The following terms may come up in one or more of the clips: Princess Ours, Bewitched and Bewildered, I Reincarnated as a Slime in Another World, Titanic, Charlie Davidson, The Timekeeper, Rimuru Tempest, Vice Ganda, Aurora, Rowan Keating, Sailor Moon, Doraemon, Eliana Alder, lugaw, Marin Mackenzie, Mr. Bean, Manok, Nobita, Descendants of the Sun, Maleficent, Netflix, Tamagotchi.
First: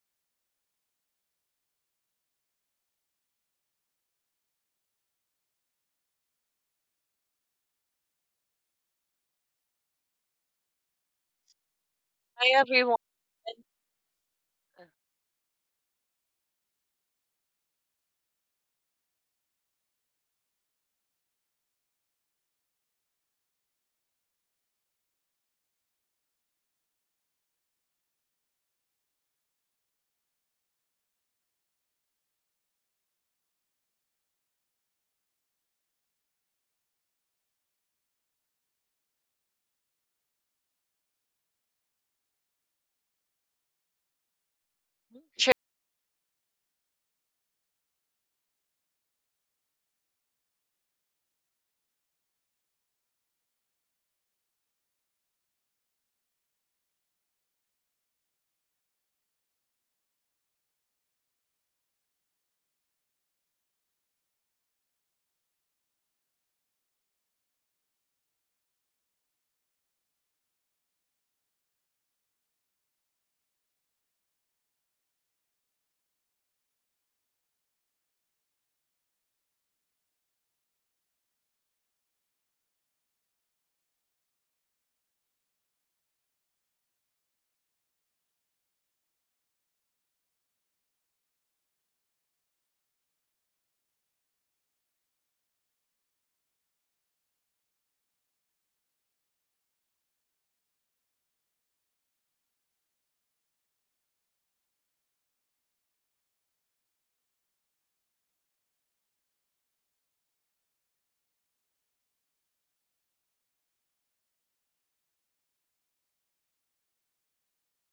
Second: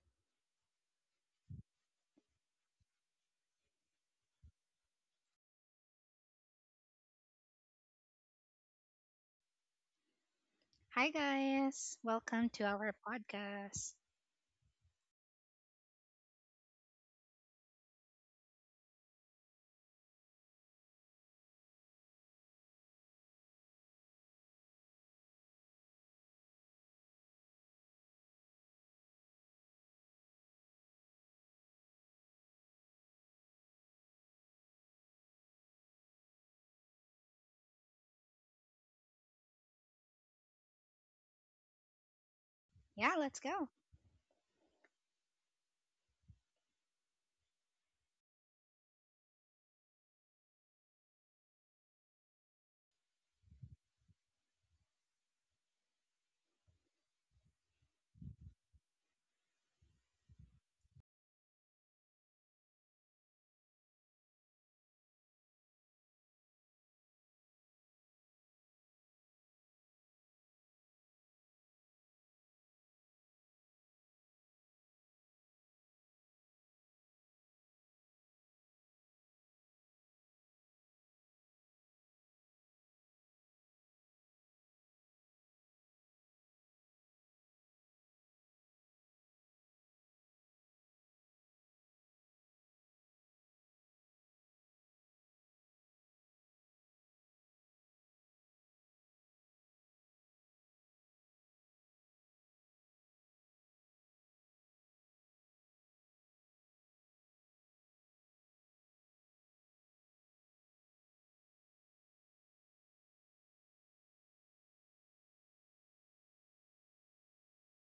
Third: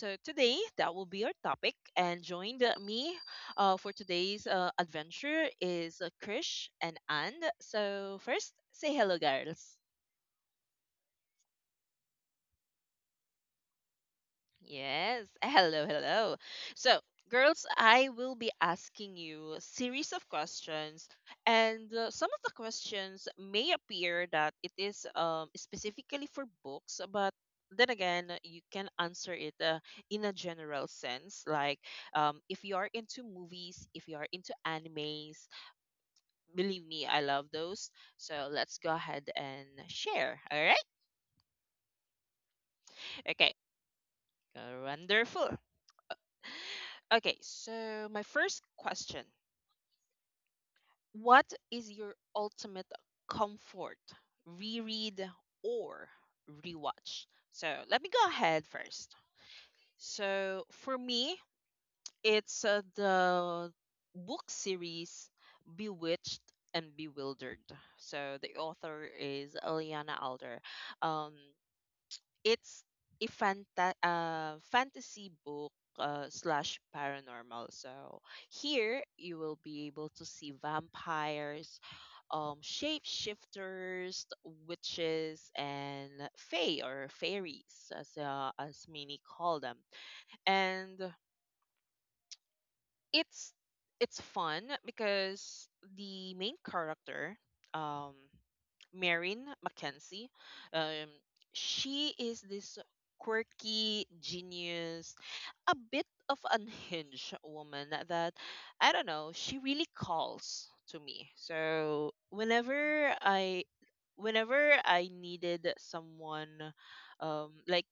So today, that will be our topic. And joined me for today's adventure is Krish and And. So first, say hello, girls. Hi, guys. Welcome Hi to our everyone. podcast. Yes. Hello, hello. So, girls, I will be asking you a series of questions, and some of the questions may appear that it is specifically for books, but then again, you can answer it in a general sense. Like, if you are into movies, if you are into animes, believe me, I love those. So let's go ahead and share. All right. Yeah, let's Okay. go. Wonderful. Okay, so my first question: what is your ultimate comfort reread or rewatch? So let me go ahead first. So for me, it's the book series Bewitched and Bewildered. So the author is Eliana Alder. Um, it's a fantasy book slash paranormal. So here you will be able to see vampires, shapeshifters, witches, and fae or fairies, as many call them. And it's it's fun because the main character, um, Marin Mackenzie, um, she is this quirky genius, a bit of unhinged woman that I don't know. She really calls to me. So whenever I needed someone, like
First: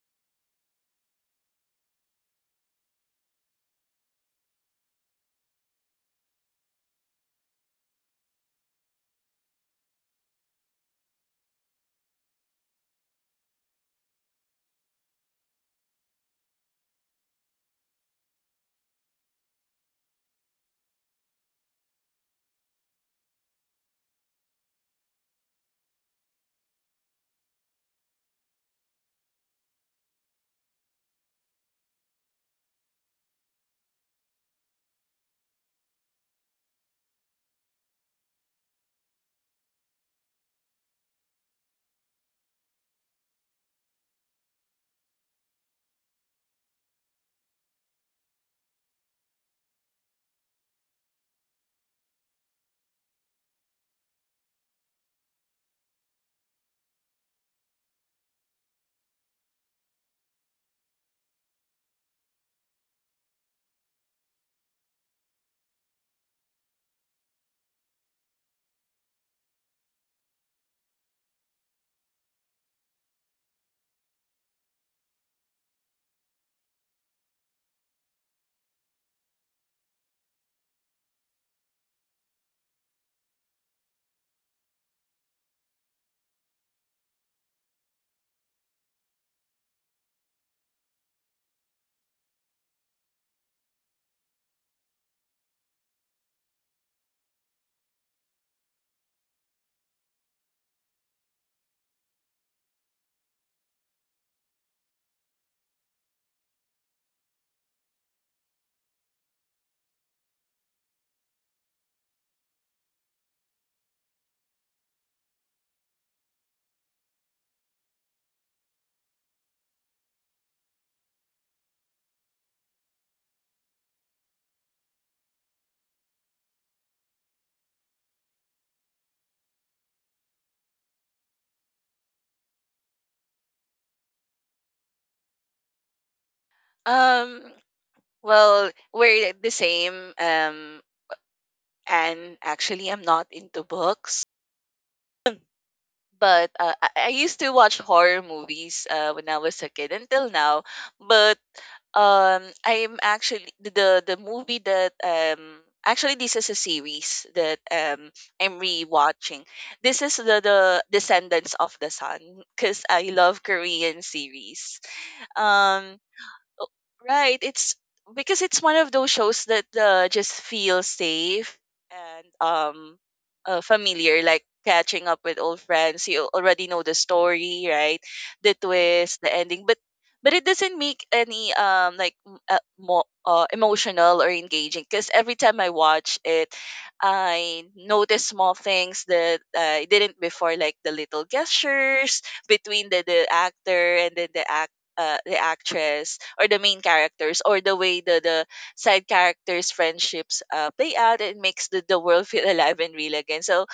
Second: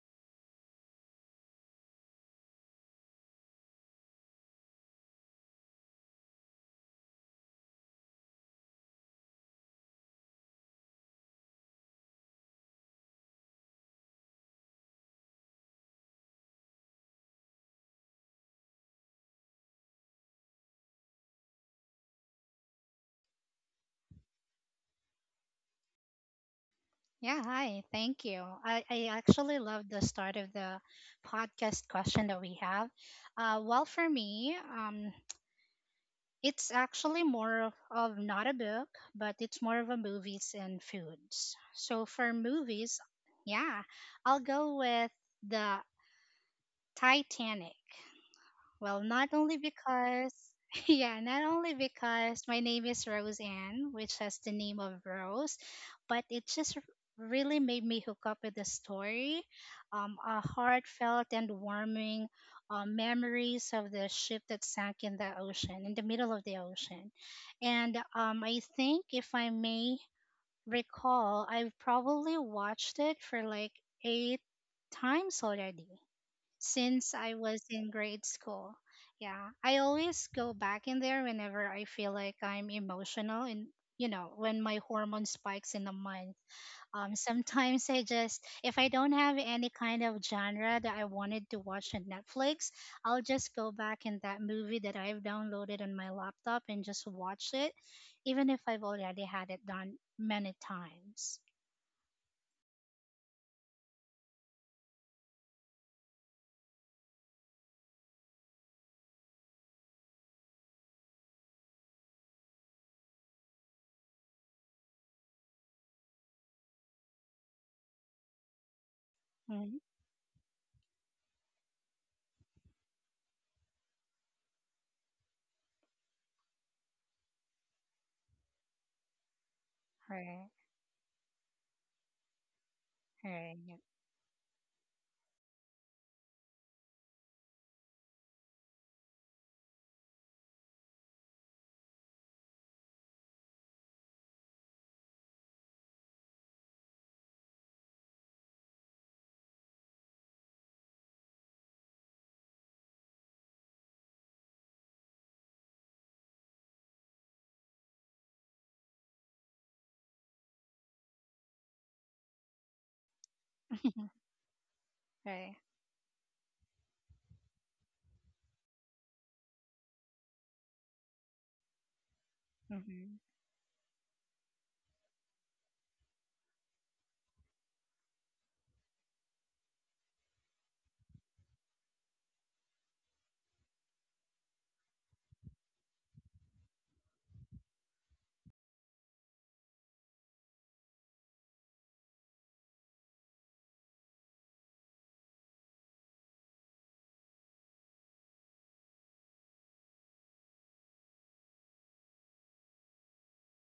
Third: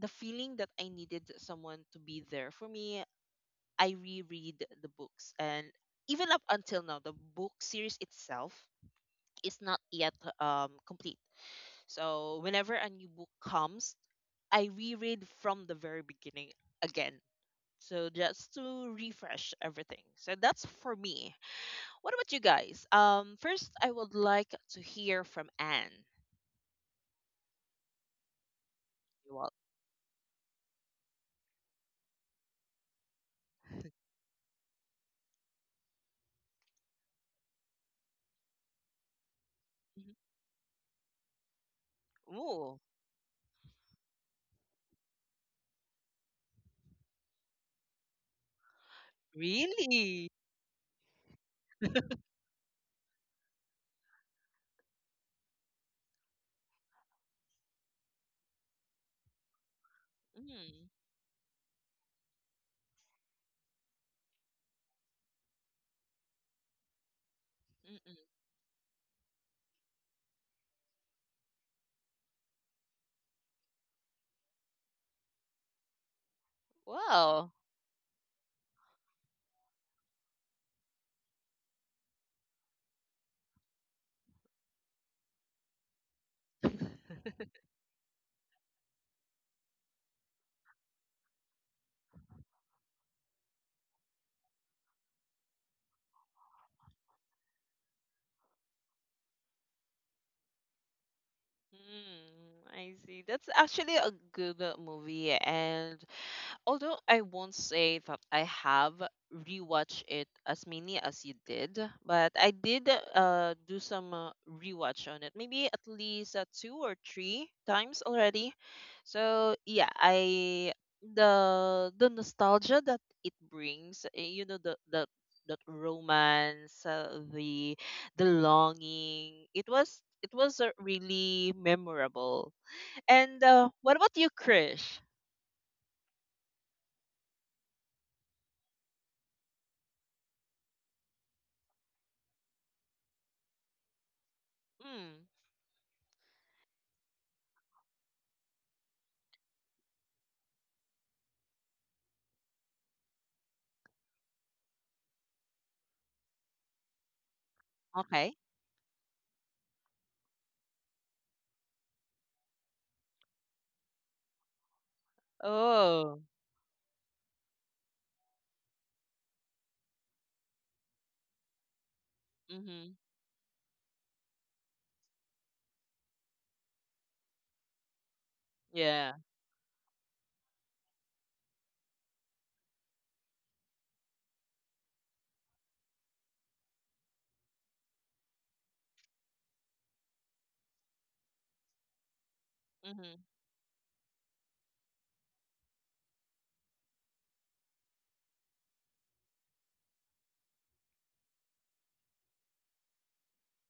the feeling that I needed someone to be there for me, I reread the books, and even up until now, the book series itself is not yet complete. So whenever a new book comes, I reread from the very beginning again. So just to refresh everything. So that's for me. What about you guys? First, I would like to hear from Anne. Yeah, hi. Thank you. I You all- actually love the start of the podcast question that we have. Well, for me, it's actually more of not a book, but it's more of a Mhm. movies and foods. So for Oh, movies, yeah, I'll go with the Titanic. Well, not only really? because, yeah, not only because my name is Roseanne, which has the name of Rose, but it just really made me hook up with the story. A Mm, heartfelt and warming memories of the ship that sank in the ocean, in the middle of the ocean. And mm-mm. I think, if I may recall, I've probably watched it for like 8 times already since I Wow. was in grade school. Yeah, I always go back in there whenever I feel like I'm emotional and you know when my hormone spikes in a month. Sometimes I just if I don't have any kind of genre that I wanted to watch on Netflix, I'll just go back in that movie that I've downloaded on my laptop and just watch it, even if I've already had it done many times. Mm, I see. That's actually a good movie, and although I won't say that I have rewatched it as many as you did, but I did do some rewatch on it, maybe at least two or three times already. So Mm-hmm. yeah, I the nostalgia that it brings, eh, you know, the that romance, the longing, it was it Right, was uh, really memorable. And right, yeah. what about you, Krish? Um, well, we're the same. And actually, I'm not into books, Mm, but I used to watch horror movies when I was a kid until now. But I'm actually the movie that actually this is a series that okay. I'm rewatching. This is the Descendants of the Sun because I love Korean series. Right. Um. Oh. Oh, right. It's because it's one of those shows that just feel safe and Mhm. Mm-hmm. Familiar, like catching up with old friends. You already know the story, right? The Yeah. twist, the ending, but it doesn't make any like more emotional or engaging, because every time I watch it, I notice small things that I didn't before, like the little gestures between the, Mhm. the actor and then the actress, or the main characters, or the way the side characters friendships play out. It makes the world feel alive and real again. So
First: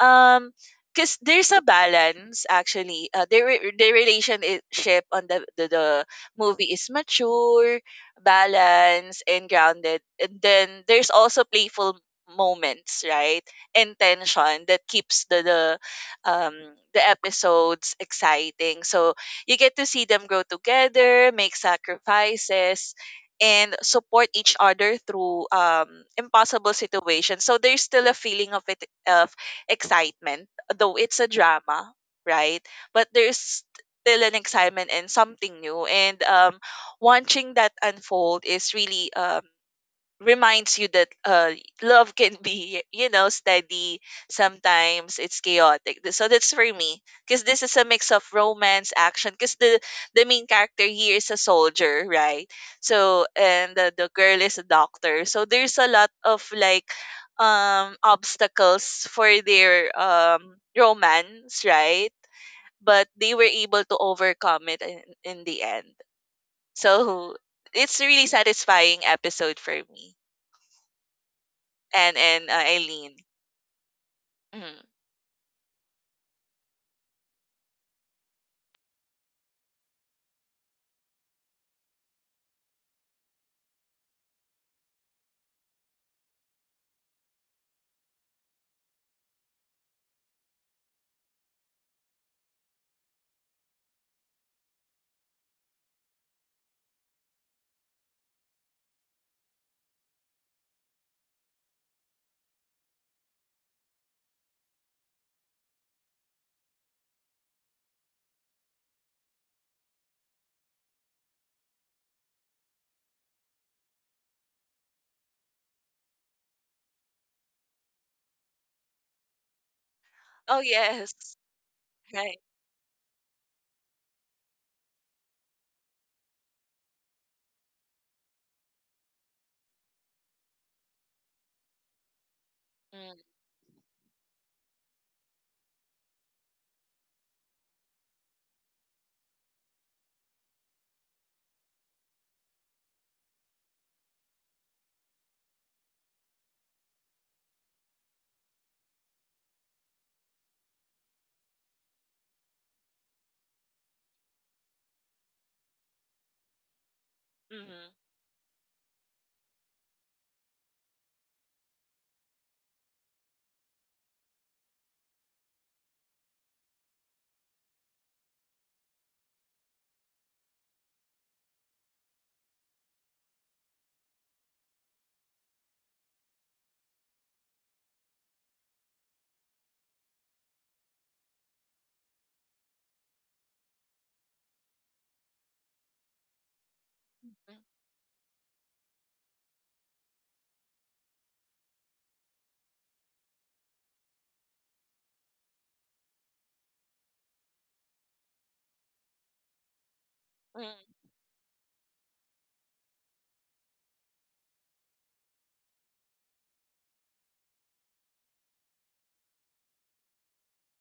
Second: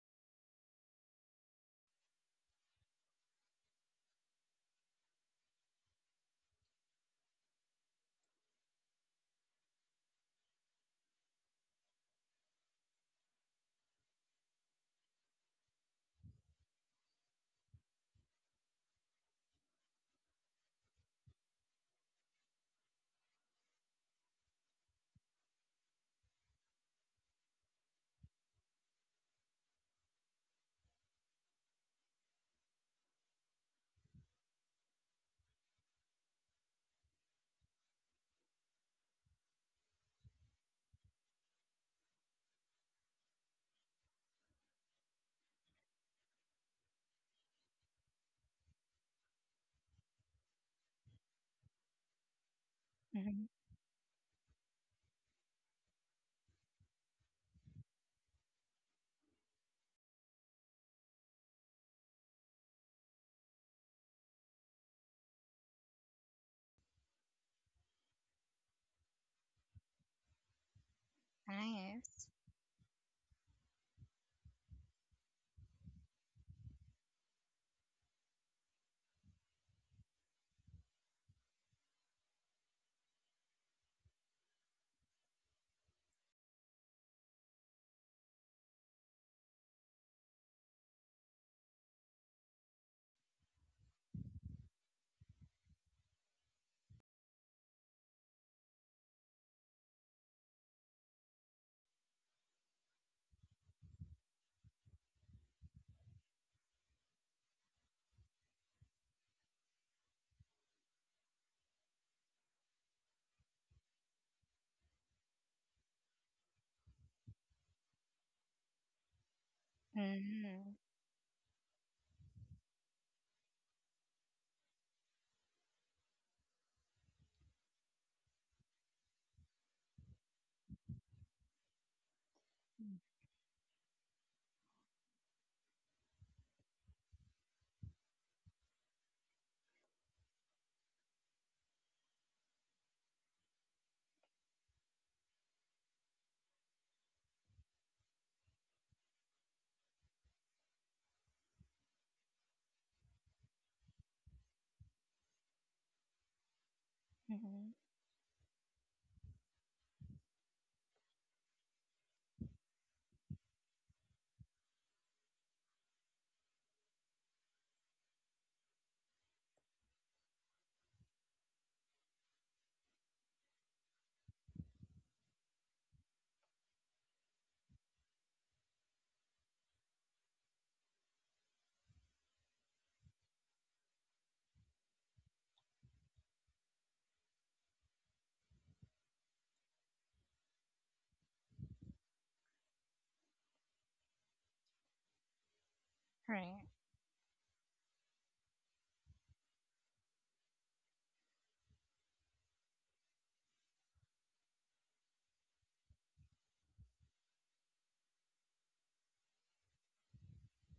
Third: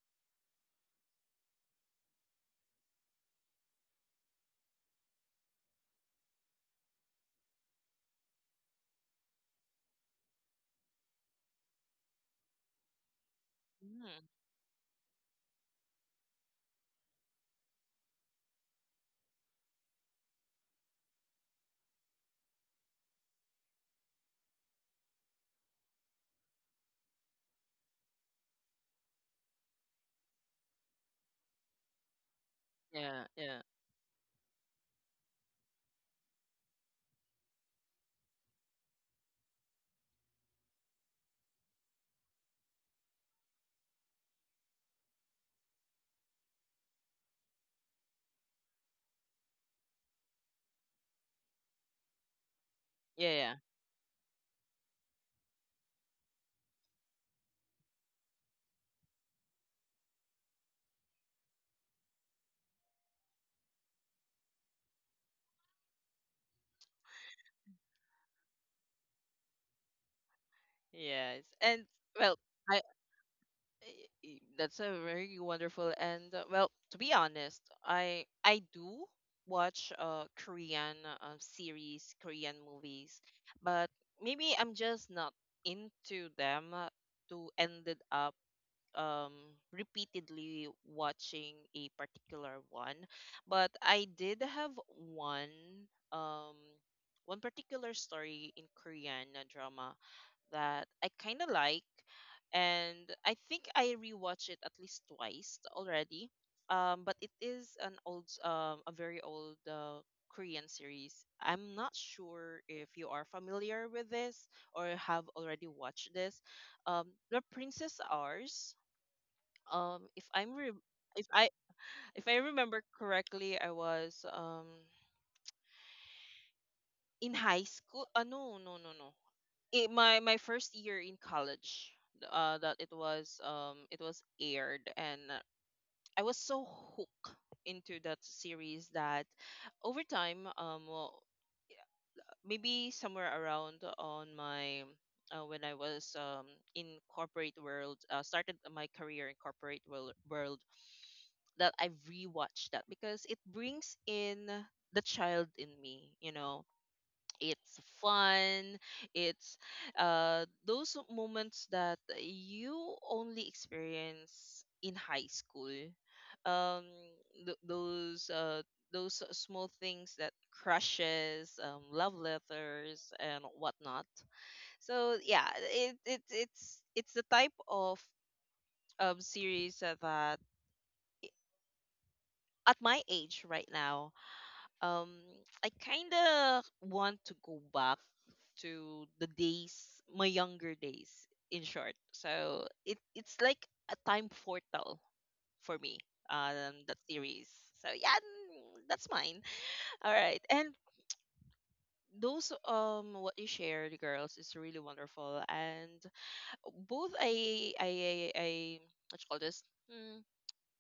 um because there's a balance, actually, the relationship on the movie is mature, balanced, and grounded, and then there's also playful moments, right? And Mhm. tension that keeps um the episodes exciting, so you get to see them grow together, make sacrifices, and support each other through impossible situations. So there's still a feeling of it, excitement, though it's a drama, right? But Yeah. there's Yeah. still an excitement and something new. And watching that unfold is really, reminds you that love can be, steady, sometimes it's chaotic. So that's for me, because this is a mix of romance action, because the main character here is a soldier, right? So, Mm-hmm. Yeah. and the girl is a doctor, so there's a lot of, like, obstacles for their romance, right? But they were able to overcome it in the end, so it's a really satisfying episode for me, Yeah. Yes. And and Nice. well, and uh, I Eileen. Hmm. that's a very wonderful and well, to be honest, I do watch Korean series, Korean movies, but maybe I'm just not into them to ended up um, repeatedly watching a particular one, but I did have one um, one particular story in Korean drama that I kind of like, and I think I rewatched it at least twice already. But it is an old, a very old Korean series. I'm not sure if you are familiar with this or have already watched this. Um, the Princess Ours. um if i'm Oh Mm-hmm. re- yes, if I right. remember correctly, I was in high school. No, no, no, no, my first year in college that Mm. It was aired, and I was so hooked into that series that over time, well, maybe somewhere around on my when I was in corporate world, started my career in corporate world, that I've rewatched that because it brings in the child in me, you know. Mm-hmm. It's Mhm. fun. It's Those moments that you only experience in high school. Um, th- those uh, those small things that crushes, love letters, and whatnot. So yeah, it's the type of series that at my age right now, um I kind of want to go Mm, back to the days, my younger days, in short. So it's like a time portal for me, Right. That series. So yeah, mm, that's mine. All right, and mm. those what you shared, girls, is really wonderful, and both I what you call this. Hmm,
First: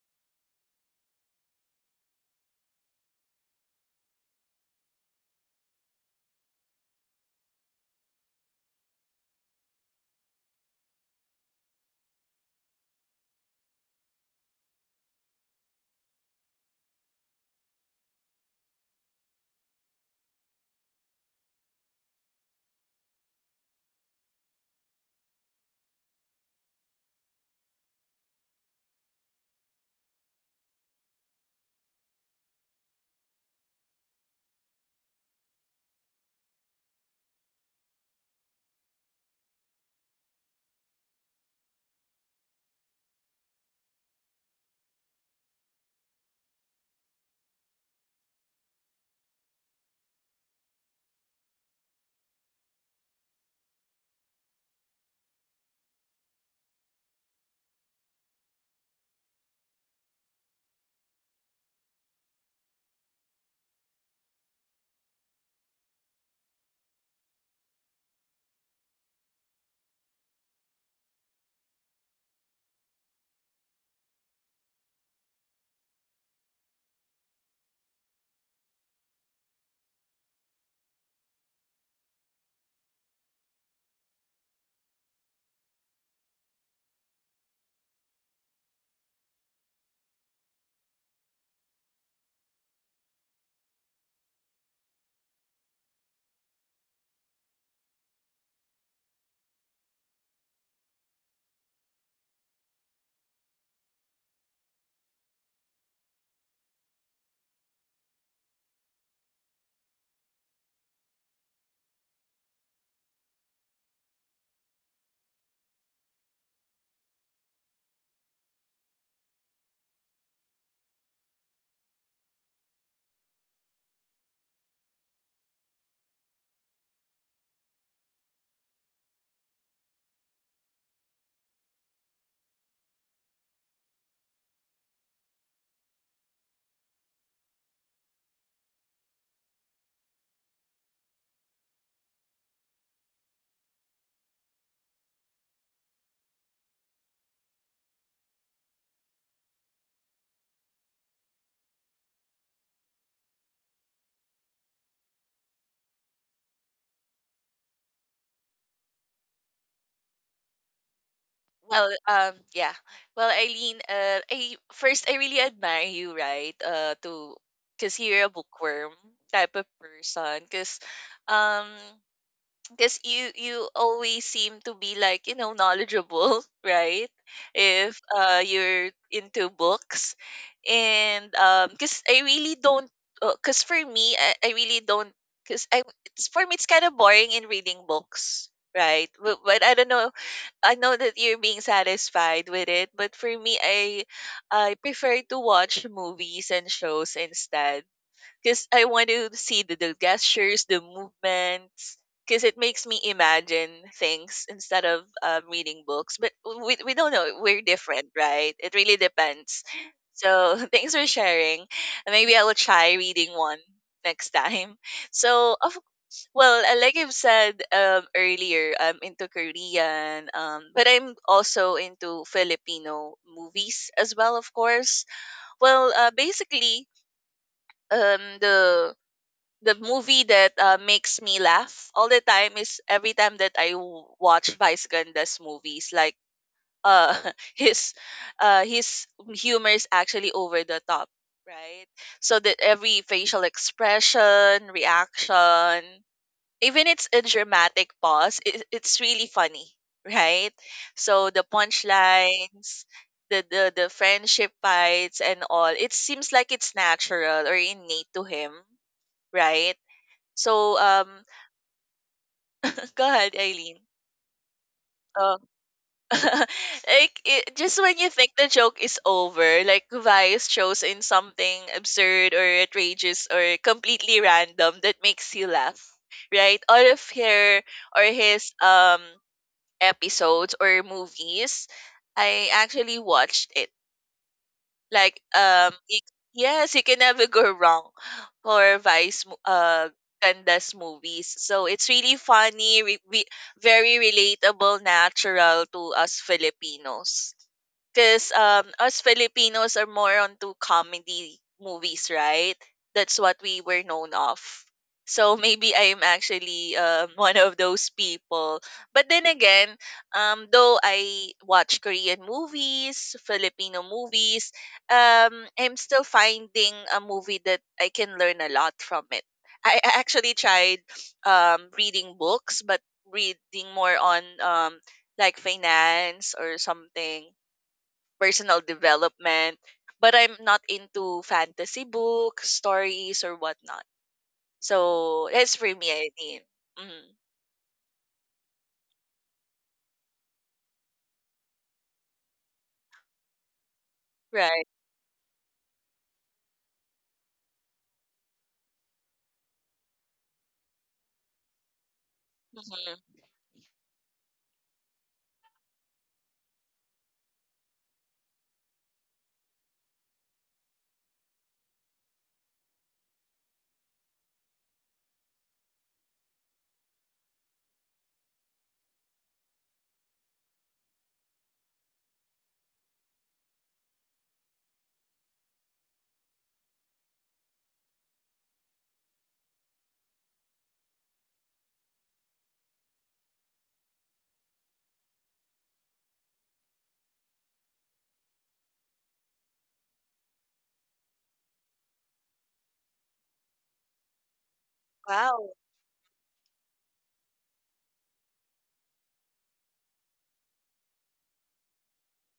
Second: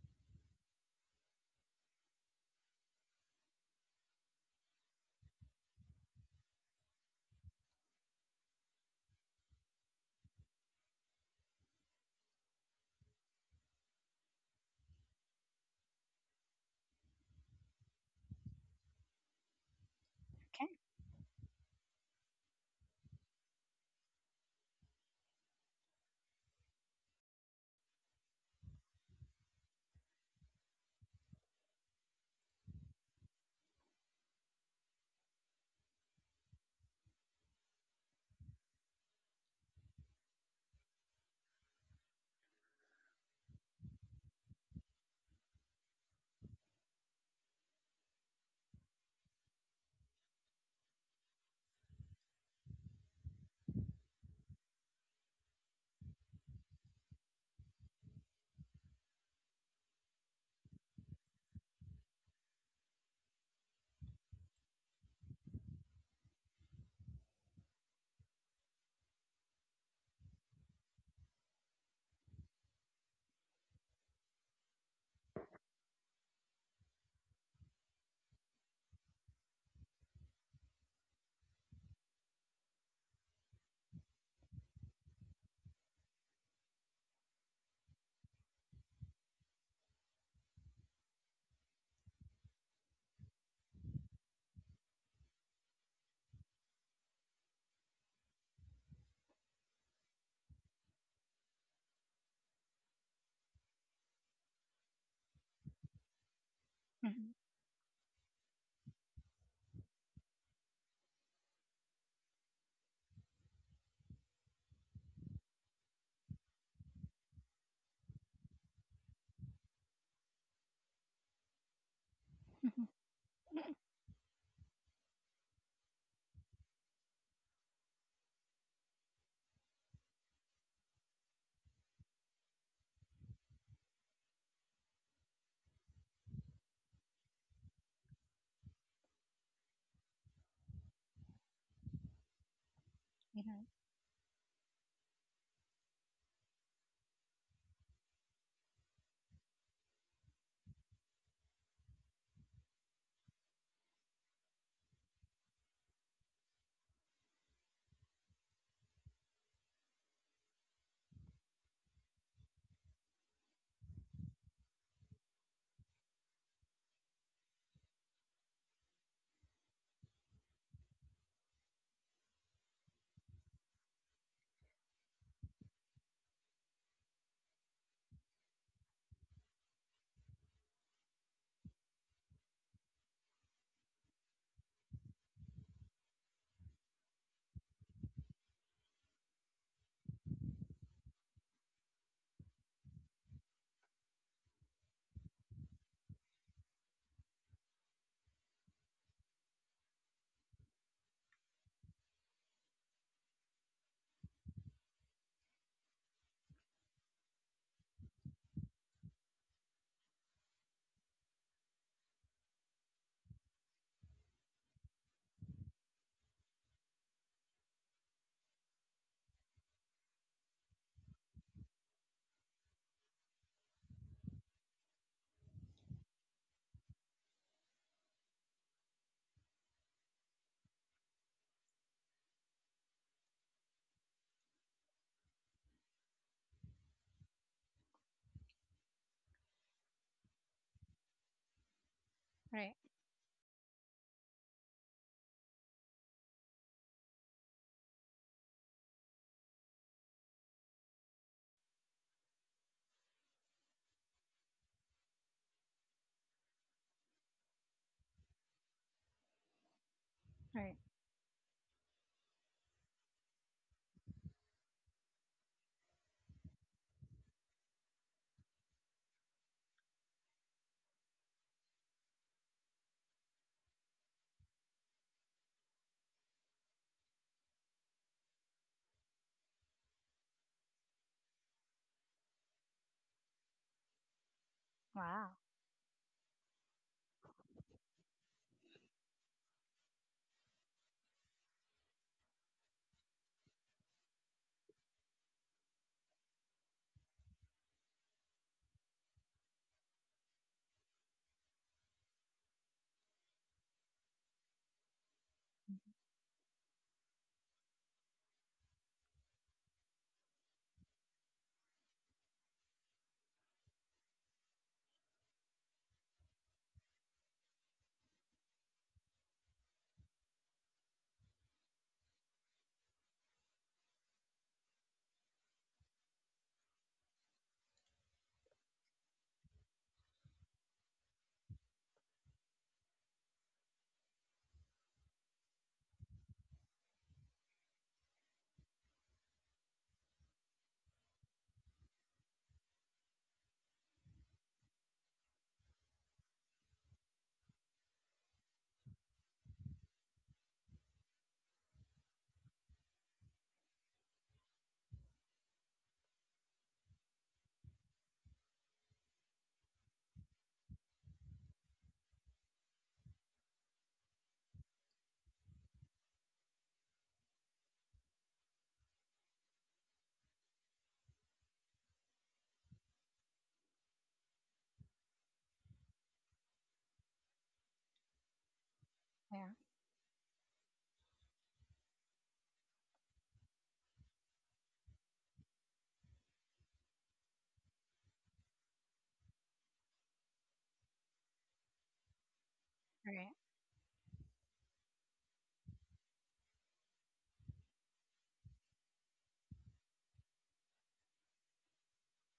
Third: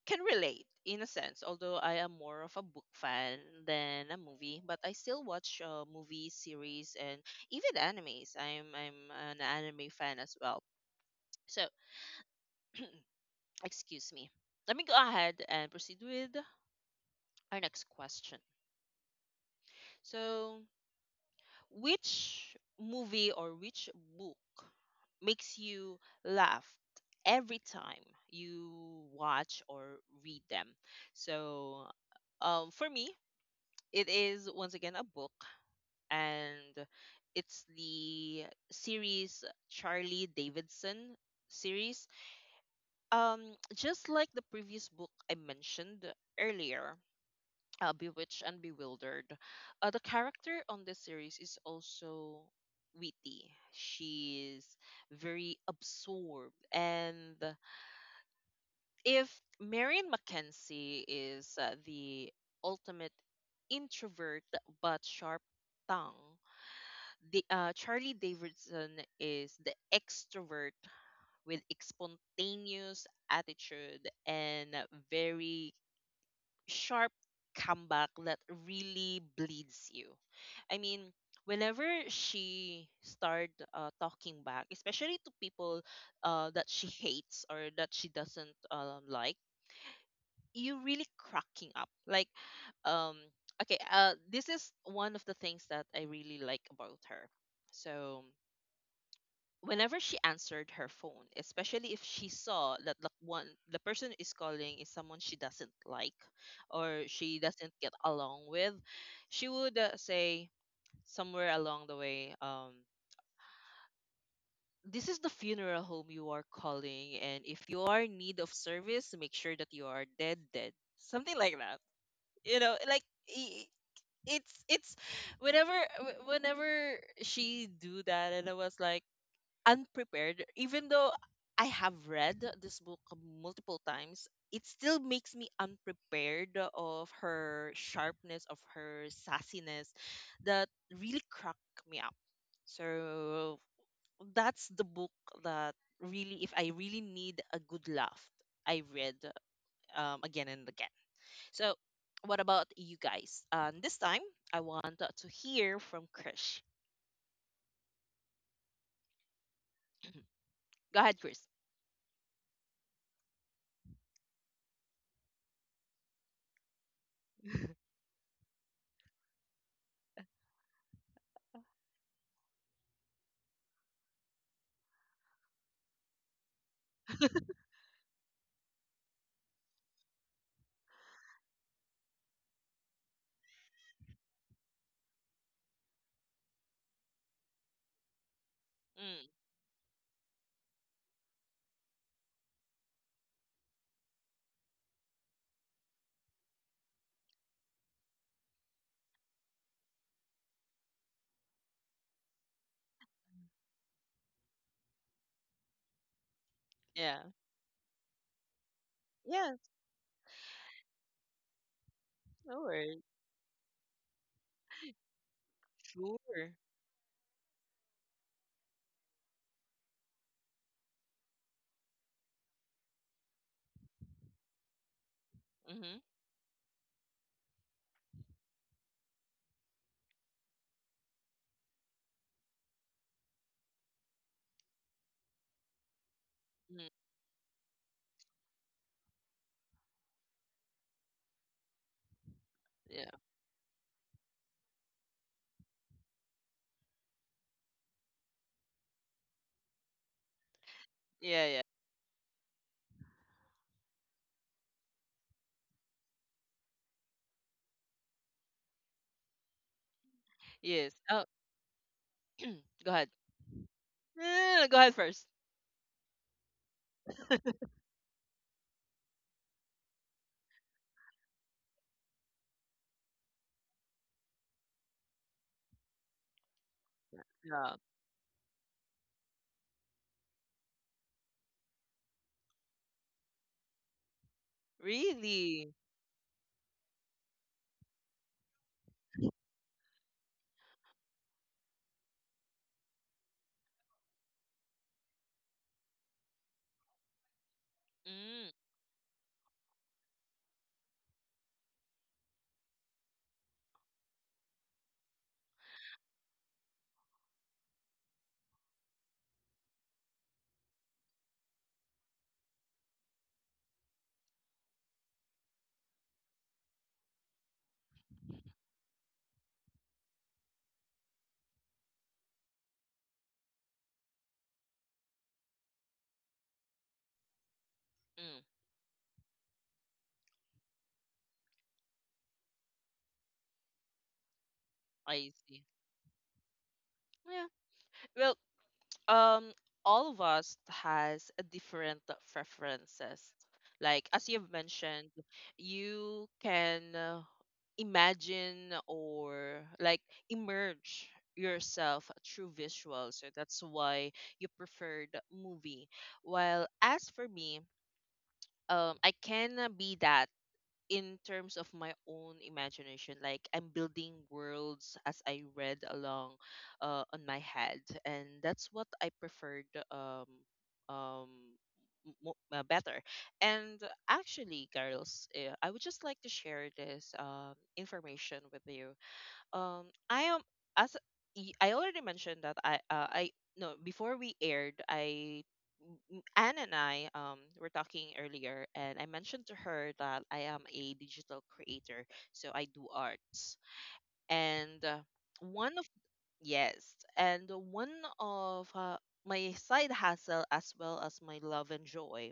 can relate in a sense, although I am more of a book fan than a movie, but I still watch movies, series, and even animes. I'm an anime fan as well. So, excuse me. Let me go ahead and proceed with our next question. So, Okay. which movie or which book makes you laugh every time you watch or read them? So, for me, it is once again a book, and it's the series Charlie Davidson series. Just like the previous book I mentioned earlier, Bewitched and Bewildered, the character on this series is also witty. She's very absorbed. And if Marion Mackenzie is the ultimate introvert but sharp tongue, the Charlie Davidson is the extrovert with a spontaneous attitude and a very sharp comeback that really bleeds you. I mean, whenever she started talking back, especially to people that she hates or that she doesn't like, you really cracking up. Like, um, okay, this is one of the things that I really like about her. So whenever she answered her phone, especially if she saw that like one the person is calling is someone she doesn't like or Mm-hmm. she doesn't get along with, she would say somewhere along the way, "This is the funeral home you are calling, and if you are in need of service, make sure that you are dead, dead." Something like that. You know, like. i- i- It's it's whenever she do that and I was like unprepared, even though I have read this book multiple times, it still makes me unprepared of her sharpness, of her sassiness that really cracked me up. Mm-hmm. So Hmm. that's the book that really, if I really need a good laugh, I read again and again. So, what about you guys? This time, I want to hear from Krish. Go ahead, Chris. Well, yeah. Well, Eileen, I really admire you, right? To Because you're a bookworm type of person. Um. Because you always seem to be, like, knowledgeable, right? If you're into books. And because I really don't, because for me, I really don't, because I it's, for me, it's kind of boring in reading books, right? Mm, But I don't know, I know that you're being satisfied with it, but for me, I prefer to watch movies and shows instead, because I want to see the gestures, the movements, because it makes me imagine things instead of reading books. But we don't yeah. know. We're different, right? It really Yeah, depends. So, thanks for sharing. And maybe I will no try worries. reading one next time. So, of Sure. well, like I've said, earlier, I'm into Korean, but I'm also into Filipino movies as well, of course. Well, Mhm. Basically, um the the movie that makes me laugh all the time is every time that watch Vice Ganda's movies. Like, Mm. uh, his, his humor is actually over the top, right? So that Right. every Yeah. facial expression, reaction, even it's a dramatic pause, it's really funny, right? So the Yeah. Yeah. punchlines. The friendship fights and all, it seems like it's natural or innate to him, right? Right. So, Yes. Oh, go ahead. go ahead, Eileen. No, no, no, go ahead first. Uh, like just when you think the joke is over, like Vice shows in something absurd or outrageous or completely random that makes you laugh, right? All of her Yeah. or his episodes or movies, I actually watched it. Like, Wow. Really? Yes, you can never go wrong for Candace movies. So it's really funny, very relatable, natural to us Filipinos. Because, Mm, us Filipinos are more onto comedy movies, right? That's what we were known of. So maybe I'm actually, one of those people. But then again, though I watch Korean movies, Filipino movies, I'm still finding a movie that I can learn a lot from it. I actually tried, reading books, but reading more on, like, finance or something, mm, personal development. But I'm not into fantasy books, stories, or whatnot. So I that's see. for me, I mean. Hmm. Yeah. Well, um, all of us has a different preferences. Like as you've Right. mentioned, you can imagine or like emerge yourself through Hmm. visuals. So that's why you preferred movie. While as for me, I can be that in terms of my own imagination, like I'm building worlds as I read along on my head, and that's what I preferred um better. And actually, girls, I would just like to share this information with you. Yeah. I am, as I already mentioned, that I no, before we aired, anne and I were talking earlier, and I mentioned to her that I am a digital creator, so I do Right. arts. And Wow. one of one of my side hustle, as well as my love and joy,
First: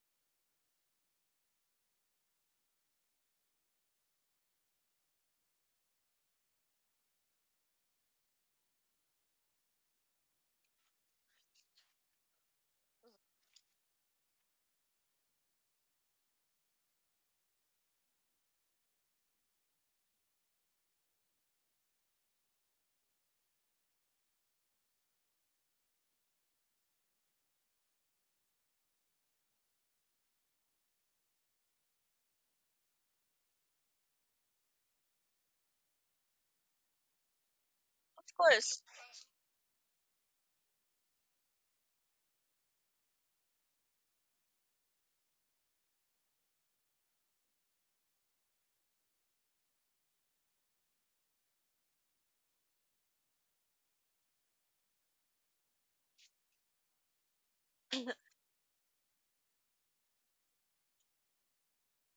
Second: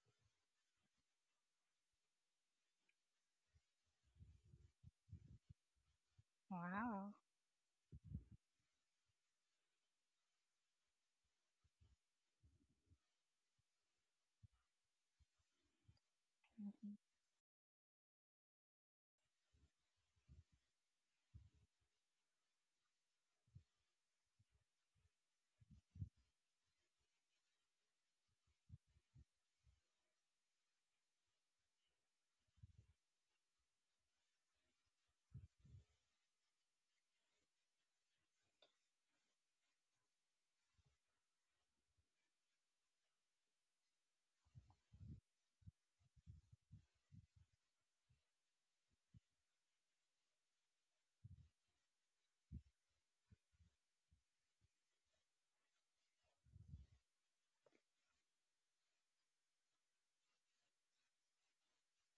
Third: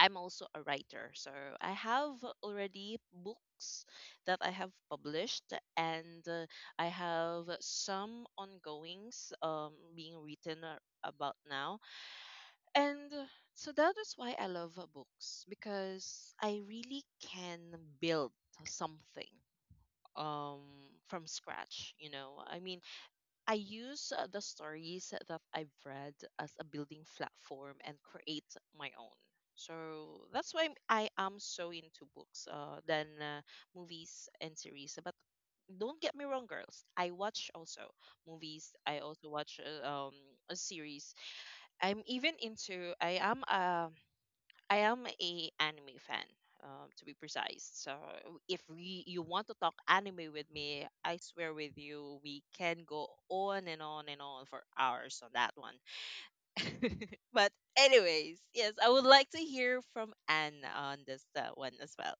I'm also a writer. So I have already books that I have published, and I Wow. have some ongoings being written about now. And so that is why I love books, because I Mhm. really can build something um from scratch, you know. I mean, I use the stories that I've read as a building platform and create my own. So that's why I am so into books than movies and series. But don't get me wrong, girls. I watch also Of movies. course. I also watch a series. I'm even into. I am a anime fan, to be precise. So if we you want to talk anime with me, I swear with you, we can go on and on and on for hours on that one. But anyways, yes, I would like to hear from Anne on this one as well.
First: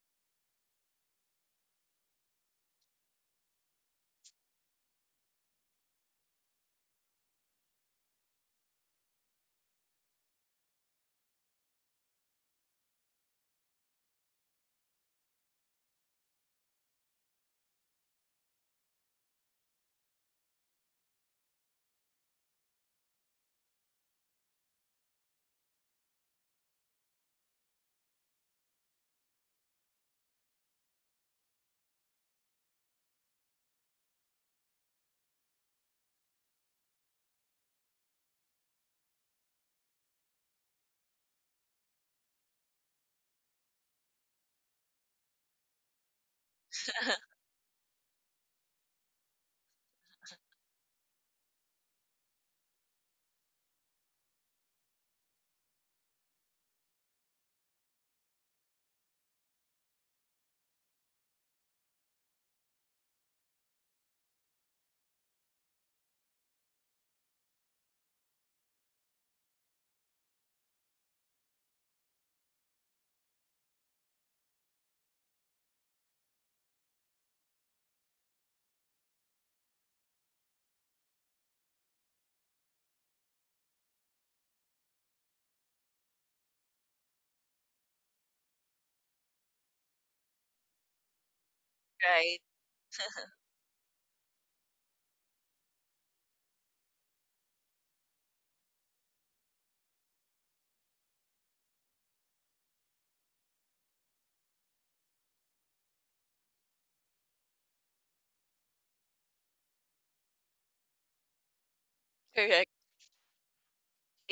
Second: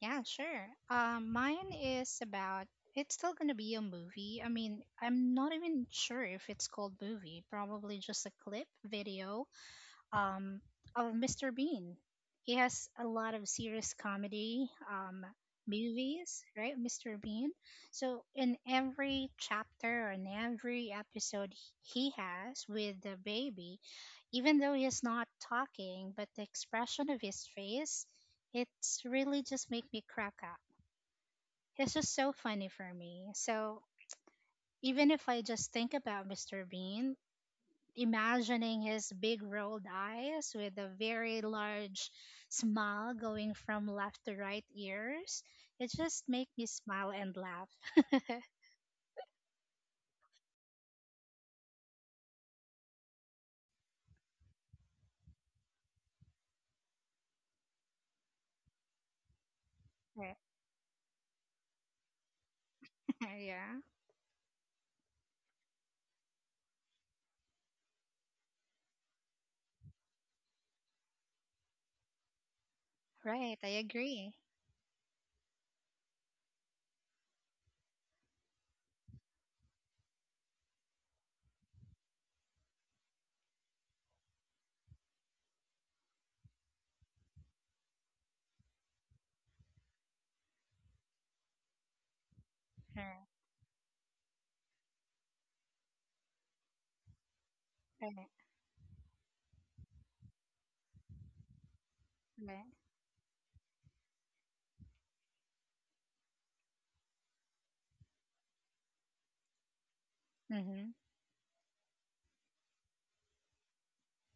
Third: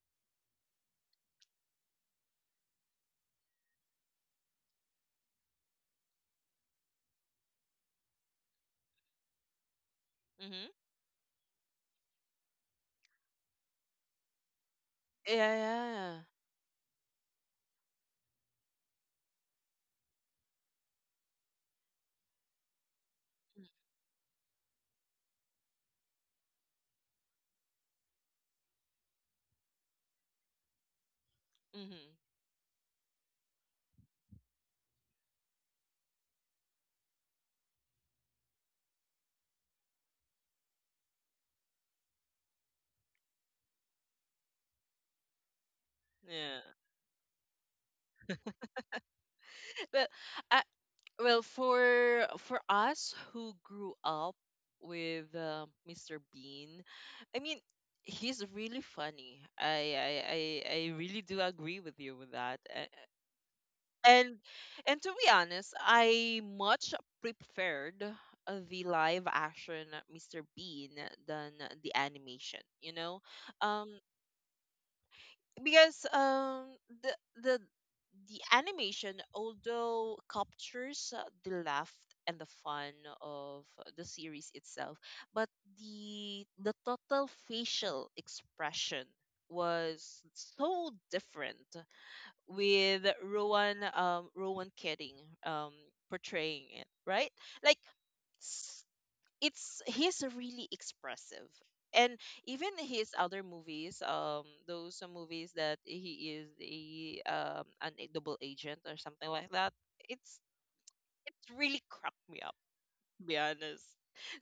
Yeah, sure. Mine is about. It's still gonna be a movie. I mean, I'm not even sure if it's called movie. Probably just a clip video um, Hmm of Mr. Bean. He has a lot of serious comedy Yeah. movies, right, Mr. Bean? So in every chapter and every episode he has with the baby, even though he's not talking, but the expression of his face, it's really just make me crack up. It's Mm-hmm. just so funny for me. So even if I just think about Mr. Bean, imagining his big rolled eyes with a very large smile going from left to right ears. It just make Yeah. me smile and laugh. But I, Well, for us who grew up with Mr. Bean, I mean, he's really funny. Right. I really do agree with you with that. A- Yeah. And and to be honest, I much preferred the live action Mr. Bean than the animation. Right. I um, agree. because the the the animation, although captures the laugh and the fun of the series itself, but the total facial expression was so different, Right. with Right. Rowan Rowan Keating um portraying it, right? Like Right. it's he's really expressive. And even his other movies, those movies that he is a an a double agent or something like that. It's Right. Mm-hmm. it's really cracked me up, Correct. to be honest.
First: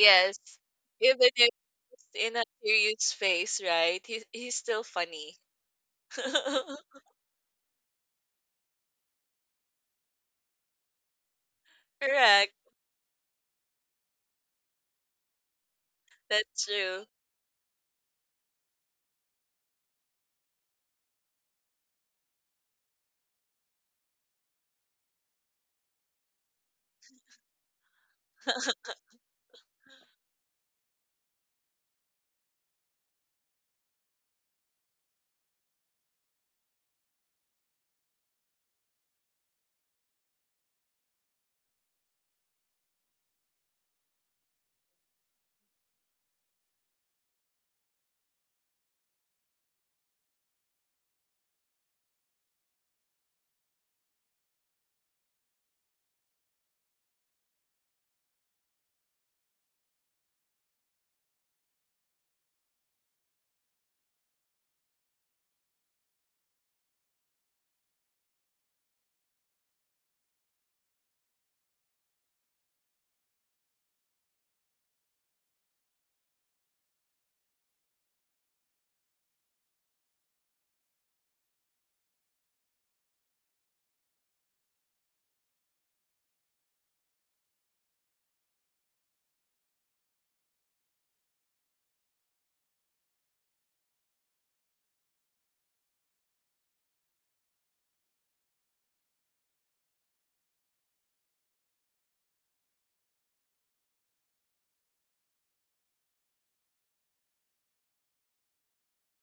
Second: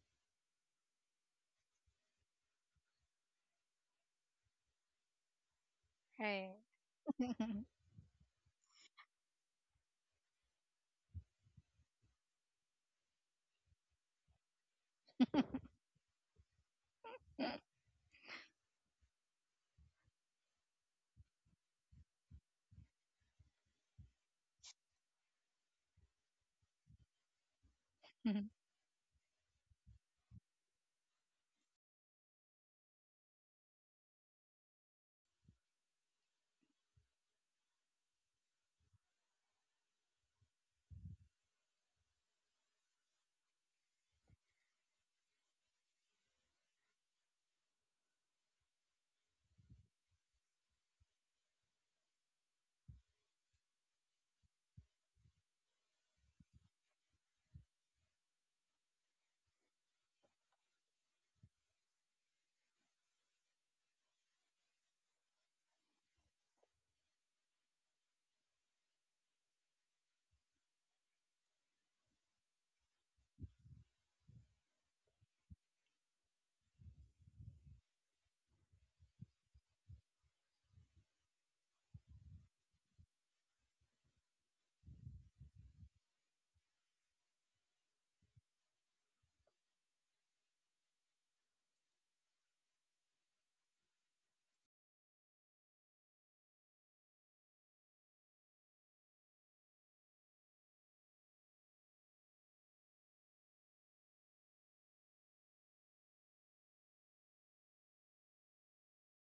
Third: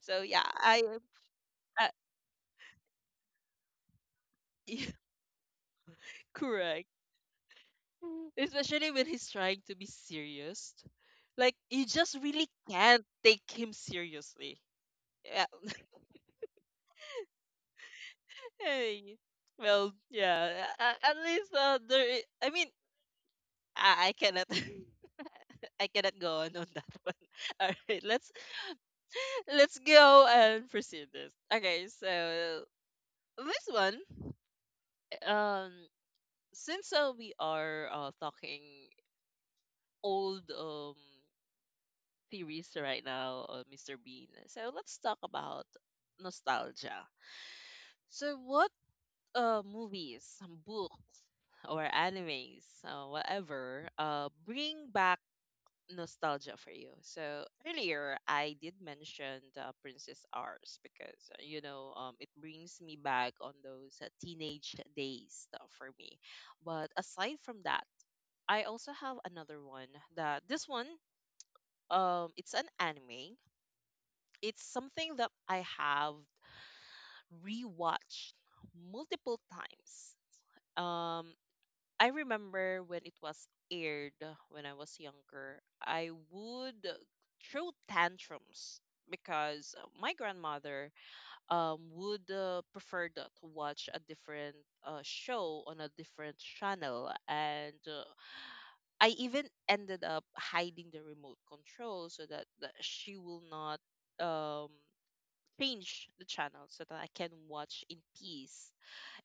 So yeah, I Even if uh, it's in a serious face, right? He's still yeah, funny. Right. correct, especially when he's trying to be serious, like you just really Correct. can't take him seriously. Yeah. That's true. Hey, well, yeah, at least, there I mean, I cannot I cannot go on that one. All right, let's go and proceed this. Okay, so this one, um, since we are talking old theories right now, Mr. Bean. So let's talk about nostalgia. So what movies, books, or animes, whatever, bring back nostalgia for you? So earlier I did mention the Princess Ours, because it brings me back on those teenage days, for me. But aside from that, I also have another one that, this one, it's an anime. It's something that I have rewatched multiple times. Um I remember when it was aired. When I was younger, I would throw tantrums because my grandmother would prefer to watch a different show on a different channel. And I even ended up hiding the remote control so that she will not um, change the channel, so that I can watch in peace.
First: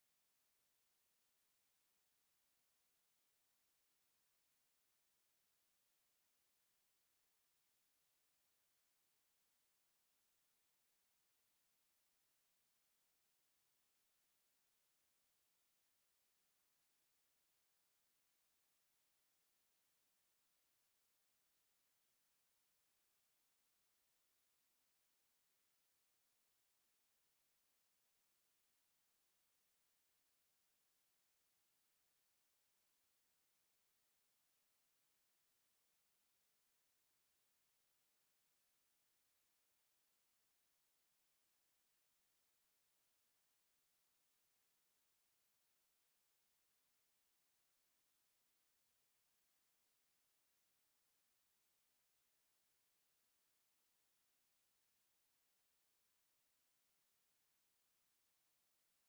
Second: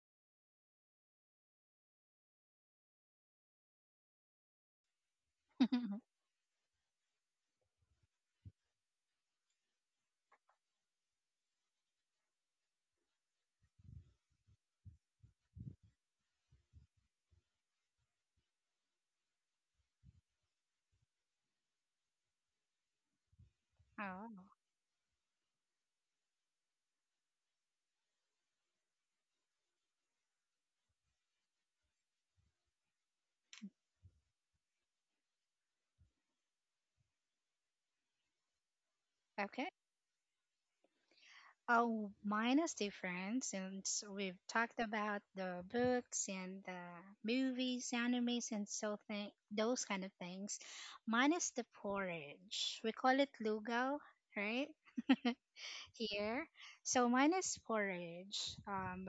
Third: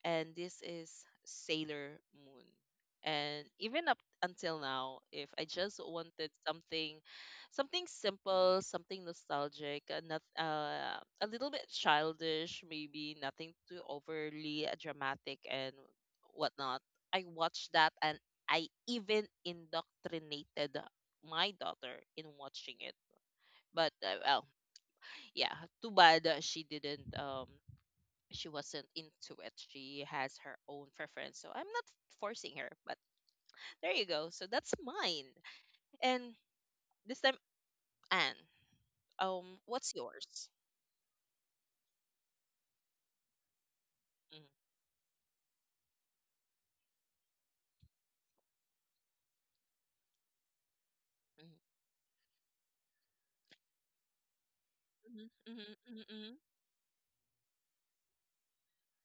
And this is Sailor Moon. And even up until now, if I just Mhm. wanted something, something simple, something nostalgic, not, a little bit childish, maybe nothing too overly dramatic and whatnot, I watched that. And I even indoctrinated my daughter in watching it. But well, Oh. yeah, too bad that she wasn't into it. She has her own preference. So I'm not forcing her, but there you go. So that's mine. And this time, Anne, Okay. what's yours? Oh, mine is different since we've talked about the books and the movies, animes, and so those kind of things. Mine is Mhm, the porridge. We call it lugaw, right? mhm, mhm, mhm, mhm, Here. So mine is porridge. Um,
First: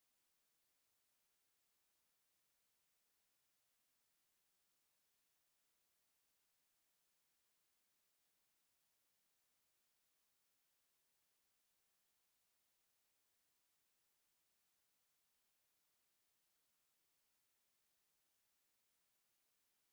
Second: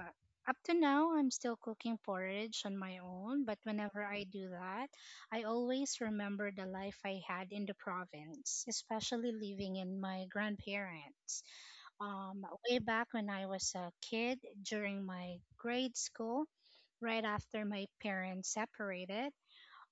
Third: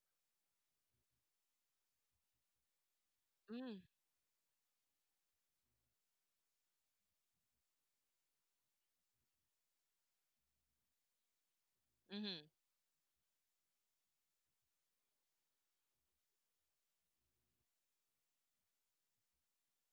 up to now, I'm still cooking porridge on my own, but whenever I do that, I always remember the life I had in the province, especially living in my grandparents mhm, way back when I was a kid during my grade school, right after my parents separated.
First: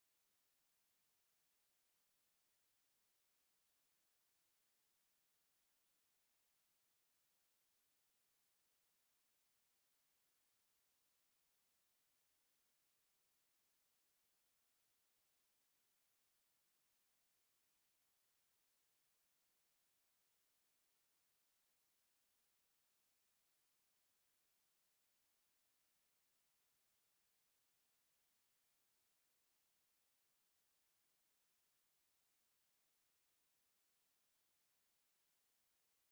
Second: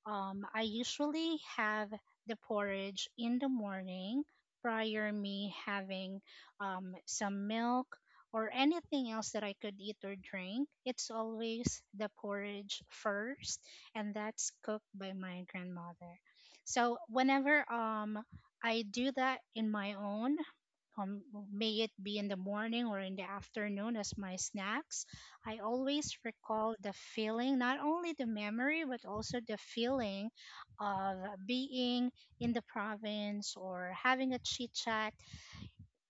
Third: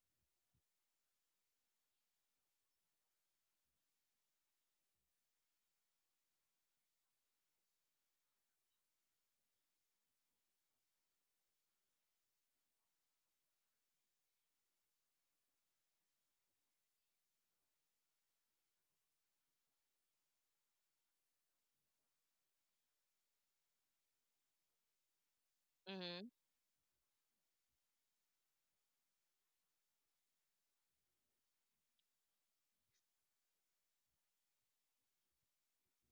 I usually have the porridge in the morning prior me having some milk or anything else that I could eat or drink. It's always the porridge first, and that's cooked by my grandmother. So whenever I do that in my own, um, may it be in the morning or in the afternoon as my snacks, I mhm, always mhm, recall the feeling, not only the memory, but also the feeling of being in the province or having a chit chat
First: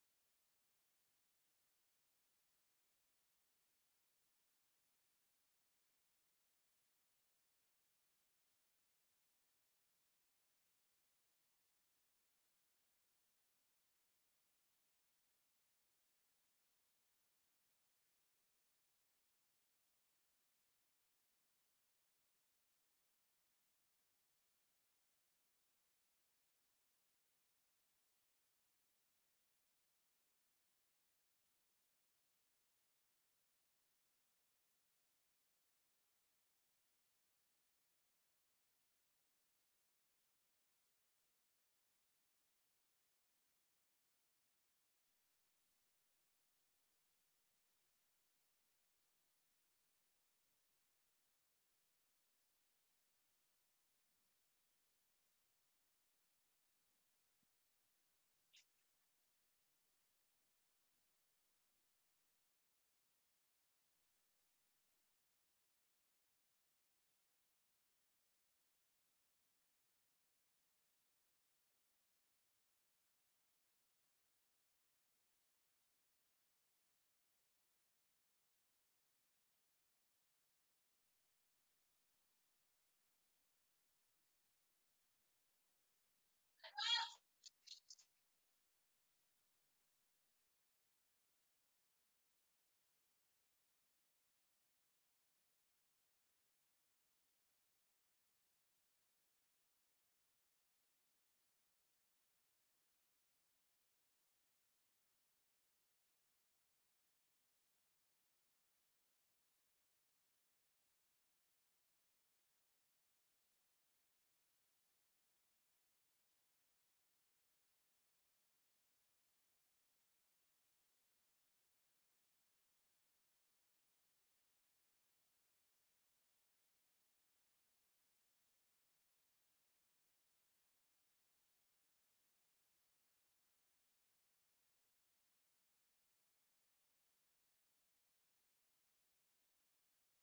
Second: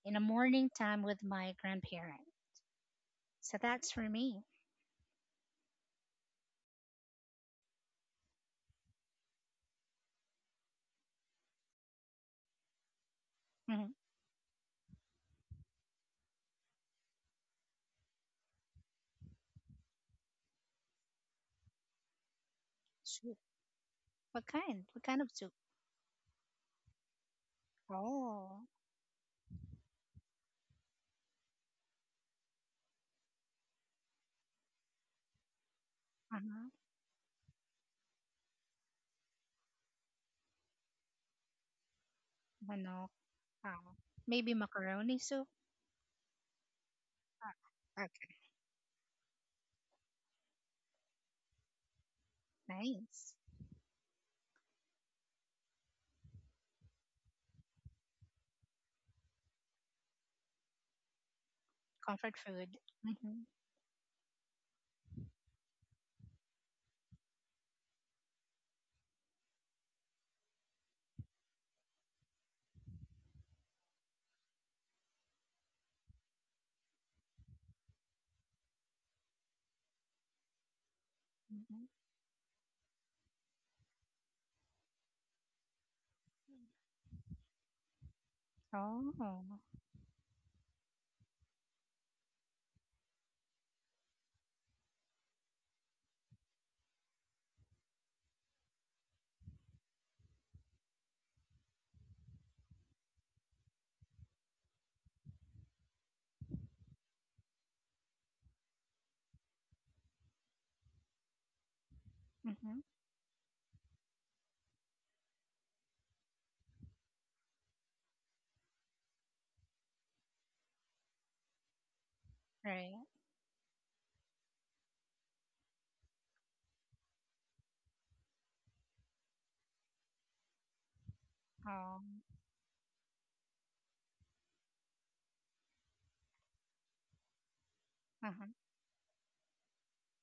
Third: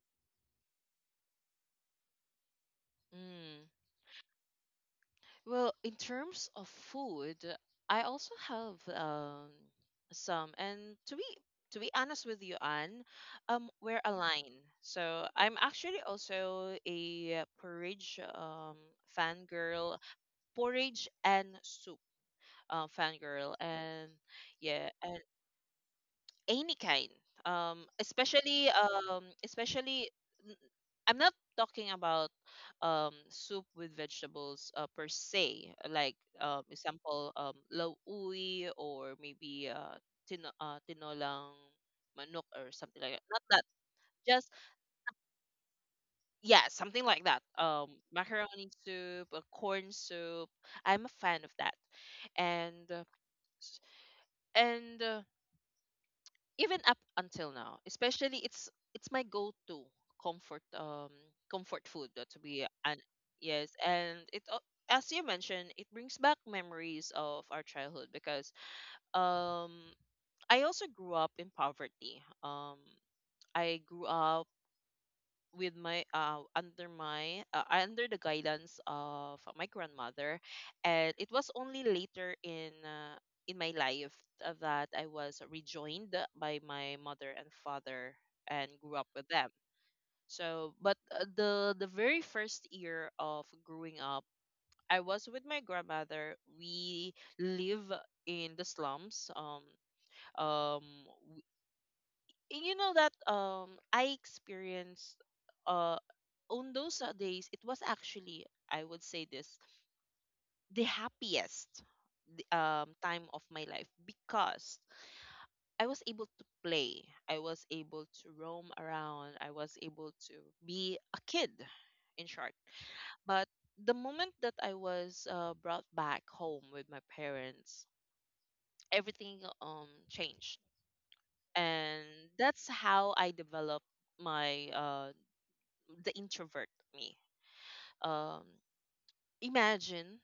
in the morning time with my grandparent. So mhm. that's for me. Well, in terms of food, I also have some, and to be honest with you, Anne, Mhm. we're aligned. So I'm actually also a porridge fangirl, porridge and soup, Soup. fangirl. And What kind? yeah, What and kind of soup? any kind. Um, Oh, especially um, n- I'm not talking about soup with vegetables, per se, like uh-huh. example, lauwi, or maybe tinolang manok or something Manok. like that. Not that, Oh. just, Maybe macaroni soup? yeah, something like that. Ah, okay, Macaroni soup, a corn soup. I'm a fan of that. and nice. and uh, even up until now, especially, it's my go-to comfort, comfort food, Comfort to be food. an Mm-hmm. yes, as you mentioned, it brings back memories of our childhood, because um I also grew up in poverty. I grew up with my under my under the guidance of my grandmother, and it was only Mm-hmm. later in my life, that I was rejoined by my mother and father, and grew up with them. Oh. So, but the very first year of growing up, I was with my grandmother. We live in the slums. Um you know that, I experienced, uh on those days, it was actually, I would say, this the happiest Mm-hmm. Time of my life, because I was able to play, I was able to roam around, I was able to be a kid, in short. Right. But the moment that I was brought back home with my parents, everything changed. And Um. that's how I developed my the introvert me. Um, Uh-huh. Imagine,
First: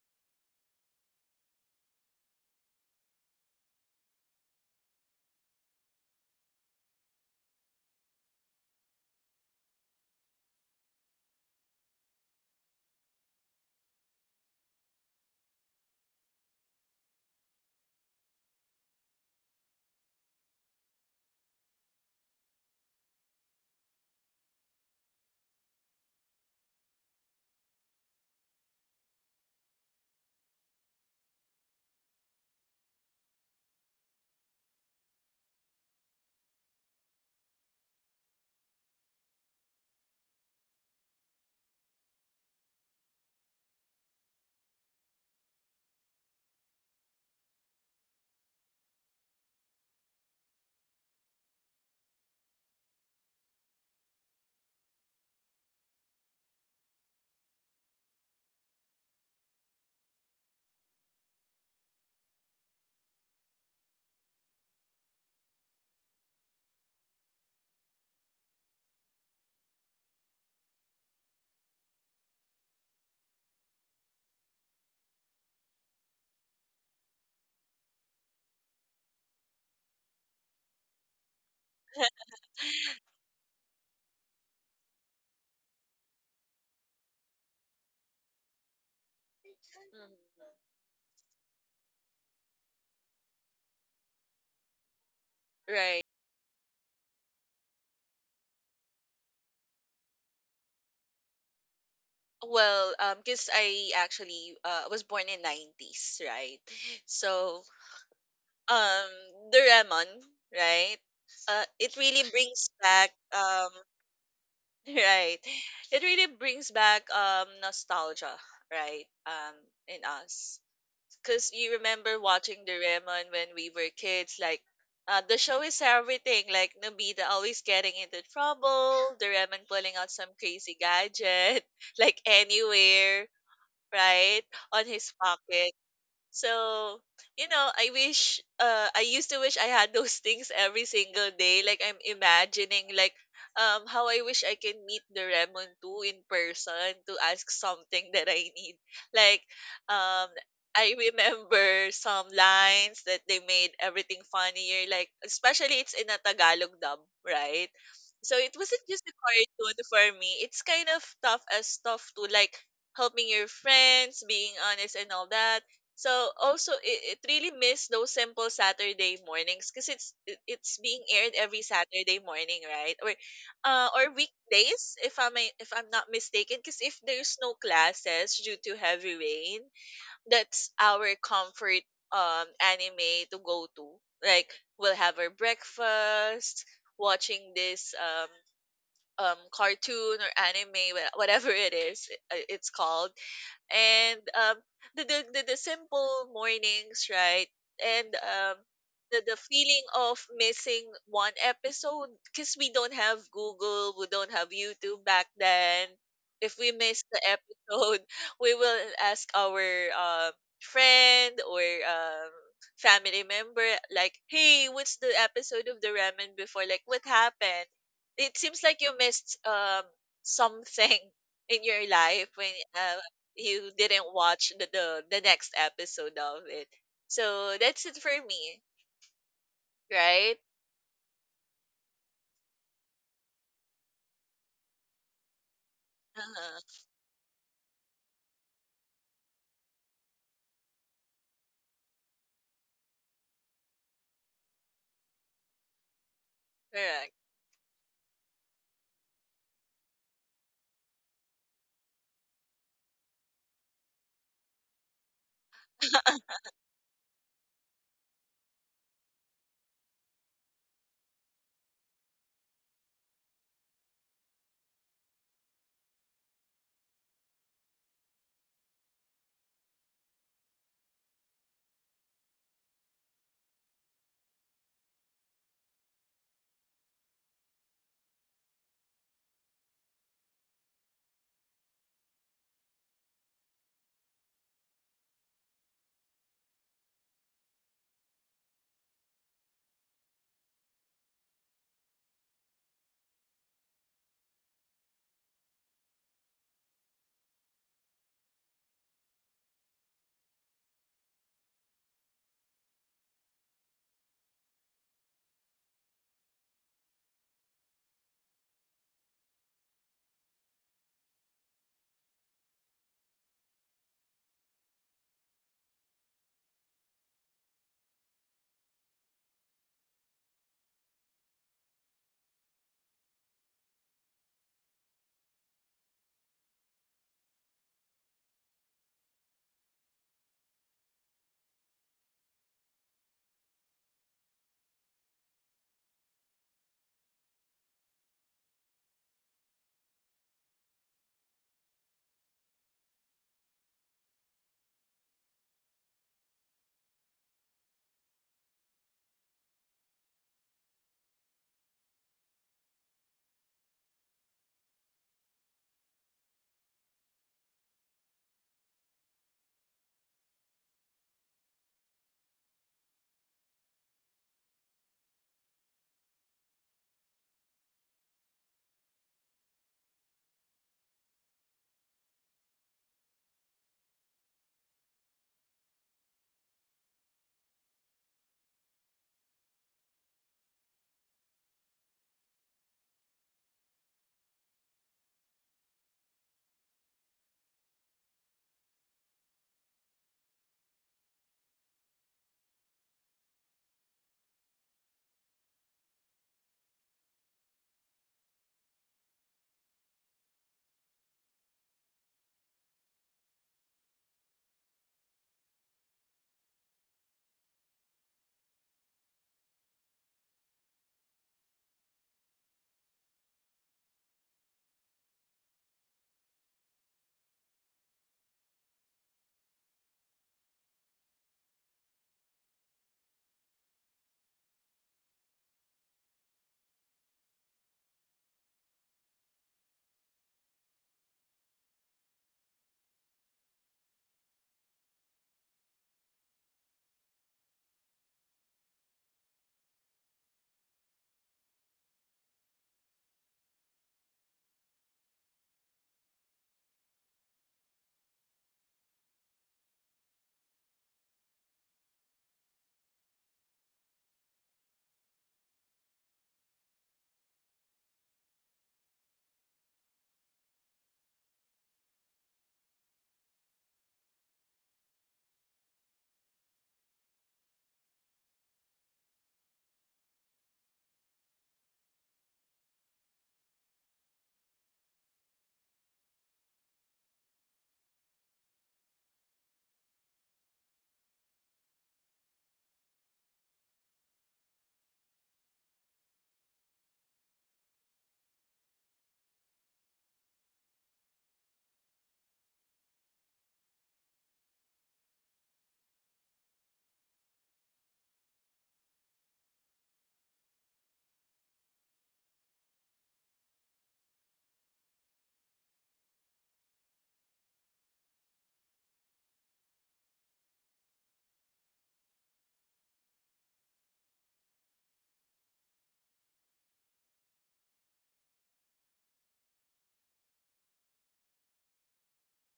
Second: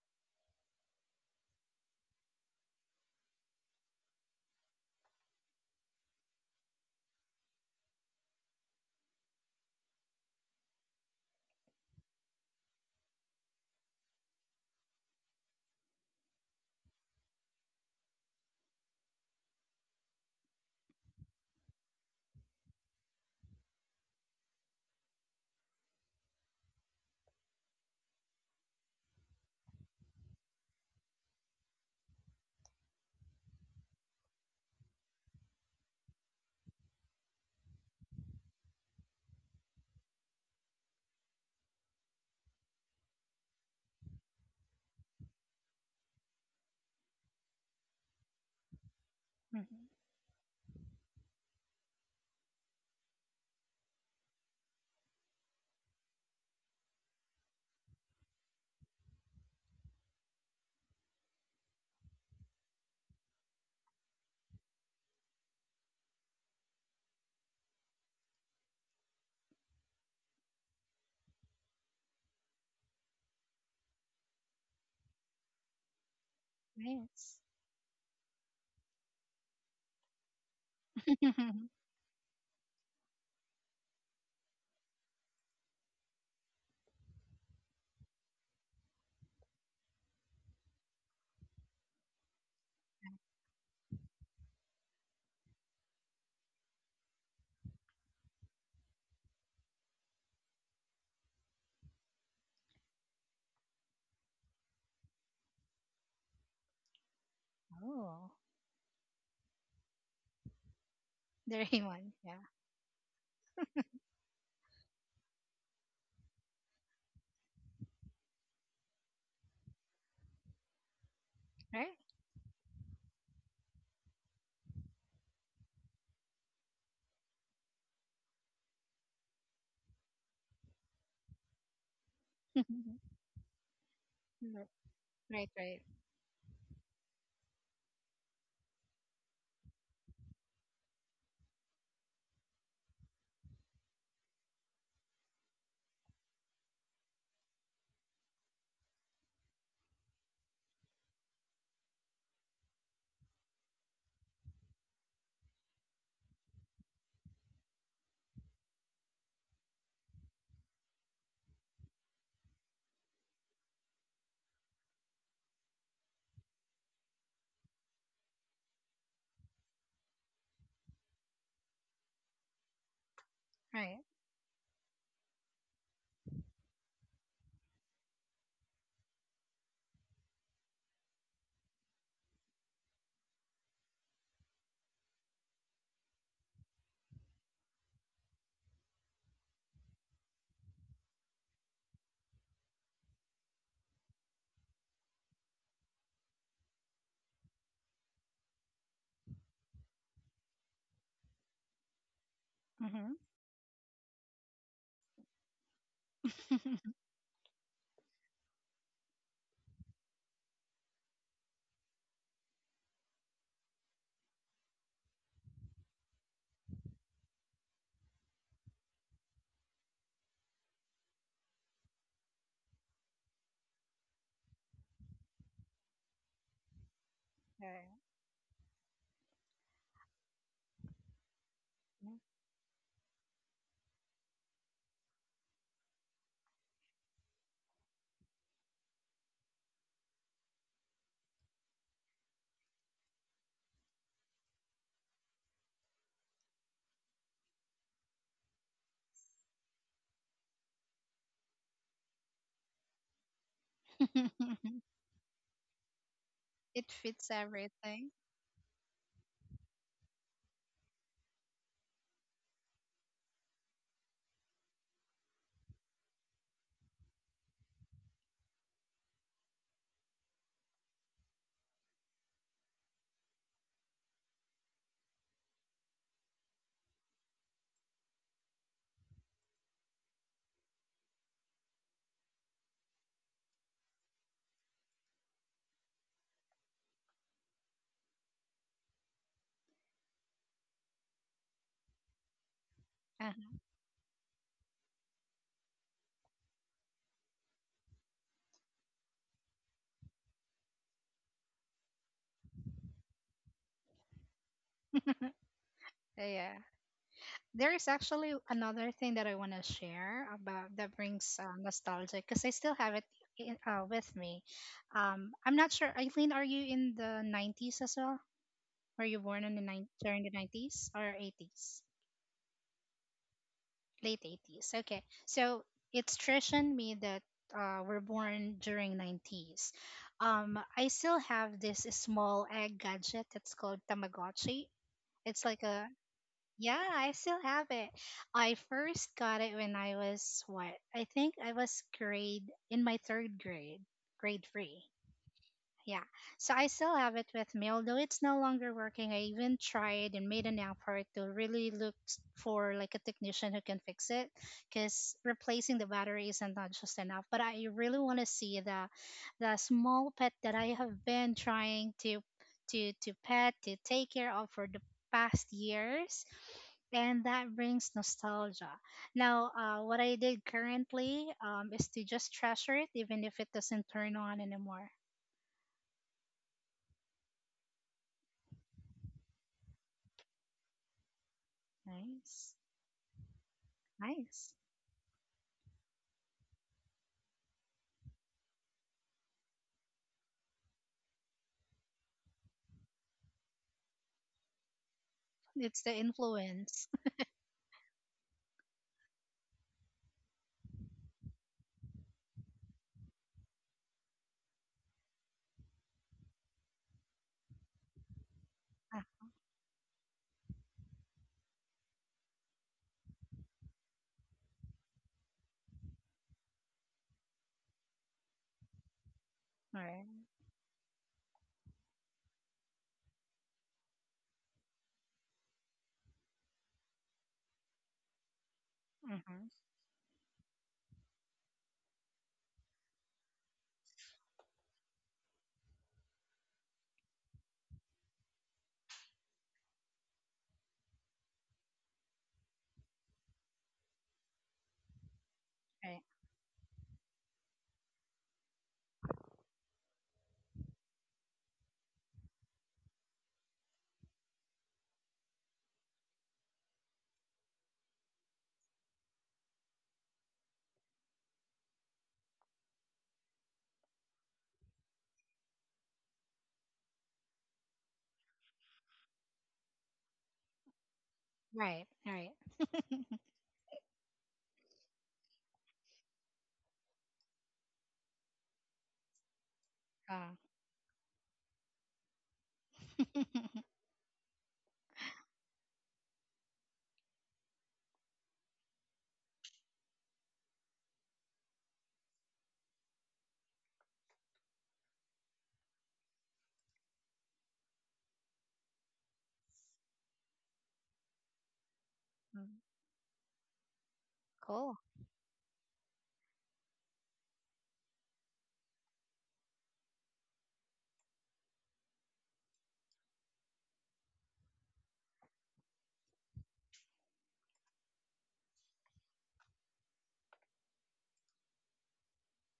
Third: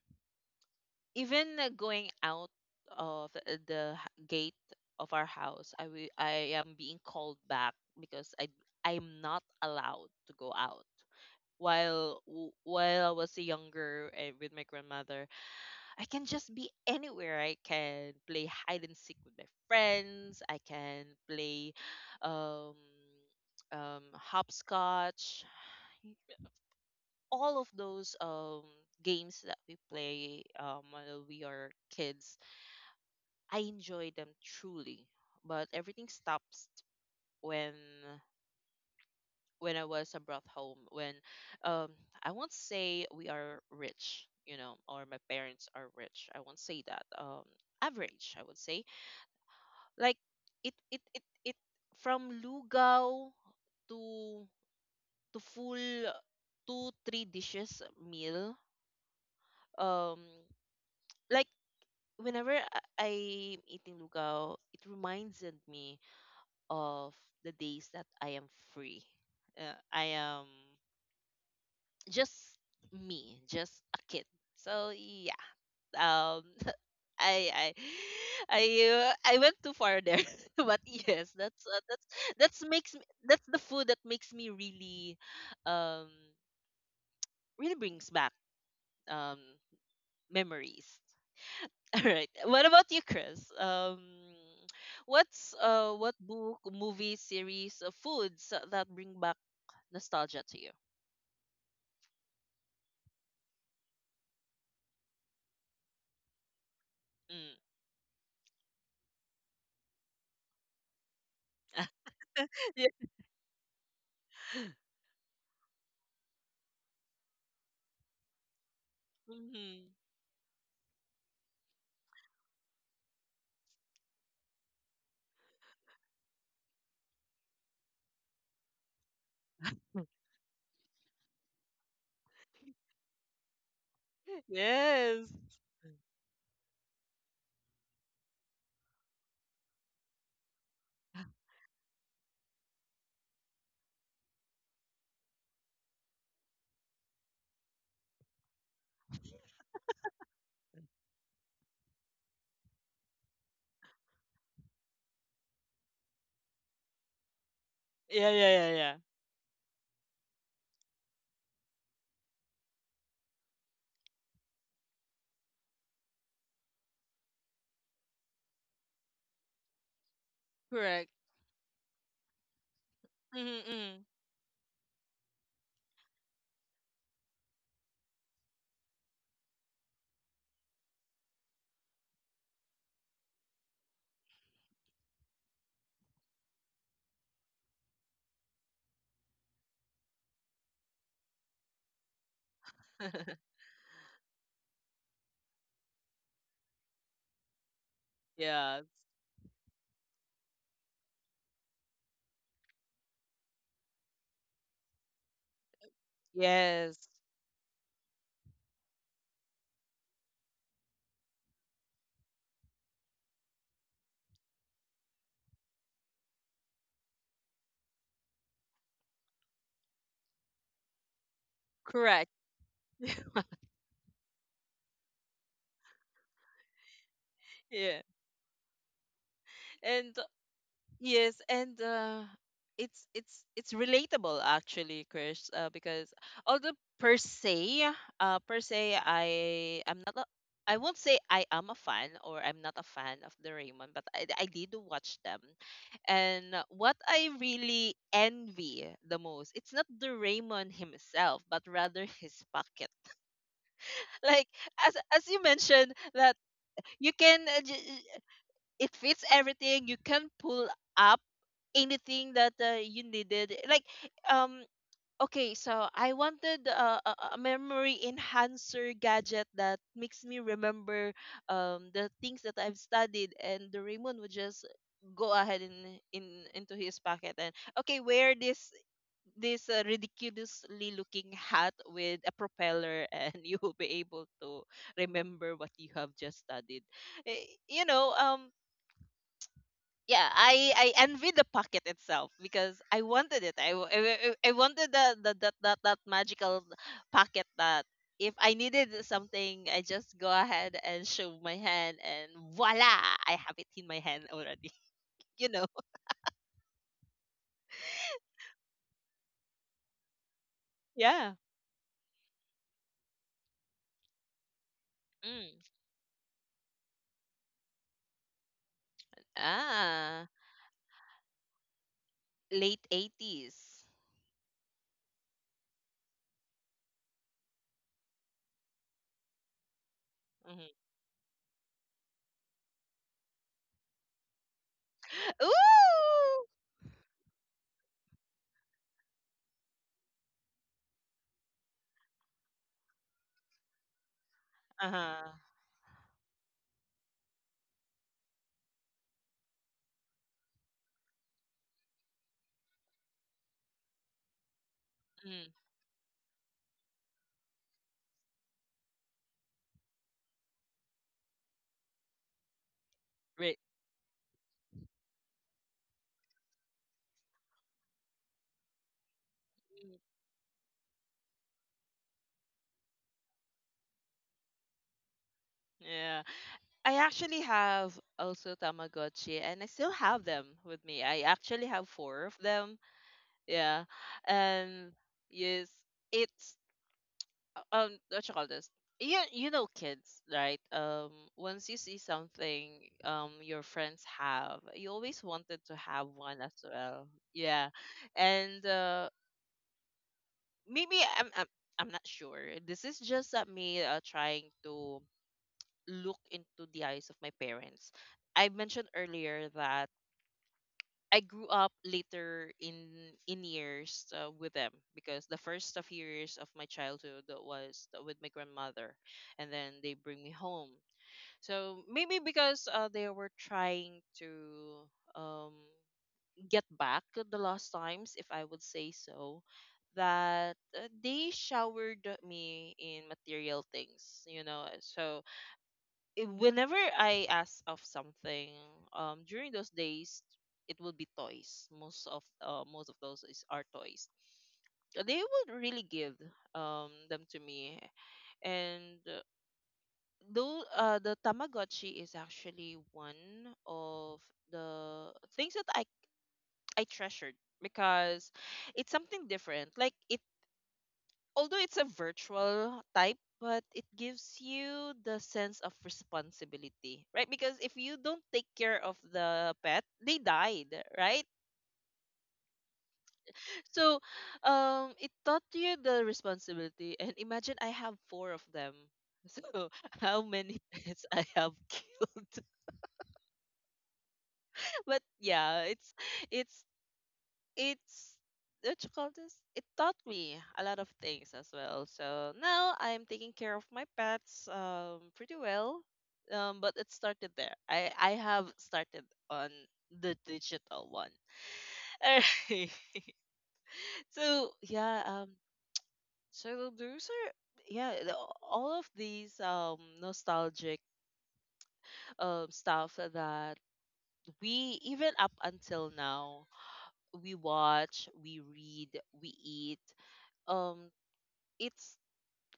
even going out of the gate of our house, I am being called back because I'm not allowed to go out. While I was younger and with my grandmother, I can just be anywhere. I can play hide and seek with my friends. I can play um, hopscotch, all of those games that we play while we are kids. I enjoy them truly. But everything stops when when I was brought home, when, um I won't say we are rich, you know, or my parents are rich. I won't say that. Average, I would say. Mm-hmm. Like, it from lugao to, full two three dishes meal, um like whenever I'm eating lugaw, it reminds me of the days that I am free. I am just me, just a kid. So yeah, um, Nice. I I I I went too far there, but yes, that's makes me, that's the food that makes me really, um, really brings back um Mhm. memories. All right. What about you, Chris? Right. What book, movie, series, foods that bring back nostalgia to you? Well, because I actually was born in 90s, right? Mm. So Oh. um Doraemon, right? It Doraemon. really Yeah. brings Ye- back, right. It really brings back nostalgia, right? Um hmm. in us. Cause you Right. remember watching Doraemon when we were kids, like, the show is everything. Like Nobita always getting into trouble, Doraemon pulling out some crazy gadget, like anywhere, right, Right. on his Yes. Right. pocket. Right. So, I used to wish I had those things every single day. Like I'm imagining like, how I wish I can meet the Remon too in person to ask something that I need. Like, um I remember some lines that they made everything funnier, like especially it's in a Tagalog dub, right? Yeah, So it yeah, yeah, wasn't yeah. just a cartoon for me. It's kind of tough, as tough to like helping your friends, being honest, and all that. So also, it really missed those simple Saturday mornings, because it's being Correct. aired every Saturday morning, right? Or uh Mm-hmm. Right. or weekdays, if I'm not mistaken, because if there's no classes due to heavy rain, that's our comfort, anime to go to. Like we'll have our breakfast watching this, cartoon or anime, whatever it is, it's called. And the simple mornings, right, and Yeah. the feeling of missing one episode, because we don't Mm-hmm. have Google, we don't have YouTube back then. If we miss Yes. the episode, we will ask our, uh, friend or family member, like, hey, what's the episode of the ramen before, like, what happened? It seems like you missed, something in your Correct. life when you didn't watch the next episode of it. So that's it Yeah. Right. for me, And right? yes, and it's relatable, actually, Chris, because, Uh-huh. although per se, I am not a, I won't say I am a fan or I'm not a fan of the Raymond, but I did watch them. And what Correct. I really envy the most, it's not the Raymond himself, but rather his pocket. Like, as you mentioned that It you fits can, everything. it fits everything. You can pull up anything that you needed, like, um okay, so I wanted a memory enhancer gadget that makes me remember the things that I've studied. And the Raymond would just go ahead in into his pocket, and, okay, wear this ridiculously looking hat with a propeller, and you will be able to remember what you have just studied. Eh, you know, yeah, I envy the pocket itself, because I Uh, wanted it. I wanted the that, that magical pocket, that if I needed something, I just go ahead and show my hand, and voila, I have it in my hand already. You know. yeah. There is actually another thing that I want to share about that Yeah. brings nostalgia because I still have it in, with me. I'm Mm. not sure, Eileen, are you in the 90s as well? Were you born in the nine during Ah, the 90s or 80s? late 80s. Late 80s. Okay. So it's tradition me that were born during 90s. I Mm-hmm. still have this small egg gadget that's called Tamagotchi. It's like a Ooh. yeah, I still have it. I first got it when I was what? I think I was grade in my third grade, grade three. Uh-huh. Yeah. So I still have it with me, although it's no longer working. I even tried and made an effort to really look for like a technician who can fix it because Mm. replacing the battery isn't not just enough. But I really want to see the small pet that I have been trying to to to pet Right. to take care of for the past years and that brings nostalgia. Now, what Mm. I did currently is to just treasure it, even if it doesn't turn on anymore. Yeah. I actually have also Tamagotchi, and I still have them with me. I actually have four of Nice. them. Yeah. Nice. And yes, it's, what you call this? You know kids, right? Once you see something your friends have, you always wanted to It's the have one as influence. well. Yeah. And maybe I'm not sure. This is just me trying to look into the eyes of my parents. I mentioned Ah, earlier that I grew up later in years, with them, because the first of years of my childhood was with my grandmother, and then all they right. bring me home. So maybe, because they were trying to, um, get back the last times, if I would say so, Mm-hmm. that they showered me in material things, you know. So, whenever I ask of something, during those days, it will be toys. Most of those is are toys. They would really Right. give them to me, and though the Tamagotchi is actually one of the things that I treasured, because it's something different. Like it Although it's a virtual type, but it gives you the sense of responsibility, right? Because if you don't take care of the pet, they died, right? Right. All right. So, it taught you the responsibility. And imagine, I have four of them. So how Uh, many pets I have killed? But yeah, it's it's, what you call this? It taught me a lot of things as well. So now I'm taking care of my pets pretty well. But it started there. I have started on the digital one. mm, Alright. So cool. yeah, so those are, yeah, all of these nostalgic stuff that we, even up until now, we watch, we read, we eat. Um, it's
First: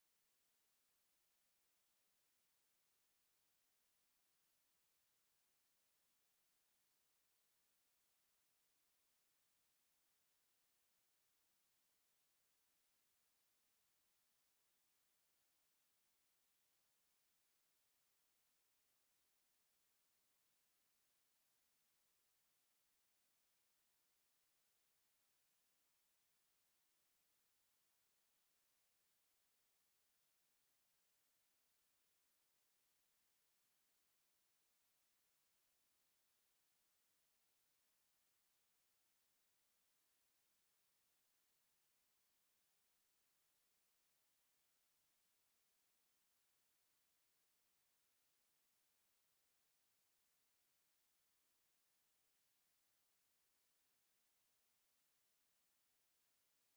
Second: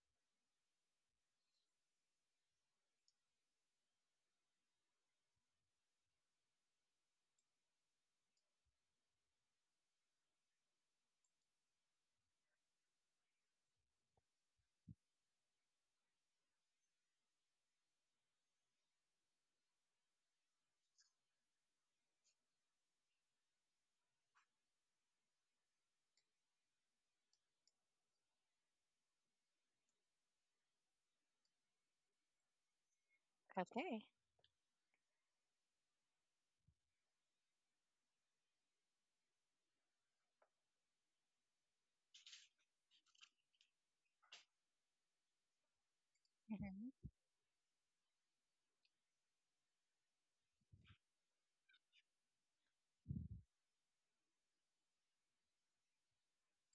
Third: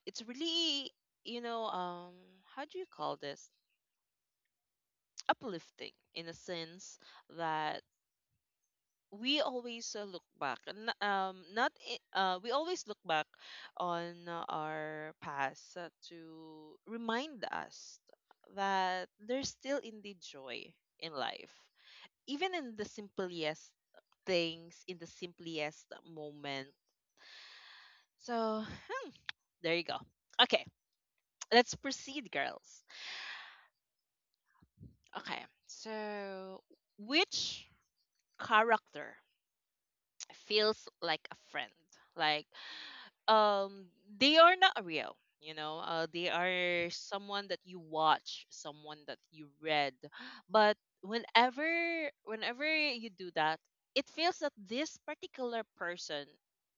it's really, you know, how do you call this? Uplifting, in a sense, that we always look back, and, n- not I- we always look back on our past, to remind us that there's still indeed joy in life, even in the simplest things, in the simplest moment. So, hmm, there you go. Okay. Let's proceed, girls. Okay. Okay, so which character feels like a friend? Like, um, they are not real, you know, they are Hmm. someone that you watch, someone that you read. But whenever you do that, it feels that this particular person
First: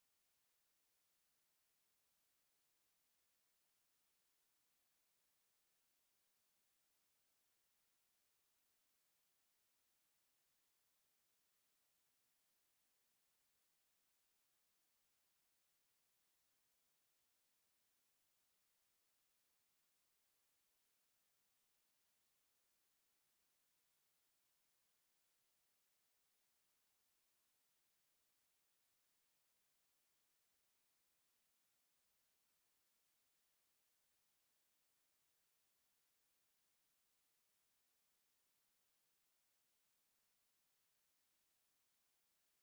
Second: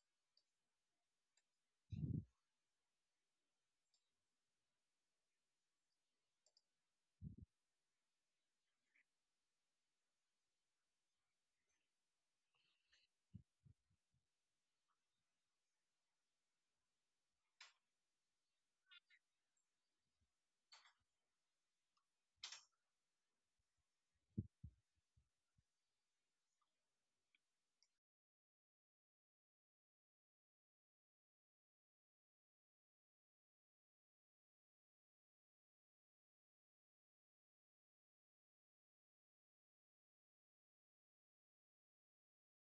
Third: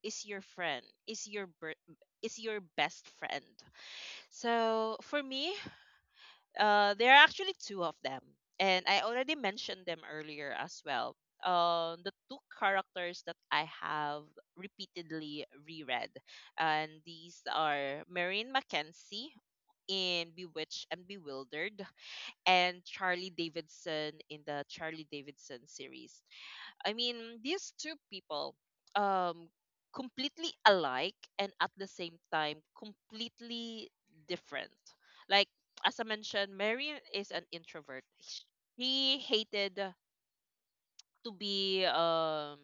is your friend, is your best friend. So for me, there are actually two of them, and I already mentioned them earlier as well. The two characters that I have repeatedly reread, and these are Maureen Mackenzie in Bewitched and Bewildered, and Charlie Davidson in the Charlie Davidson series. I mean, these two people, um, completely alike, and at the same time, completely different. Like as I mentioned, Mary is an introvert. She hated to be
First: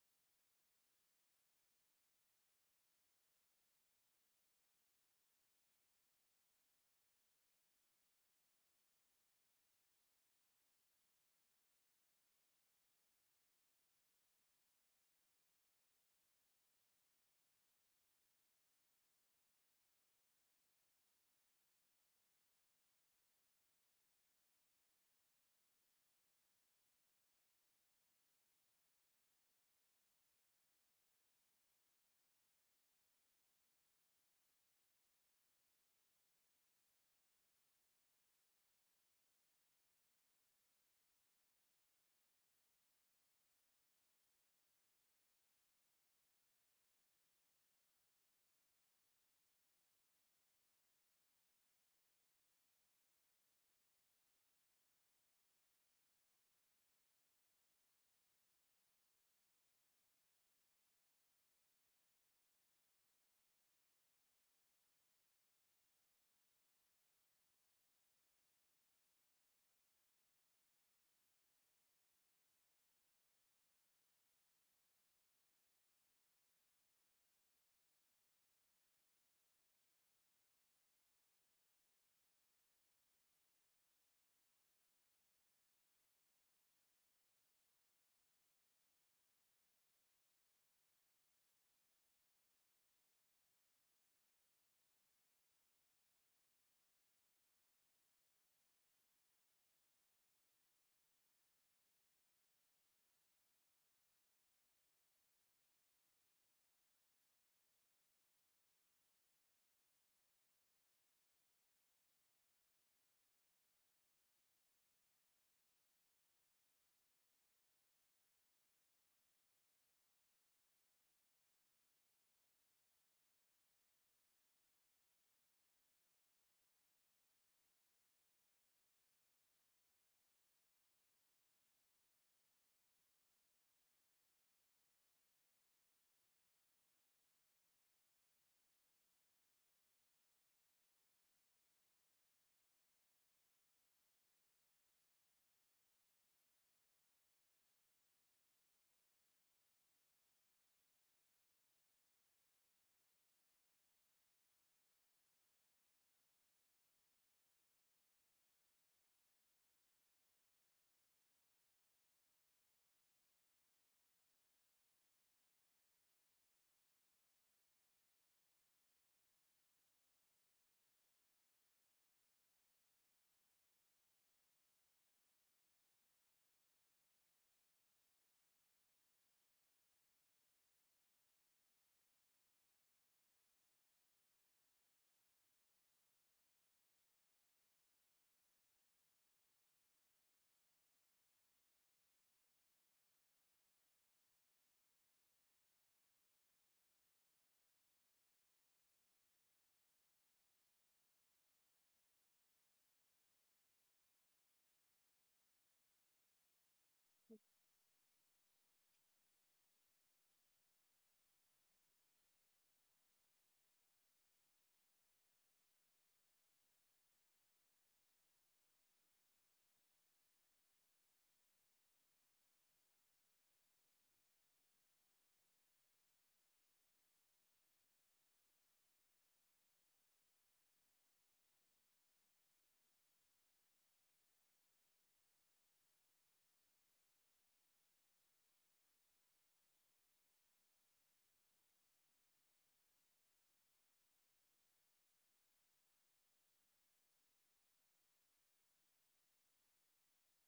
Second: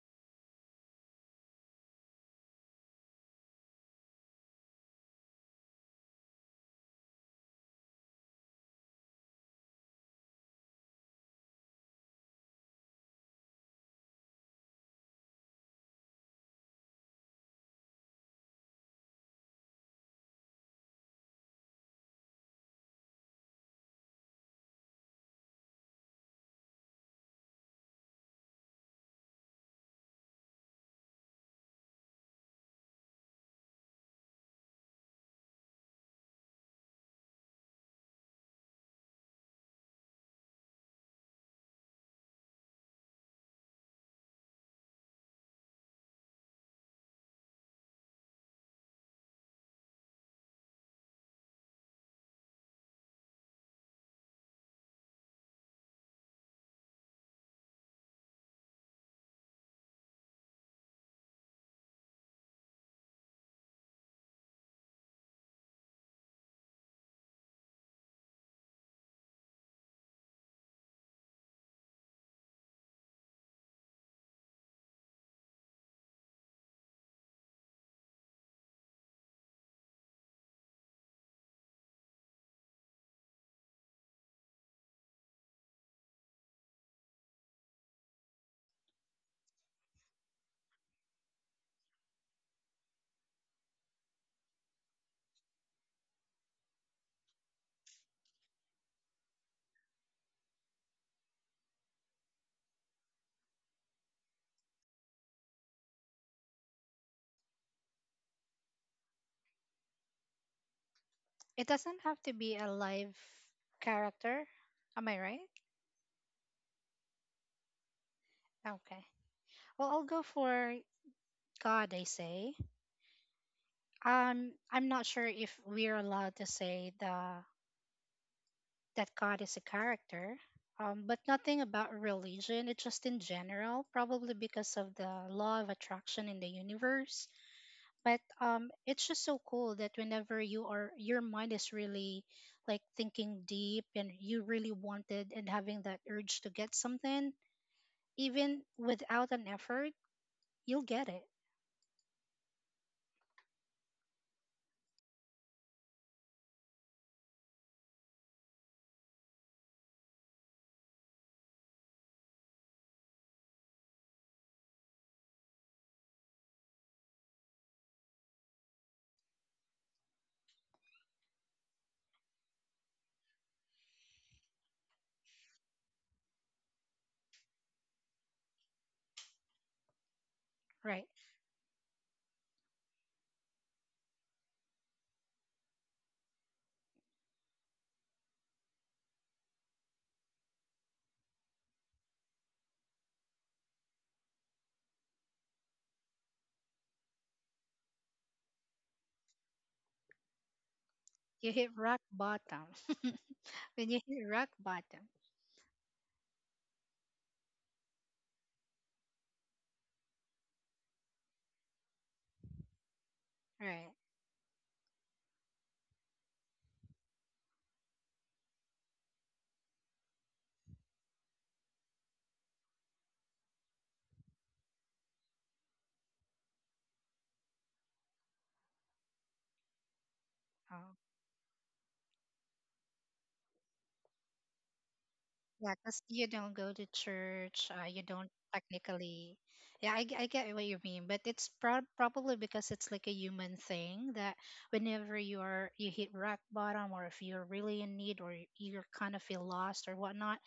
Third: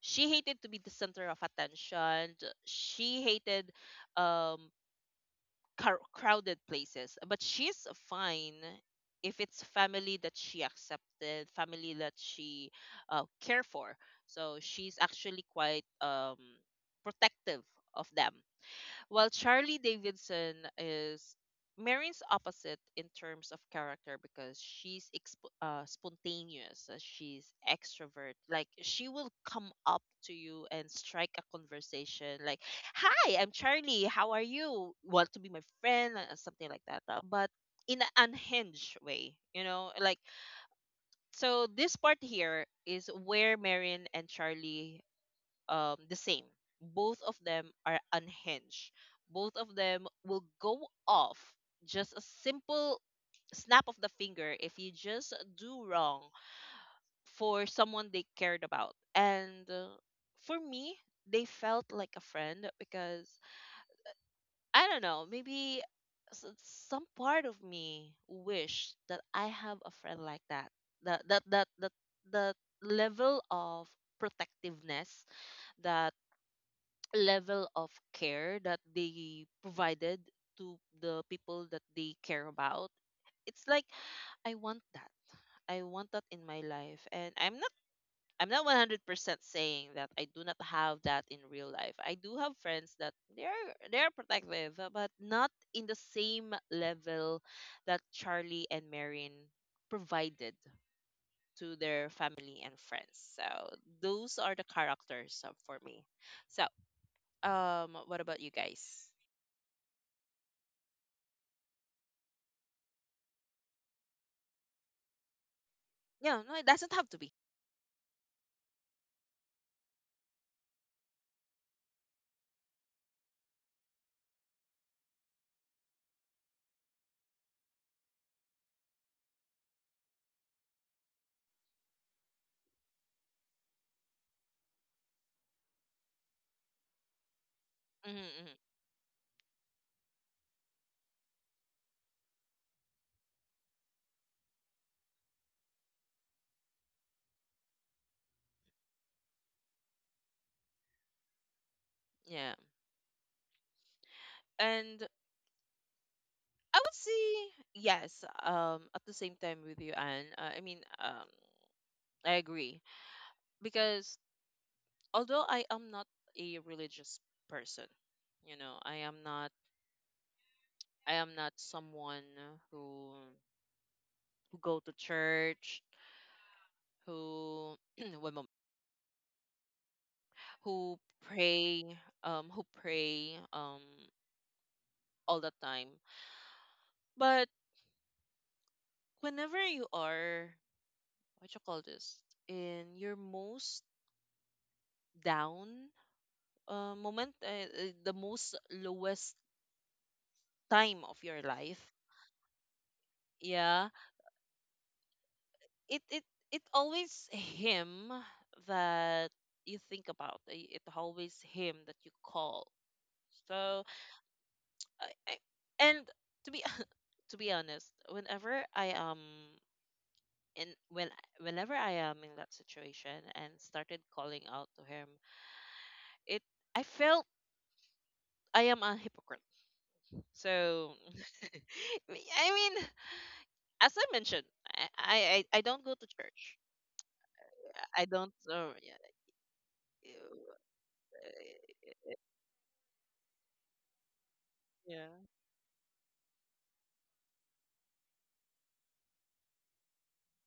she hated to be the center of attention. She hated um crowded places. But she's fine if it's family that she accepted, family that she care for. So she's actually quite protective of them. While Charlie Davidson is Marin's opposite in terms of character because she's spontaneous, she's extrovert. Like she will come up to you and strike a conversation like, "Hi, I'm Charlie. How are you? Want to be my friend?" Something like that. But in an unhinged way, you know, This part here is where Marin and Charlie the same. Both of them are unhinged. Both of them will go off just a simple snap of the finger if you just do wrong for someone they cared about. And for me, they felt like a friend because I don't know, maybe some part of me wish that I have a friend like that. That that that that that level of protectiveness that. Level of care that they provided to the people that they care about it's like I want that. I want that in my life, and I'm not 100% saying that I do not have that in real life. I do have friends that they're protective, but not in the same level that Charlie and Marin provided to their family and friends. So those are the characters, for me. So, what about you guys? It doesn't have to be a live character. Am I right? Yeah, no, it doesn't have to be. Okay. Well, I'll go for God, I say. I'm not sure if we're allowed to say the that God is a character, but nothing about religion. It's just in general, probably because of the law of attraction in the universe. Hmm, But hmm. It's just so cool that whenever you are, your mind is really like thinking deep and you really wanted and having that urge to get something, even without an effort, you'll get it, Yeah, and I would say yes. At the same time with you, Anne. I mean, I agree because although I am not a religious person, you know, I am not. I am not someone who who go to church, who one moment, who right? pray, who pray, all the time. But whenever you are what you call this in your most down moment, the most lowest time of your You hit life. rock bottom. Yeah. When you hit rock bottom, It it always him that you think about. It always him that you call. So right? I, and to be to be honest, whenever I am in when whenever I am in that situation and started calling out to him, it I felt I am a hypocrite. um, So I mean, as I mentioned, I Yeah, don't go because to you don't church. go to church, you I don't don't. Yeah. technically. Yeah, I get what you mean, but it's prob uh, probably because it's like a human thing that whenever Yeah. you are you hit rock bottom, or if you're really in need, or you kind of feel lost or whatnot,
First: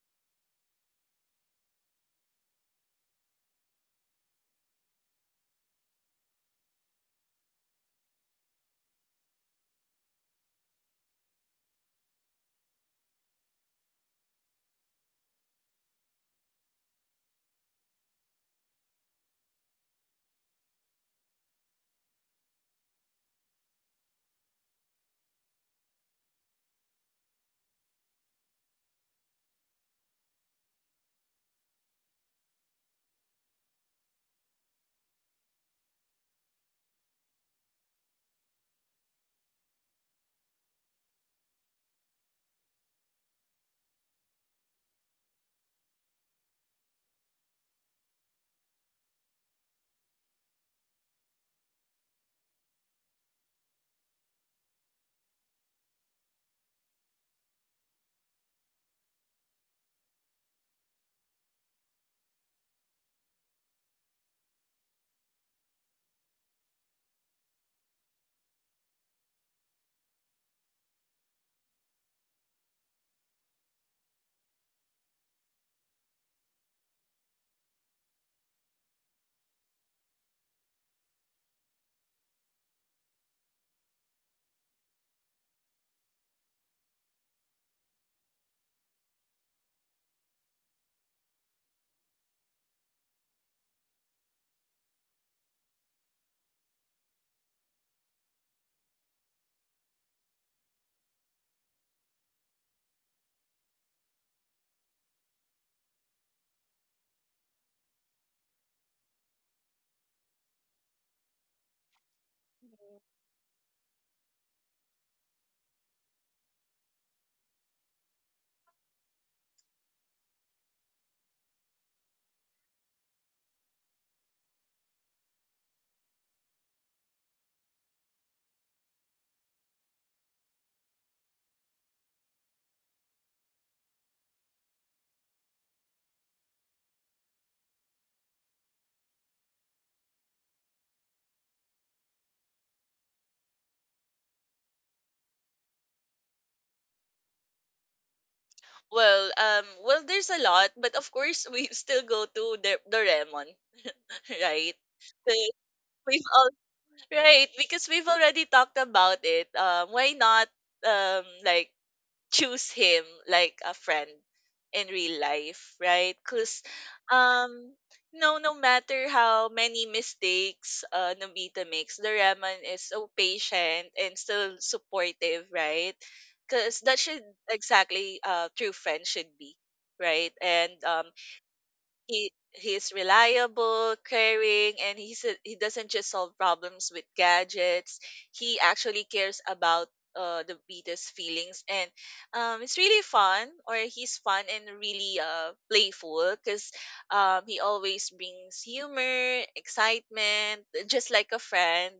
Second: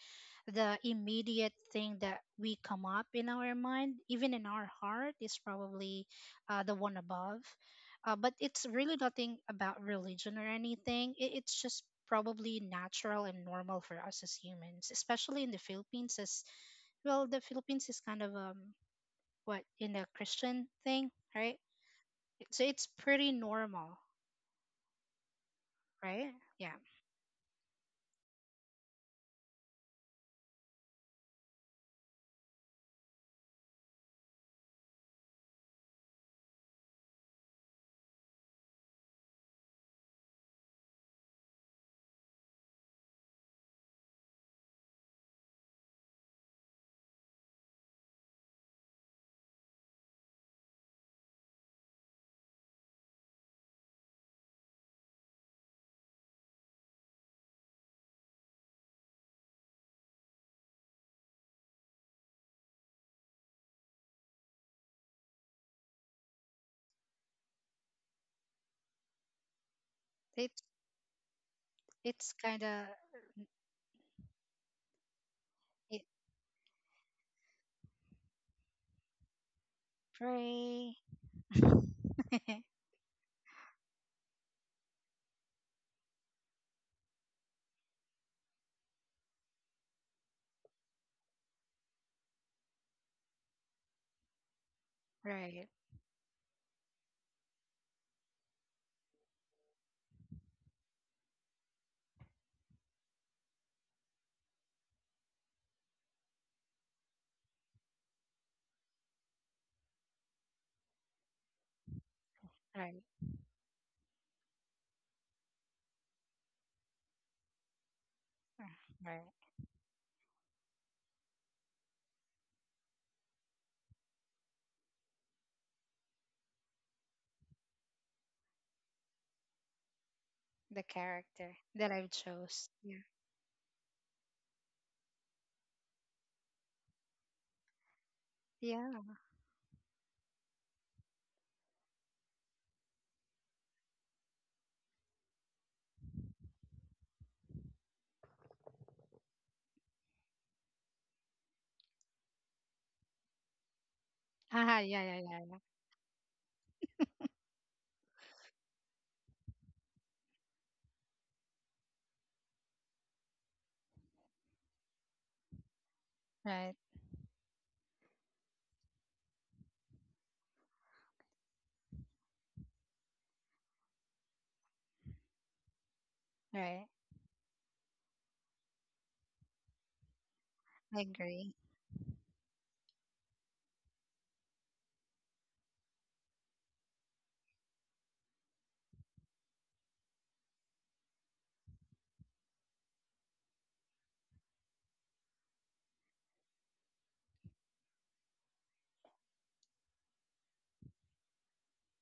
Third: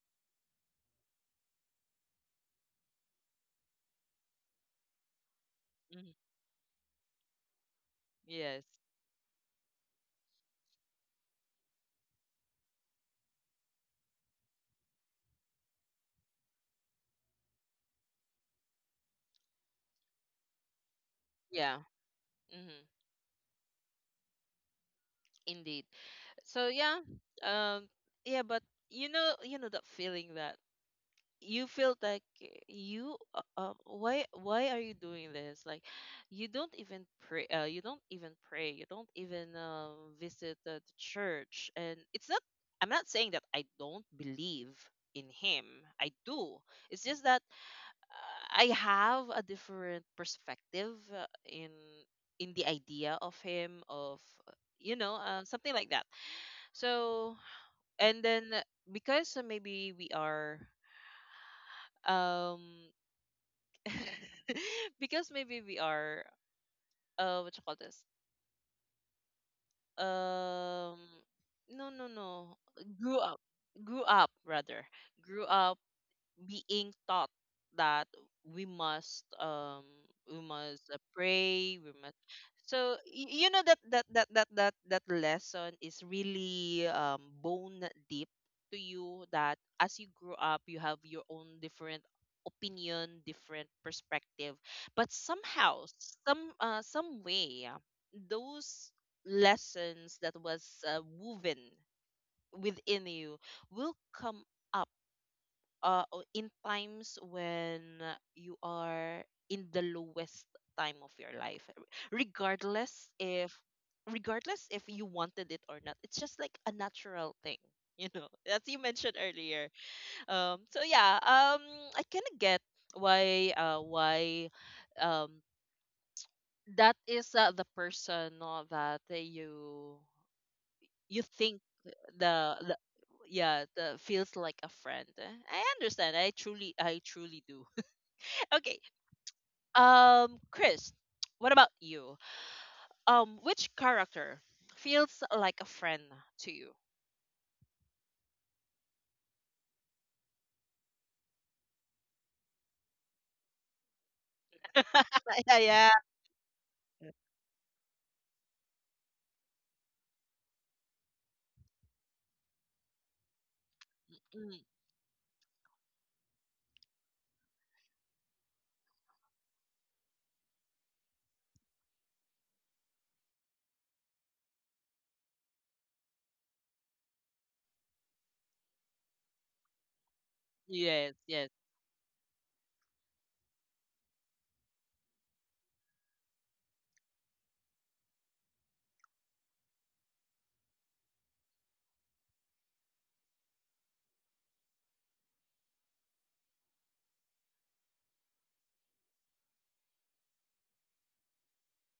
the immediate thing that we come up in our mind, even in our heart, is probably Mhm. The one above. But Yes. it's really nothing about religion or anything. It's just probably natural and normal for us as humans, especially in the Philippines, as well, the Philippines is kind of what in a Christian thing, right? Yeah. So Hmm. it's pretty normal, Indeed. right? So Yeah, yeah. Um. Yeah, but you know that feeling that you feel like you why are you doing this like you don't even pray. You don't even pray. You don't even visit the church. And it's not. I'm not saying that I don't believe in him. I do. It's just that, I have a different perspective, in the idea of him, of uh, you know, something like that. So and then because maybe we are um because maybe we are, what you call this, it um no, no, it's no, kind of grew up grew up rather grew up it being taught that we must, we must, pray, pray. We must. So you know that lesson is really, um, bone deep to you. That as you grow up, you have your own different opinion, different perspective. But right, somehow, some way, those lessons that was, woven within you will come up in times when you are in the lowest time of your life. Right, Regardless if regardless if you wanted it or not, it's just like a natural thing, you know, as you mentioned right. earlier. So yeah. I kind of get why, why um that is, the person, no, that, you The you character think that I've the, chose. the. Yeah. Yeah, the feels like a friend. Eh, I understand. I truly do. Okay. Yeah. Chris, what about you? Which character feels like a friend to you? Well, well, there's a lot, but of course we still go to the Doraemon, right? Ah, yeah, yeah, yeah, The- yeah. Yeah, yeah. We've all right, because we've already talked about it. Why not, like, choose him like a friend Mm, in real life, right? Because, Right. um no matter how many mistakes Nobita makes, Doraemon is so patient and still supportive, right? Because Right. that should, exactly, true friends should be, right? And I um yes, yes. agree. he's reliable, caring, and he doesn't just solve problems with gadgets. He actually cares about, the beta's feelings, and it's really fun, or he's fun and really, playful, because he always brings humor, excitement, just like a friend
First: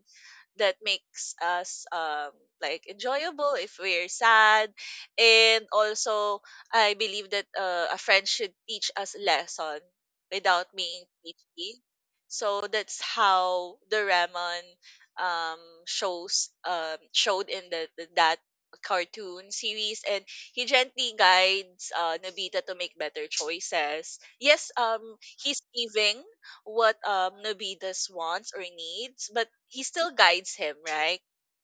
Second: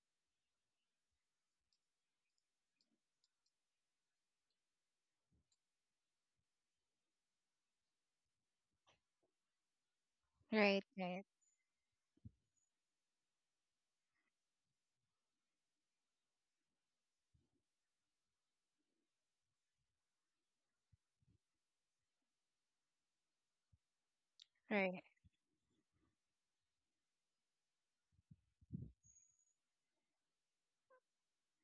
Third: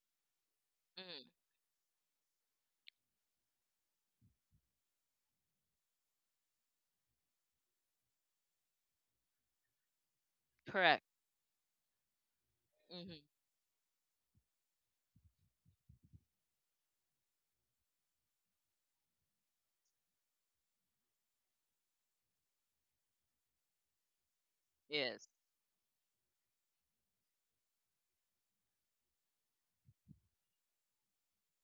that Mm, makes us, like, enjoyable if we're sad. And also, I believe that a friend should teach us lesson without Right, being correct. right, preachy. So that's Hmm. how the Doraemon, um, shows showed in the that cartoon series, and he gently guides Nobita to make better choices. Yes, right, Yes, he's giving what, Nobita's wants or needs, but he still guides him, right?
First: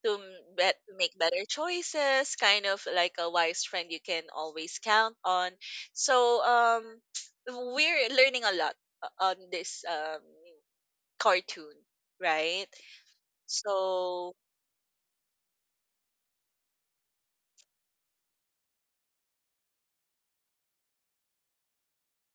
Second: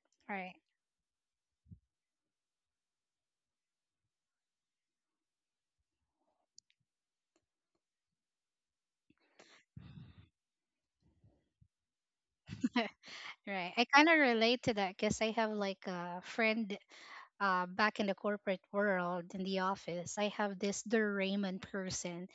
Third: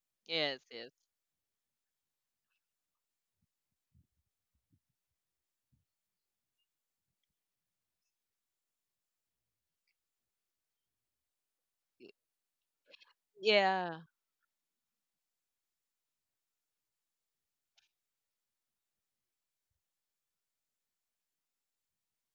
To m- right. yes, bet- yes. make better choices, kind of like a wise friend you can always count on. So, we're learning a lot on this cartoon, y- right? right. I Yeah. kind of So, relate to that because I have like a friend back in the corporate world in the office I have this Raymond person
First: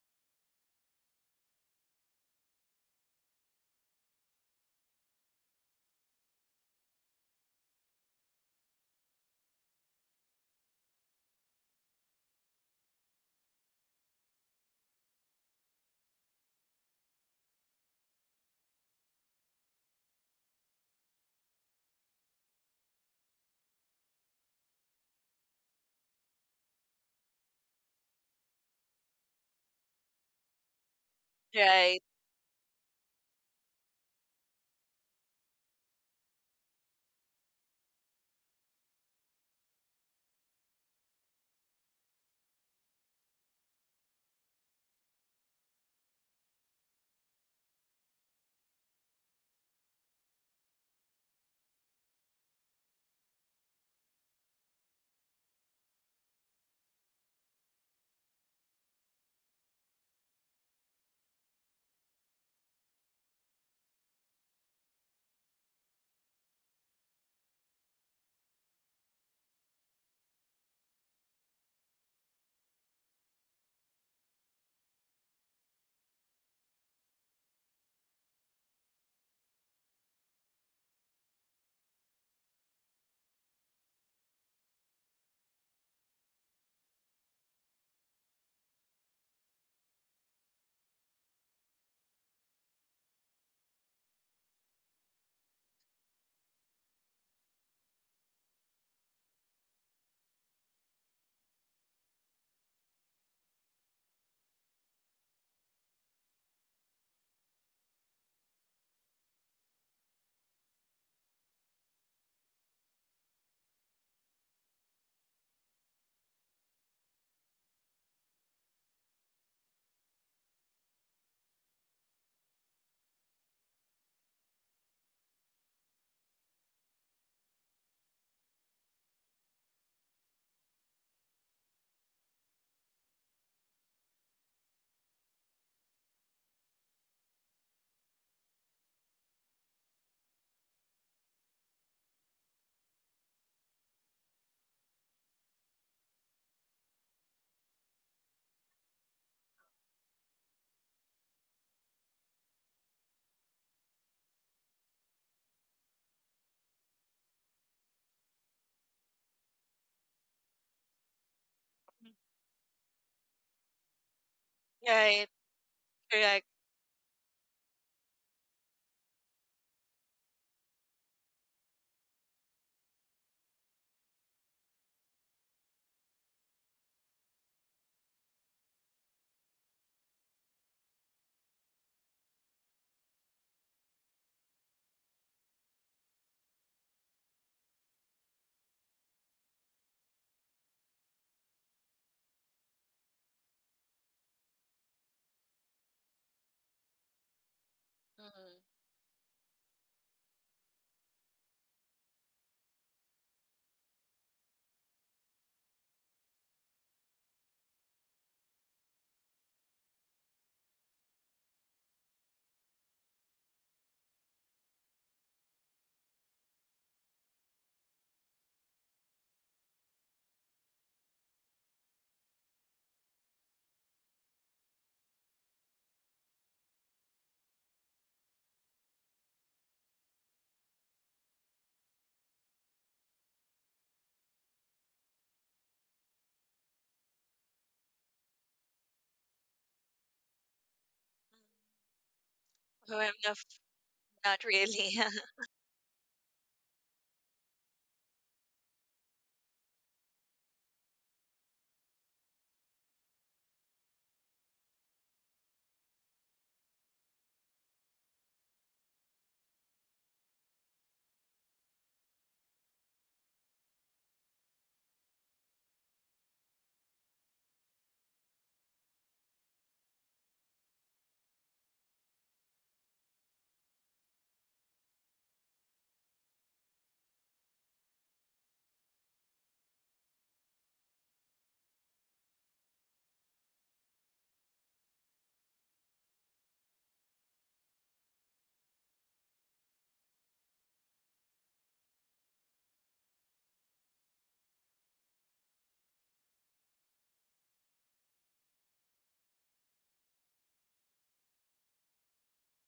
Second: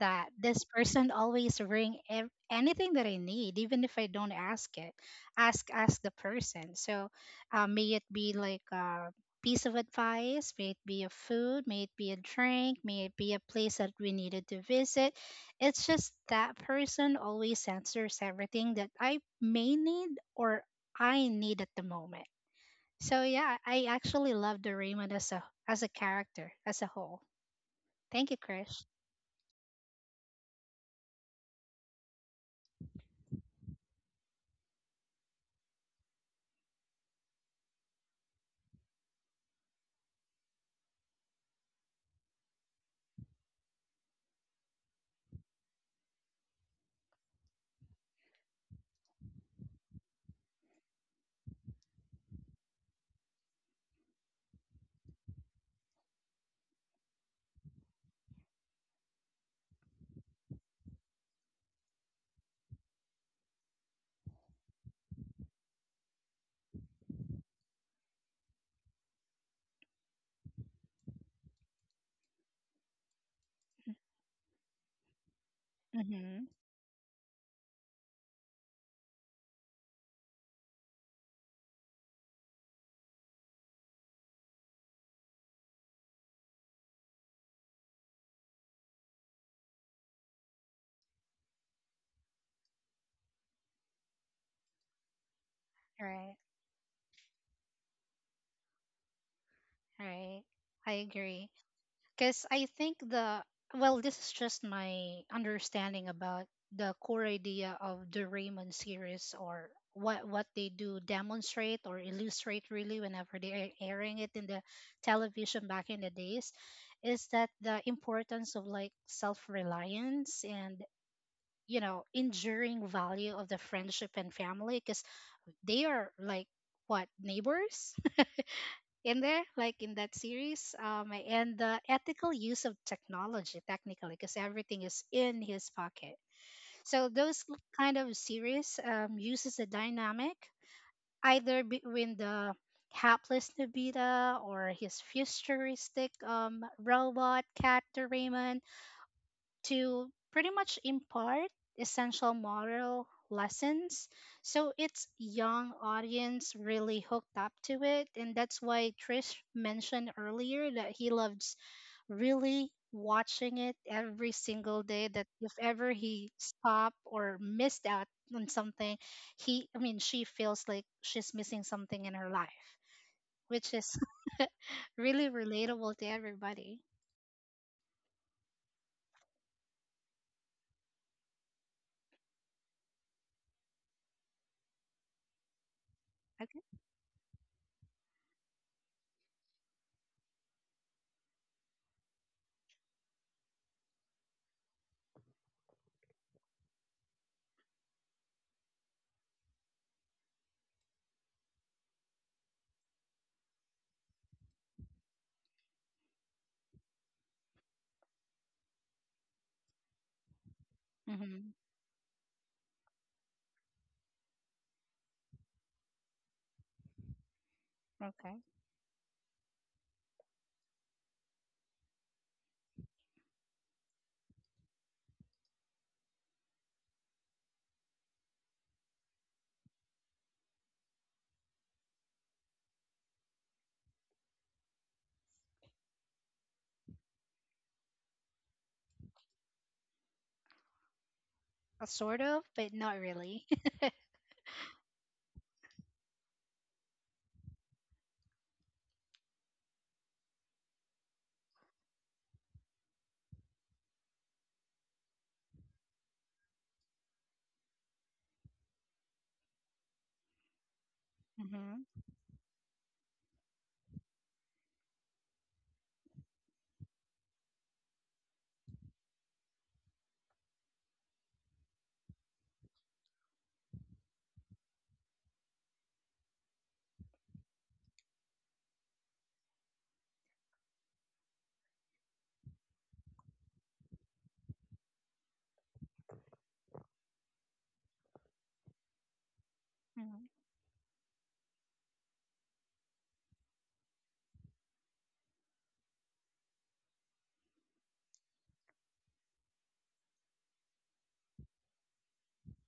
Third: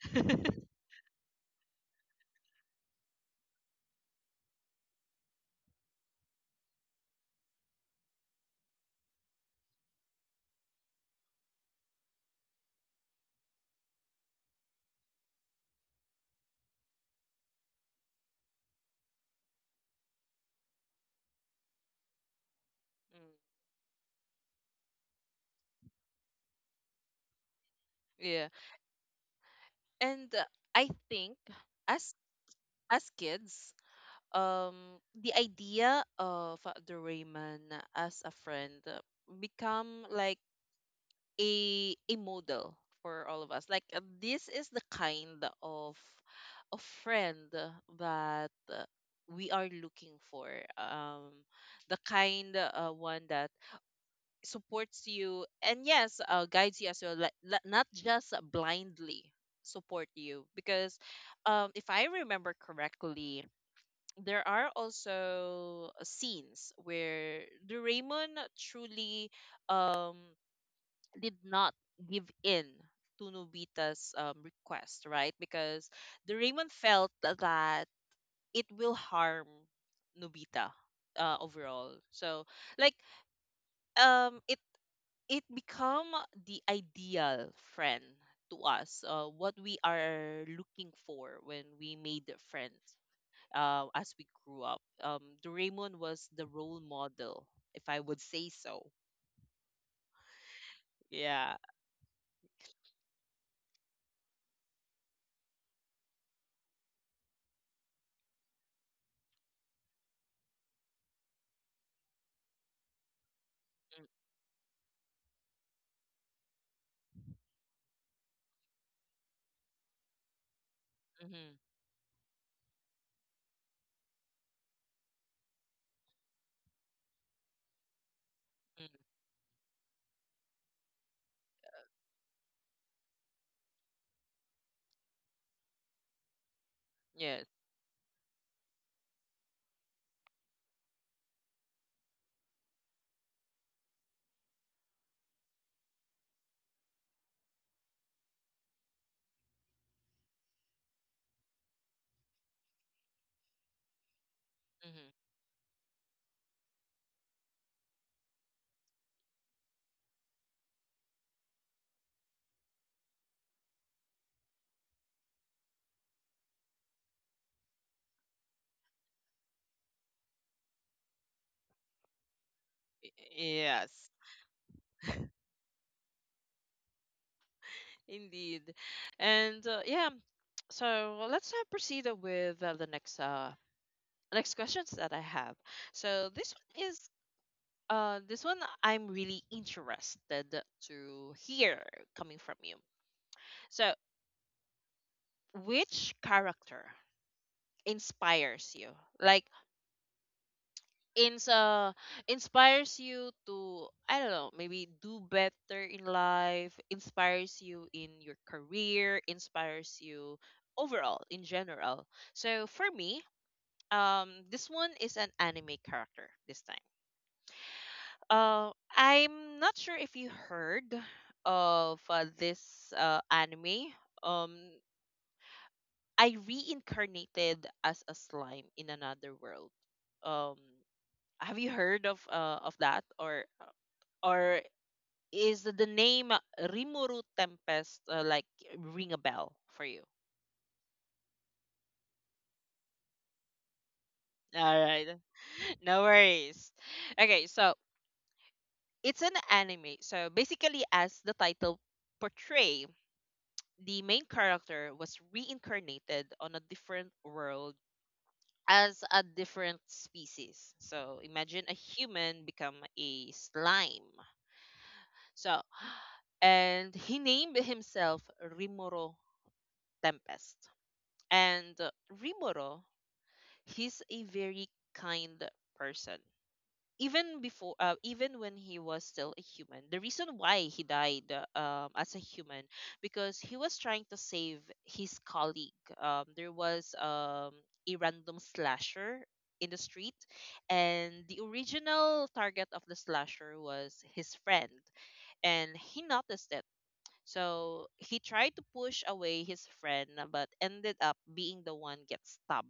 that this person always bring anything that I need even if I don't ask it ask the person. So may it be like a piece of advice, may it be a food, may it be a drink, may it be a place that we needed to visit, it's just that person always answers everything that I may need or I need at the moment. So Mm, yeah, I actually love Doraemon as a character as a whole. Thank you, yeah. Krish. And, I think right, as as kids, the idea of, the Rayman as a friend, become like a model for all of us. Like, this is the kind of a friend that, we are looking for. Um, the kind, one that supports you and yes, guides you as well. Like not just blindly support you because, if I remember correctly. There are also scenes where the Raymond truly, um did not give in to Nobita's, request, right? Because Mm-hmm. Doraemon felt that it will harm Nobita, overall. So, like, um, it it become the ideal friend to us. What we are looking for when we made the friends. As we grew up, Doraemon was Right, the role model, if I would say so. right. I agree. Yeah. Because I think the well, this is just my understanding about the core idea of the Raymond series or what they do demonstrate or illustrate really whenever they are airing it in the television back in the days is that the importance of like self-reliance and Mm-hmm. you know enduring value of the friendship and family because they are like what neighbors Mm-hmm. in there like in that series and the ethical use of technology technically because everything is in his pocket. So Yes. those kind of series uses a dynamic either between the hapless Nobita or his futuristic robot cat Doraemon to pretty much impart essential moral lessons. So its Mm-hmm. young audience really hooked up to it. And that's why Trish mentioned earlier that he loves really watching it every single day right, that if ever he correct. stopped or missed out on something he, I mean, she feels like she's missing something in her life, which is Yes, really relatable to everybody. indeed. And yeah, so let's, proceed with, the next next questions that I have. So this Okay. one is, this one I'm really interested to hear coming from you. So which character Mm. inspires you? Like ins uh, inspires you to I don't know, maybe do better in life, inspires you in your career, inspires you overall in Hmm. general. So for me, this one is an anime character this time. Okay. I'm not sure if you heard of, this, anime. Um, I reincarnated as a slime in another world. Um, have you heard of, of that, or is the name Rimuru Tempest, like ring a bell for you? Sort of, but No, not I'm not, really. not All really. right. No worries. Okay, so it's an anime. So basically, as the title portray, the main character was reincarnated on a different world as a different species. So imagine a Mhm, human become a slime. So and he named himself Rimuru Tempest. And, Rimuro, he's a very kind person even before, even when he was still a human. The reason why he died, as a human, because he was trying to save his colleague. Um, there was, a random slasher in the street, mhm, and the original target of the slasher was his friend, and he noticed it. So he tried to push away his friend, but ended up being the one get stabbed,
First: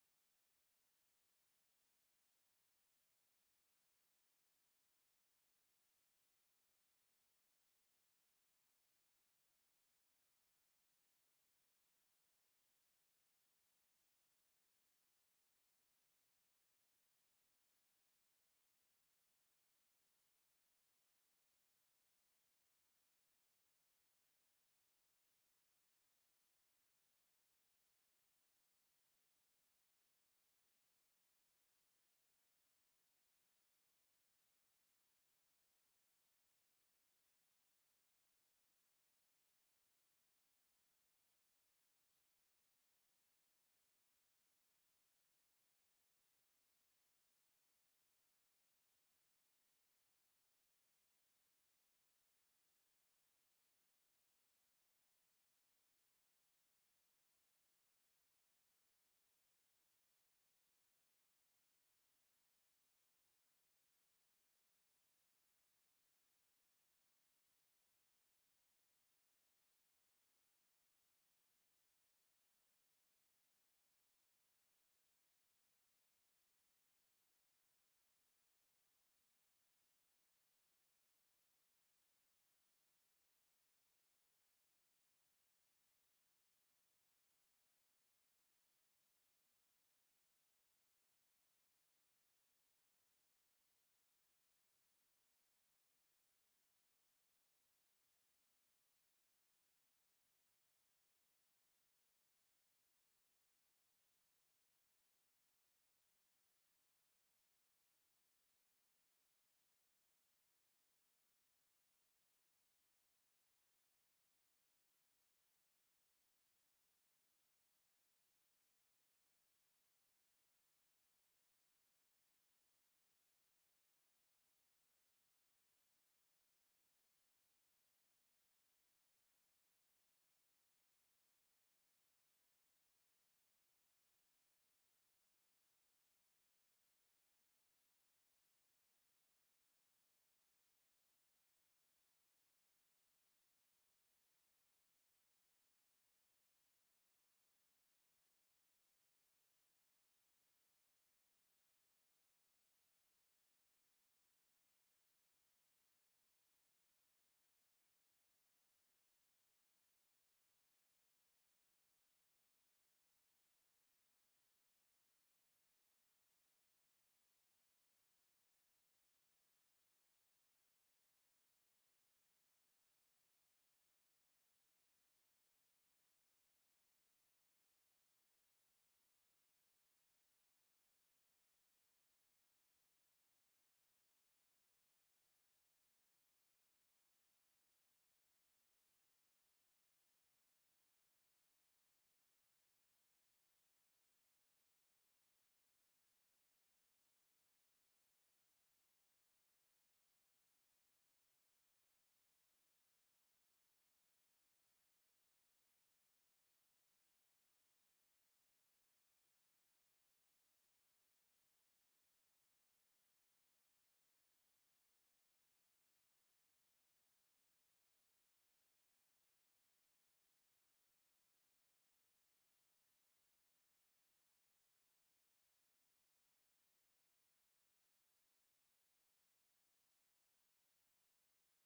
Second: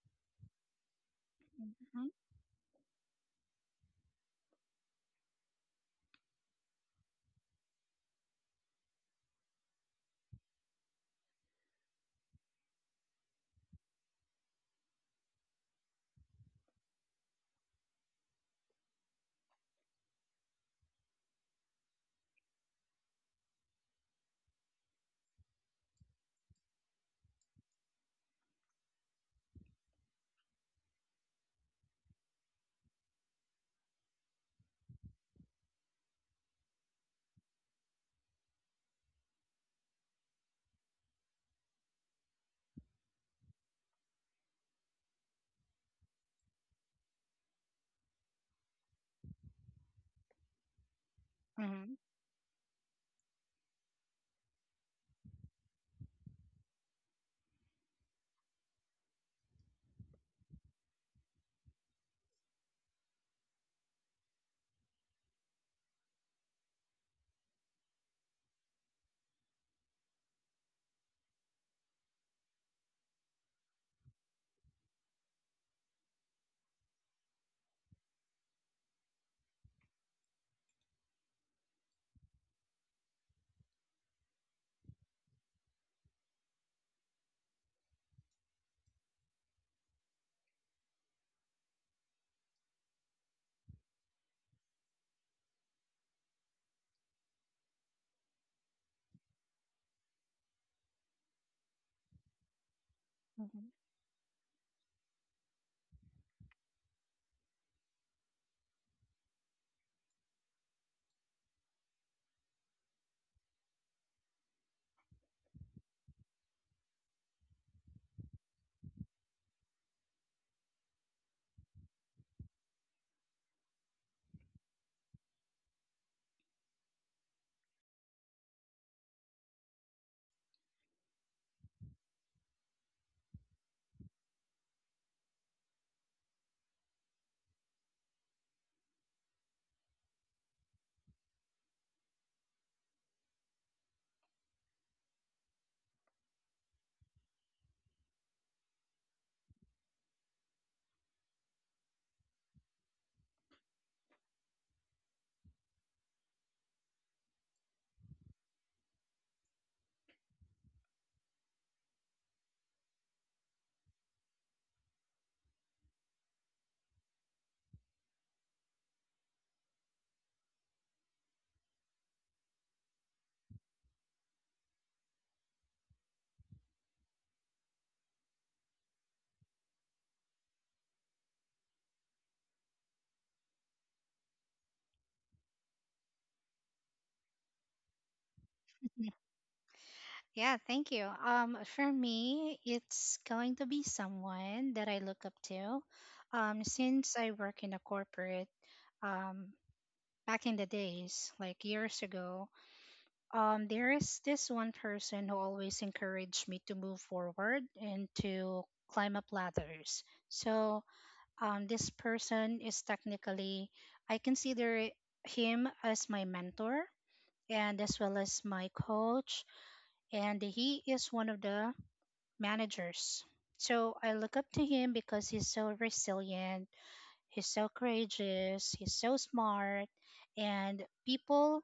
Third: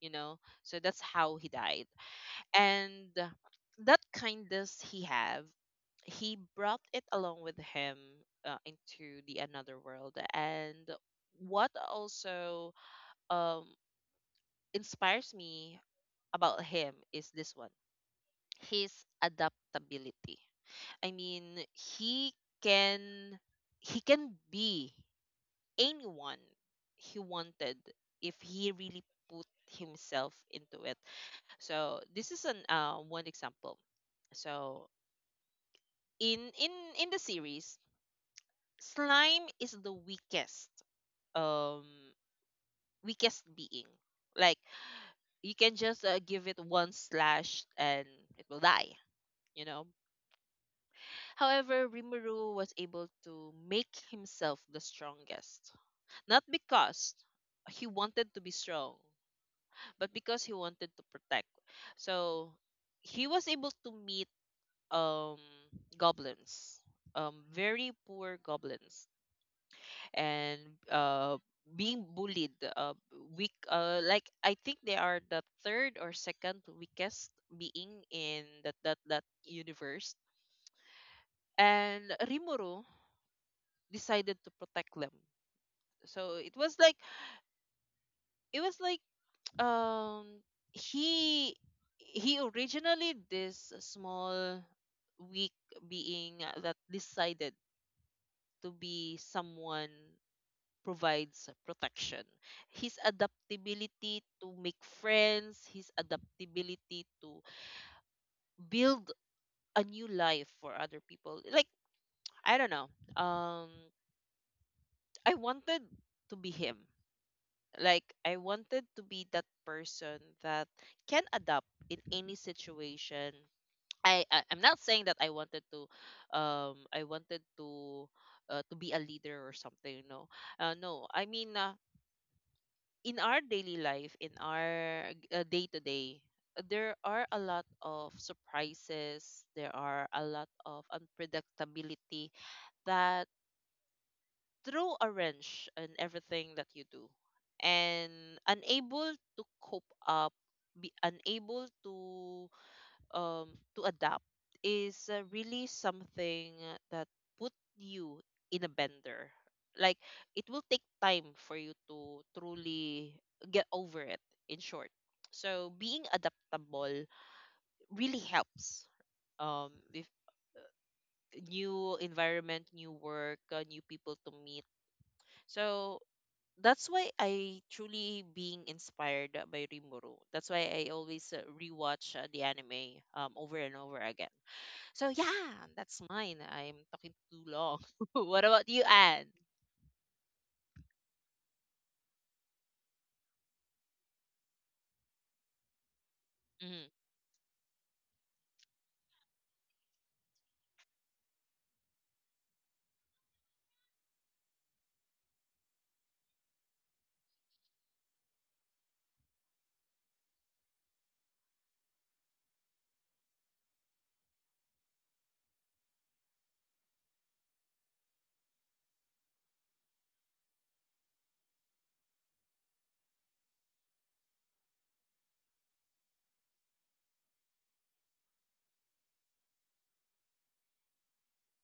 you know. So that's how he died. mhm, And that kindness he have, he brought it along with him, into the another world. And what also, um inspires me about him is this one, his adaptability. I mean, he can, he can be anyone he wanted, if he really put himself into it. So this is an, one example. So in in in the series, slime is the weakest, um weakest being. Like you can just, give it one slash and it will die. You know. However, mhm, Rimuru was able to make himself the strongest. Not because he wanted to be strong, but because he wanted to protect. So he was able to meet, um goblins, um, very poor goblins, and, uh being bullied, weak, like I think they are the third or second weakest being in that universe. And Rimuru decided to protect them. So it was like um, he he originally this small weak being that decided to be someone provides protection. His mhm. adaptability to make friends, his adaptability to build a new life for other people. Like, I don't know. Um, I wanted to be him. Like, I wanted to be that person that can adapt in any situation. I'm not saying that I wanted to be a leader or something. No, no. I mean, in our daily life, in our, day-to-day, there are a lot of surprises, there are a lot of unpredictability that throw a wrench in everything that you do. And unable to cope up, be unable to, um, to adapt is, really something that put you in a bender. Like it will take time for you to truly get over it. In short, so being adaptable really helps. If new environment, new work, new people to meet. So that's why I truly being inspired by Rimuru. That's why I always, rewatch, the anime, over and over again. So yeah, that's mine. I'm talking too long. What about you, Anne? Yeah, thank you. For me, it's going to be someone that I look up to. Um, Mm-hmm, since I work in a corporate, um, back in the days, like years ago, there is this one person who always encouraged me to move forward and to climb up ladders. So, this person is technically, I consider him as my mentor and as well as my coach. And he is one of the managers. So I look up to him because he's so resilient. He's so courageous, he's so smart, and people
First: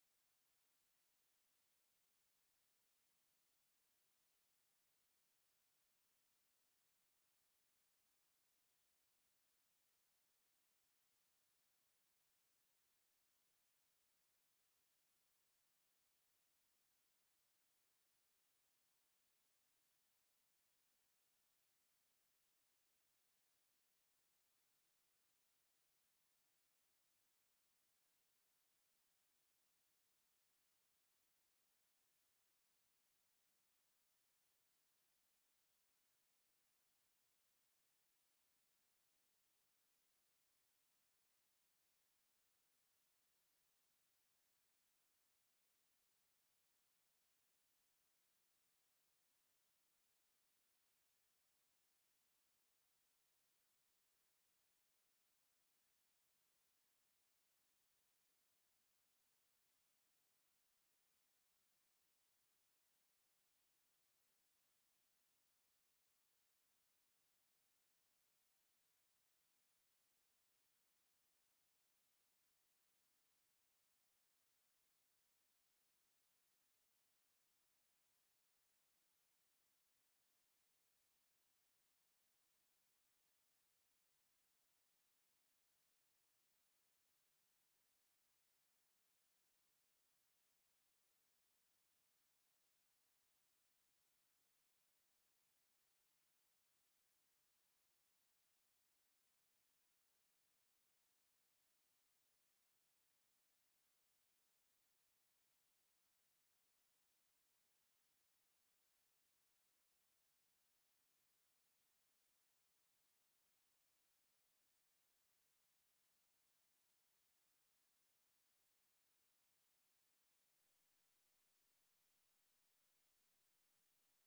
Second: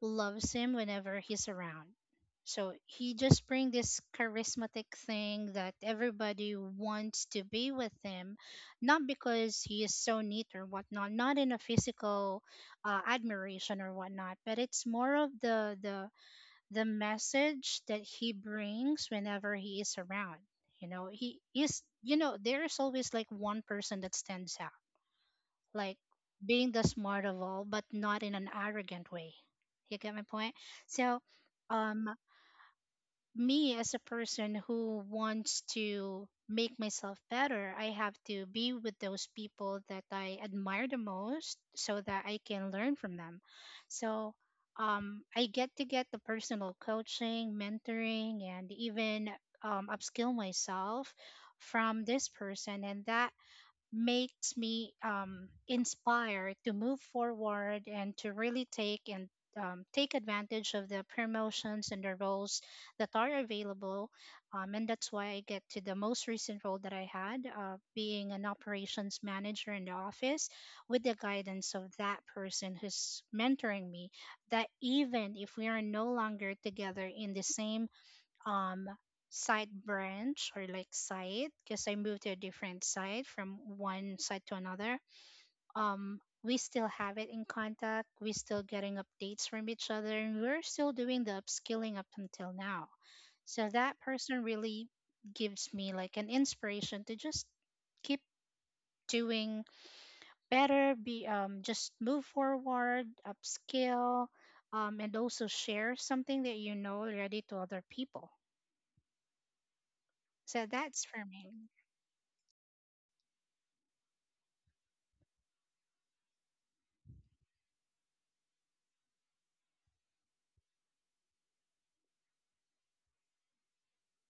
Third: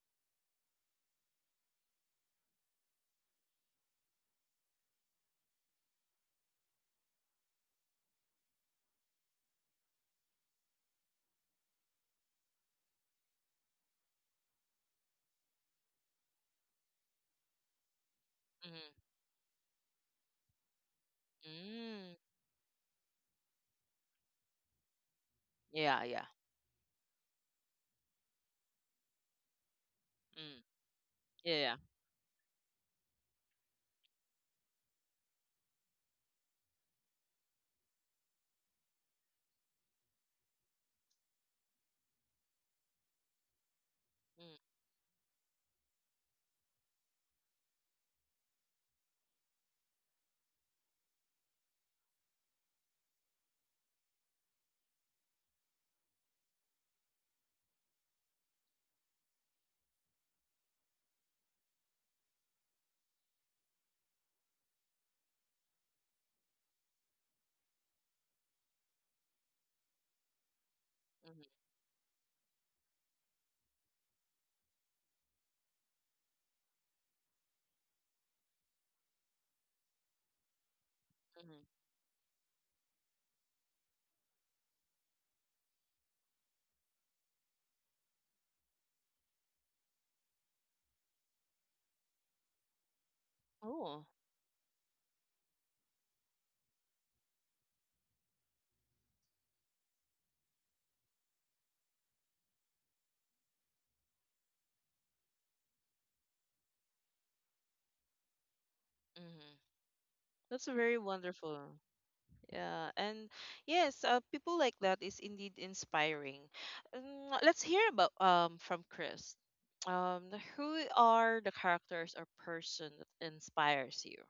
loves him whenever he's around. So he just bring this charismatic thing that everybody wants to be with him, not because he is so neat or whatnot, not in a physical admiration or whatnot, but it's more of the message that he brings mm-hmm, whenever he is around. You know, he is. You mm. know, there is always like one person that stands out like Yeah, yeah. being the smart of all, but not in an arrogant way. You get my point? Mm, So, yeah, yeah. um, me as a person who wants to make myself better, I have to be with those people that I admire the most so that I can learn from them. So, Mm, I get to get the personal coaching, mentoring, and even upskill myself from this person, and that makes me inspired to move forward and to really take and take advantage of the promotions and the roles that are available. And that's why I get to the most recent role that I had, being an operations manager in the office, with the mm-hmm, guidance of that person who's mentoring me. That even if we are no longer together in the same um side branch or like side mm-hmm. because I moved to a different side from one side to another. We still have it in contact, we still getting updates from each other and we're still doing the upskilling up until now. So that Oh, person really gives me like an inspiration to just keep doing better, be just move forward, upskill, and also share something that you know already to other people. mm-hmm. That's So very that's for wonderful. me. Yeah, and yes, people like that is indeed inspiring. Let's hear about, from Chris. Who are the characters or person that inspires you?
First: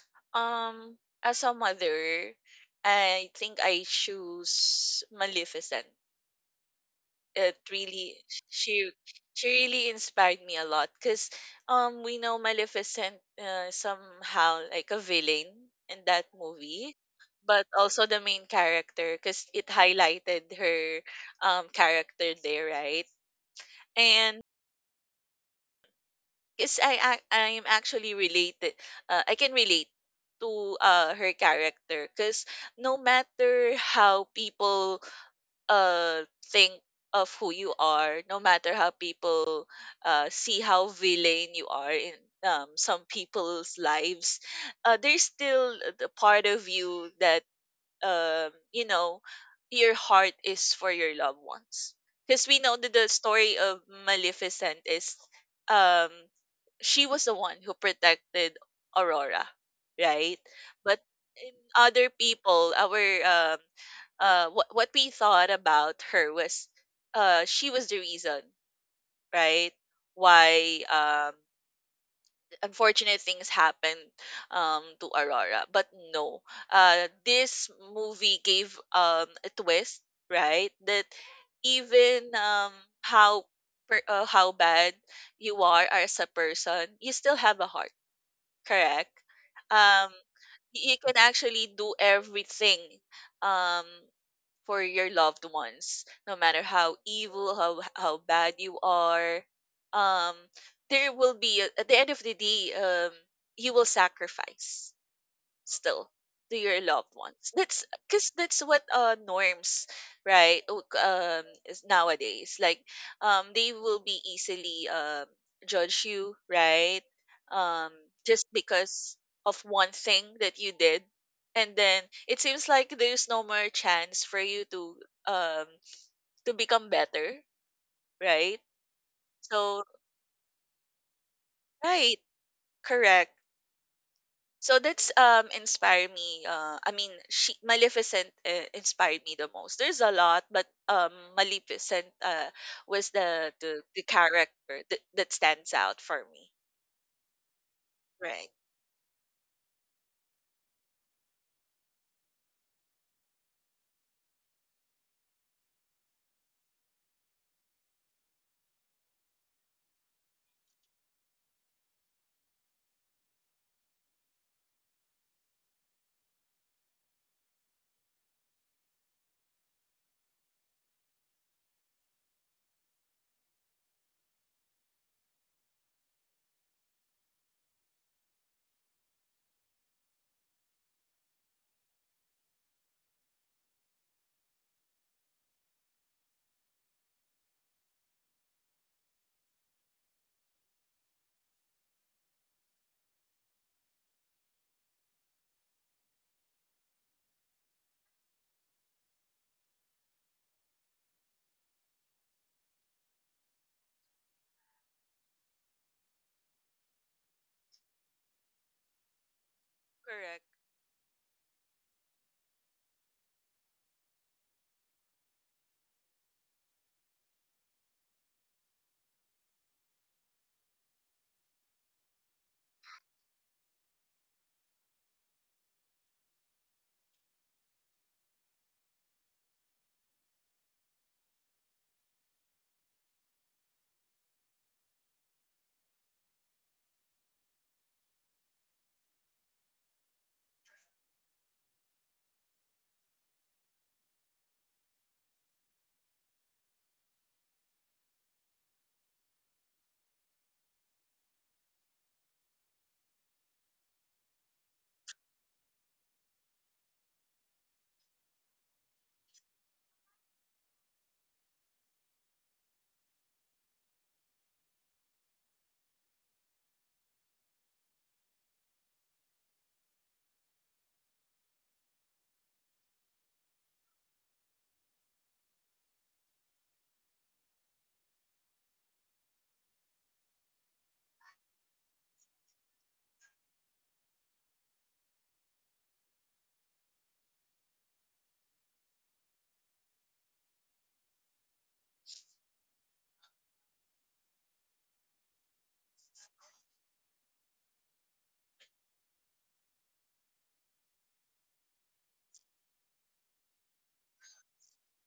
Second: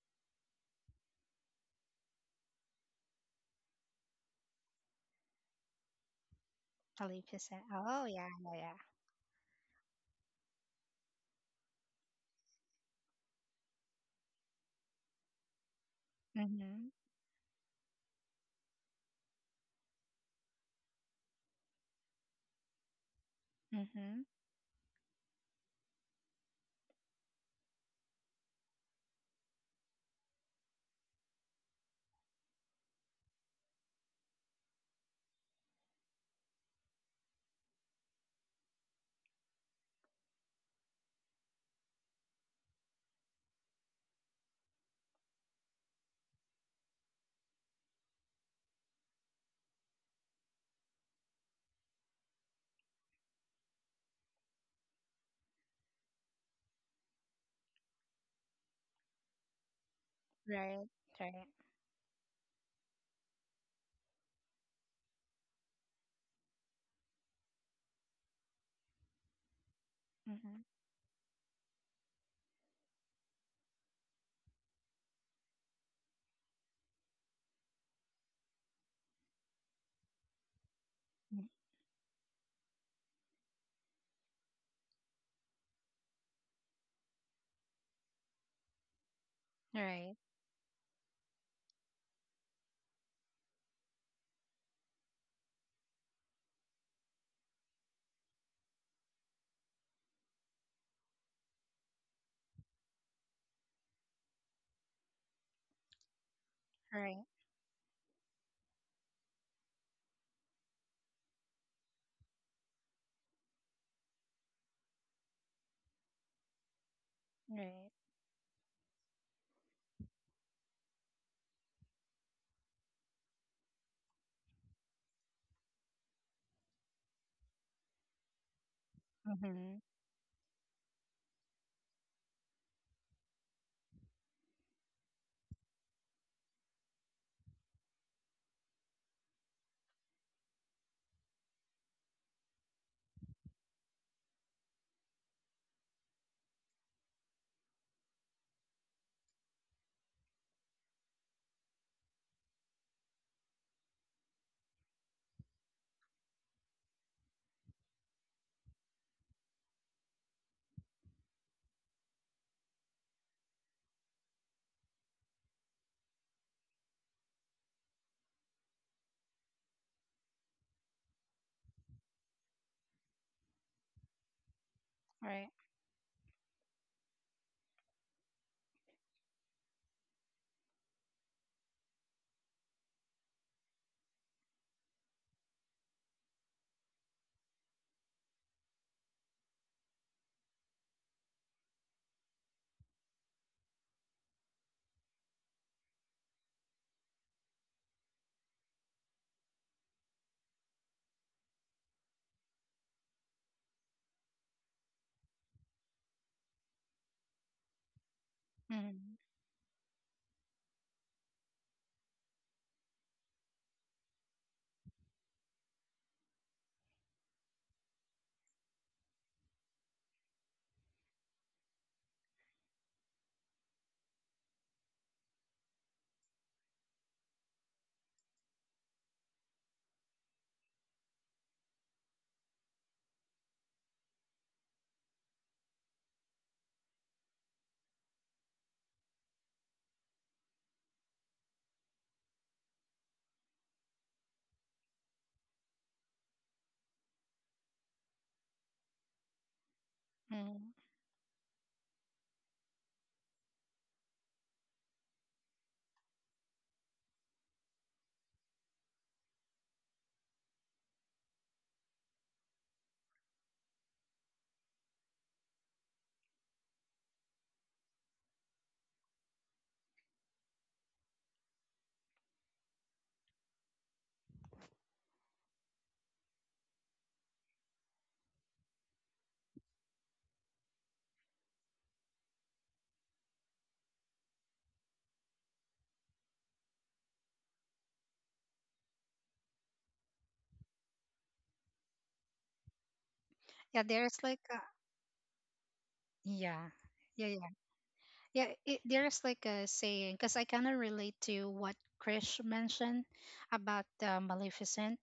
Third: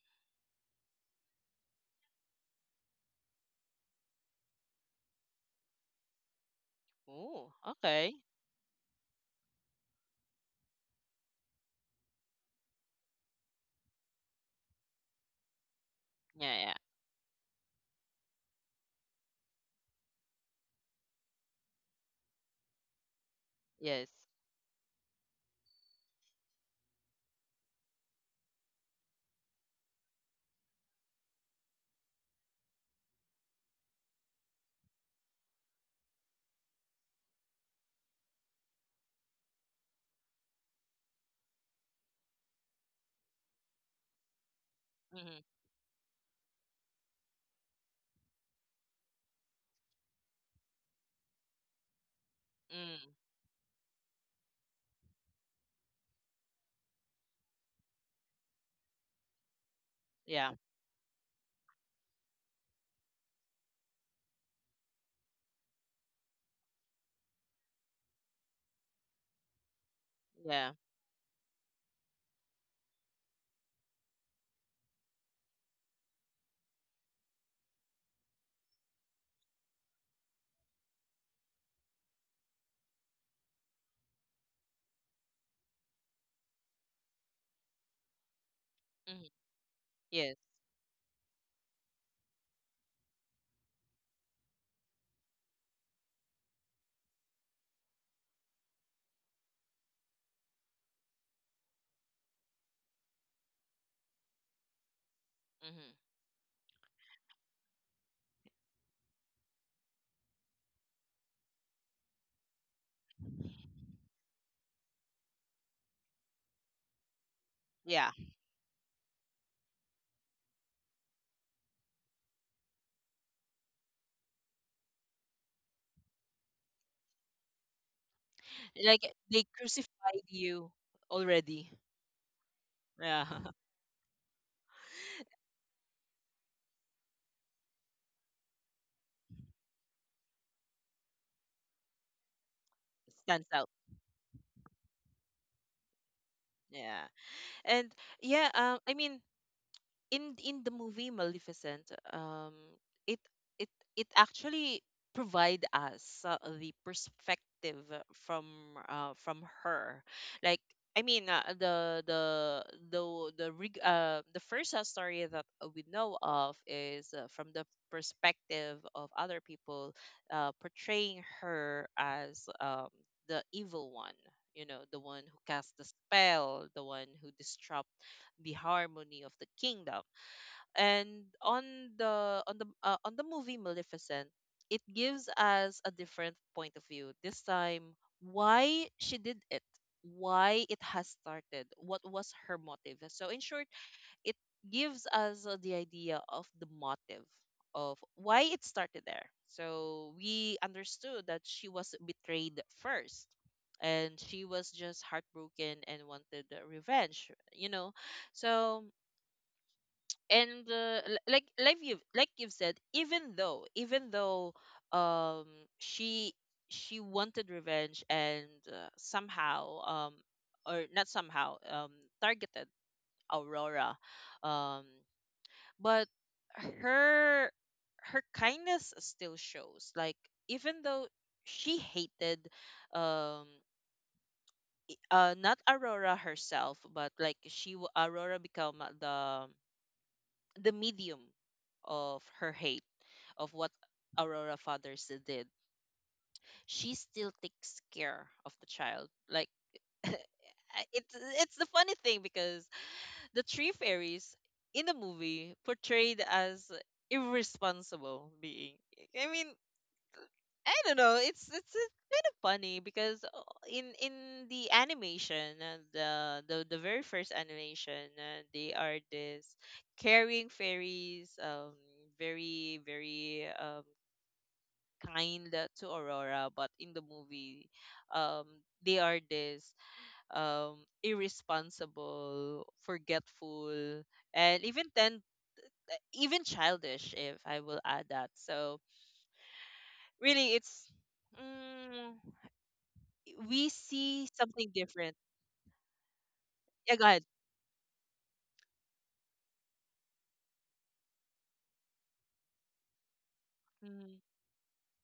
um, as a mother, I think I choose Maleficent. Alicia Oh, It said, "Oh really okay. yeah, yeah, yeah. she she really inspired me a lot, because we know Maleficent, somehow like a villain in that Yeah, yeah. Mhm, movie, but also the main character because it highlighted her character there, right? Yes. mhm. And because I can relate to her character, because no matter how people uh think of who you are, no matter how people see how villain you are in some people's lives, there's Mm-hmm. still the part of you that, um you know your heart is for your loved ones. Because we know that the Mm, story of Maleficent is, um she was the one who protected Aurora, right? yeah. Right, But right. in other people, our um, what we thought about her was, she was the reason, right? Mhm. Yeah. Why, unfortunate things happened, to Aurora. But no, this movie gave, a twist, right? That Mm, even, how how bad you are as a person, you still have a heart. Correct. Hmm. Um, right, Yes. You can actually do everything, um, for your loved ones, no matter how evil, how bad you are. Um, there will be at the end of the day, you will sacrifice Hmm. still to your loved right, ones. That's because that's what, norms, right? Is nowadays like, they will be easily, judge you, right? right. Um, Yeah. just because of one thing that you did, and then it seems like there's no more chance for you to, um to become better, right? Like they Mhm, So, crucified you already. right, Yeah. correct. So that's, inspired me. I mean, she Maleficent, inspired me the most. There's a lot, but Maleficent, was Stands the out. the, the character that stands out for me. Yeah. And yeah, Right. I mean, in the movie Maleficent, it it it actually provide us, the perspective from, from her. Like I mean, the first, story that we know of is, from the perspective of other people, portraying her as, the evil one. You know, the one who right. cast the spell, the one who disrupt the harmony of the kingdom. And on the on the on the movie Maleficent, it gives us a different point of view. This time, why she did it, why it has started, what was her motive. So in short, it gives us, the idea of the motive of why it started there. So we understood that she was betrayed first and she was just heartbroken and wanted, revenge, you know. So Mhm, Correct. and, l- like you like you've said, even though even though, um she she wanted revenge and, somehow, or not somehow, targeted Aurora, um but her, her kindness still shows. Like even though she hated, um not Aurora herself, but like Aurora become the medium of her hate, of what Aurora Fathers did. She still takes care of the child. Like mhm. I- it's the funny thing because the three fairies in the movie portrayed as irresponsible being. I mean, I don't know. It's it's kind of funny because, in the animation, the very first animation, they are this caring fairies, very very, kind to Aurora. But in the movie, um, they are this, um, irresponsible, forgetful, and even then, even childish, if I will add that. So really, it's, mm, we Yeah, there's see like a something different. yeah, Yeah, go ahead. yeah, yeah, yeah. There's like a saying because I kind of relate to what Krish mentioned about Mm, Maleficent.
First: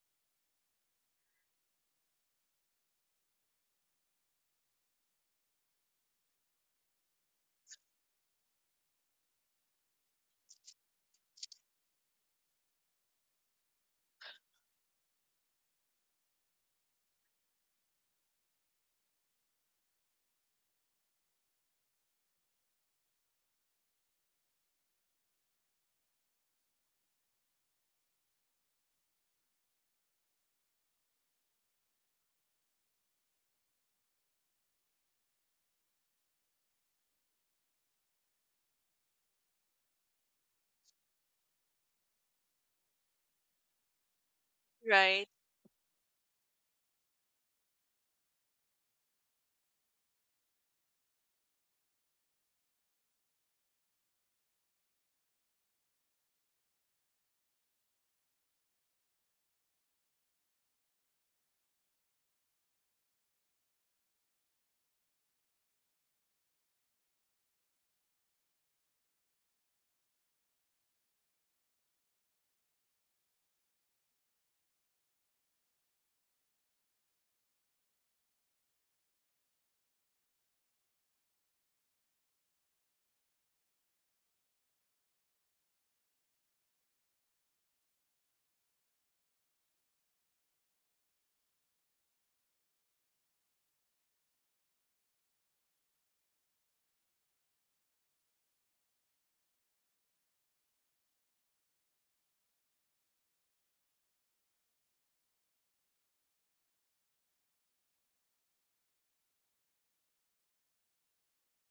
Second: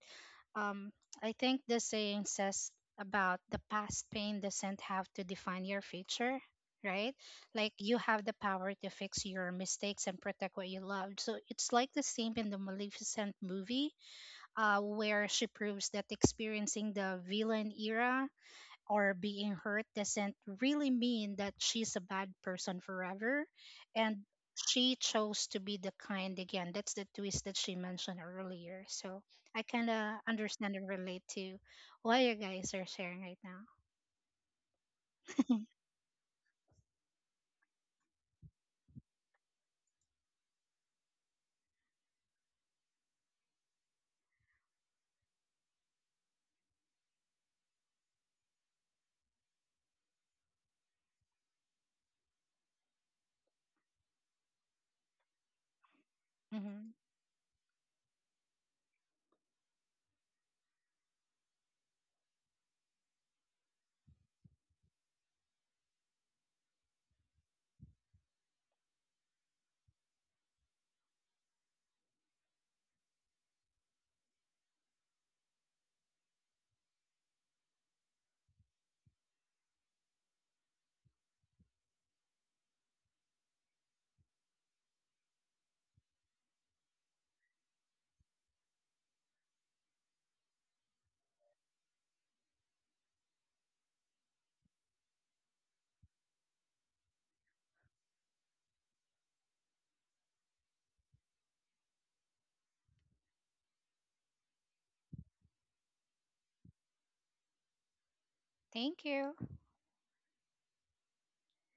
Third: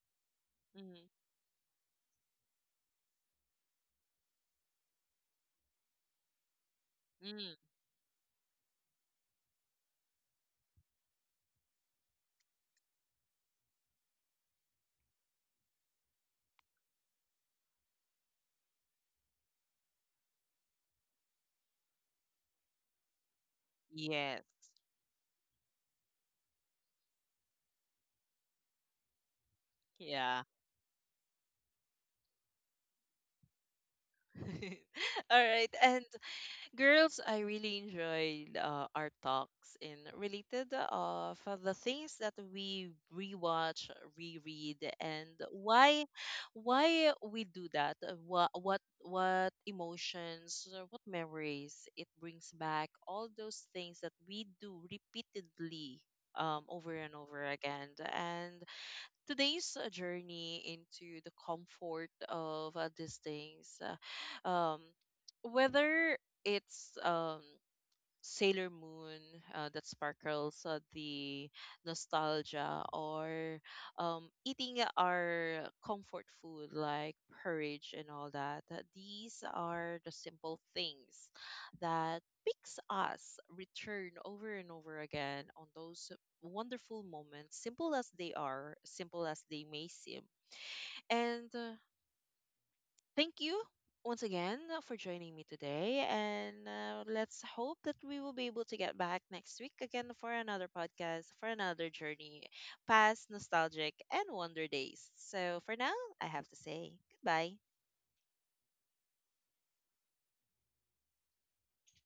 Um, mm, I think the saying says about the past pain doesn't have to define your future, right? mm. Like you have the power to fix your mistakes and protect what you loved. So it's like the same in the Maleficent movie, where she proves that experiencing the villain era or being hurt doesn't really mean that she's a bad person forever. And Yes. she chose to be the kind again. That's the twist that she mentioned earlier. So I kind of Yeah. understand and relate to what you guys are sharing right now. All right. And Girls, I really enjoyed, our talks and related of the things that we rewatch, reread, Right. and why we do that. What emotions, what memories it brings back. All those things that we do repeatedly, over Hmm. and over again, and today's, journey into the comfort of, these things. Whether it's, Sailor Moon, that sparkles, the nostalgia, or, eating our comfort food like porridge and all that. These are the simple things that makes us return over and over again on those wonderful moments, simple as they are, simple as they may seem. And, thank you once again for joining me today. And, let's hope that we will be able to get back next week again for another podcast, for another journey past nostalgic and wonder days. So for now, I have to say goodbye. Thank you.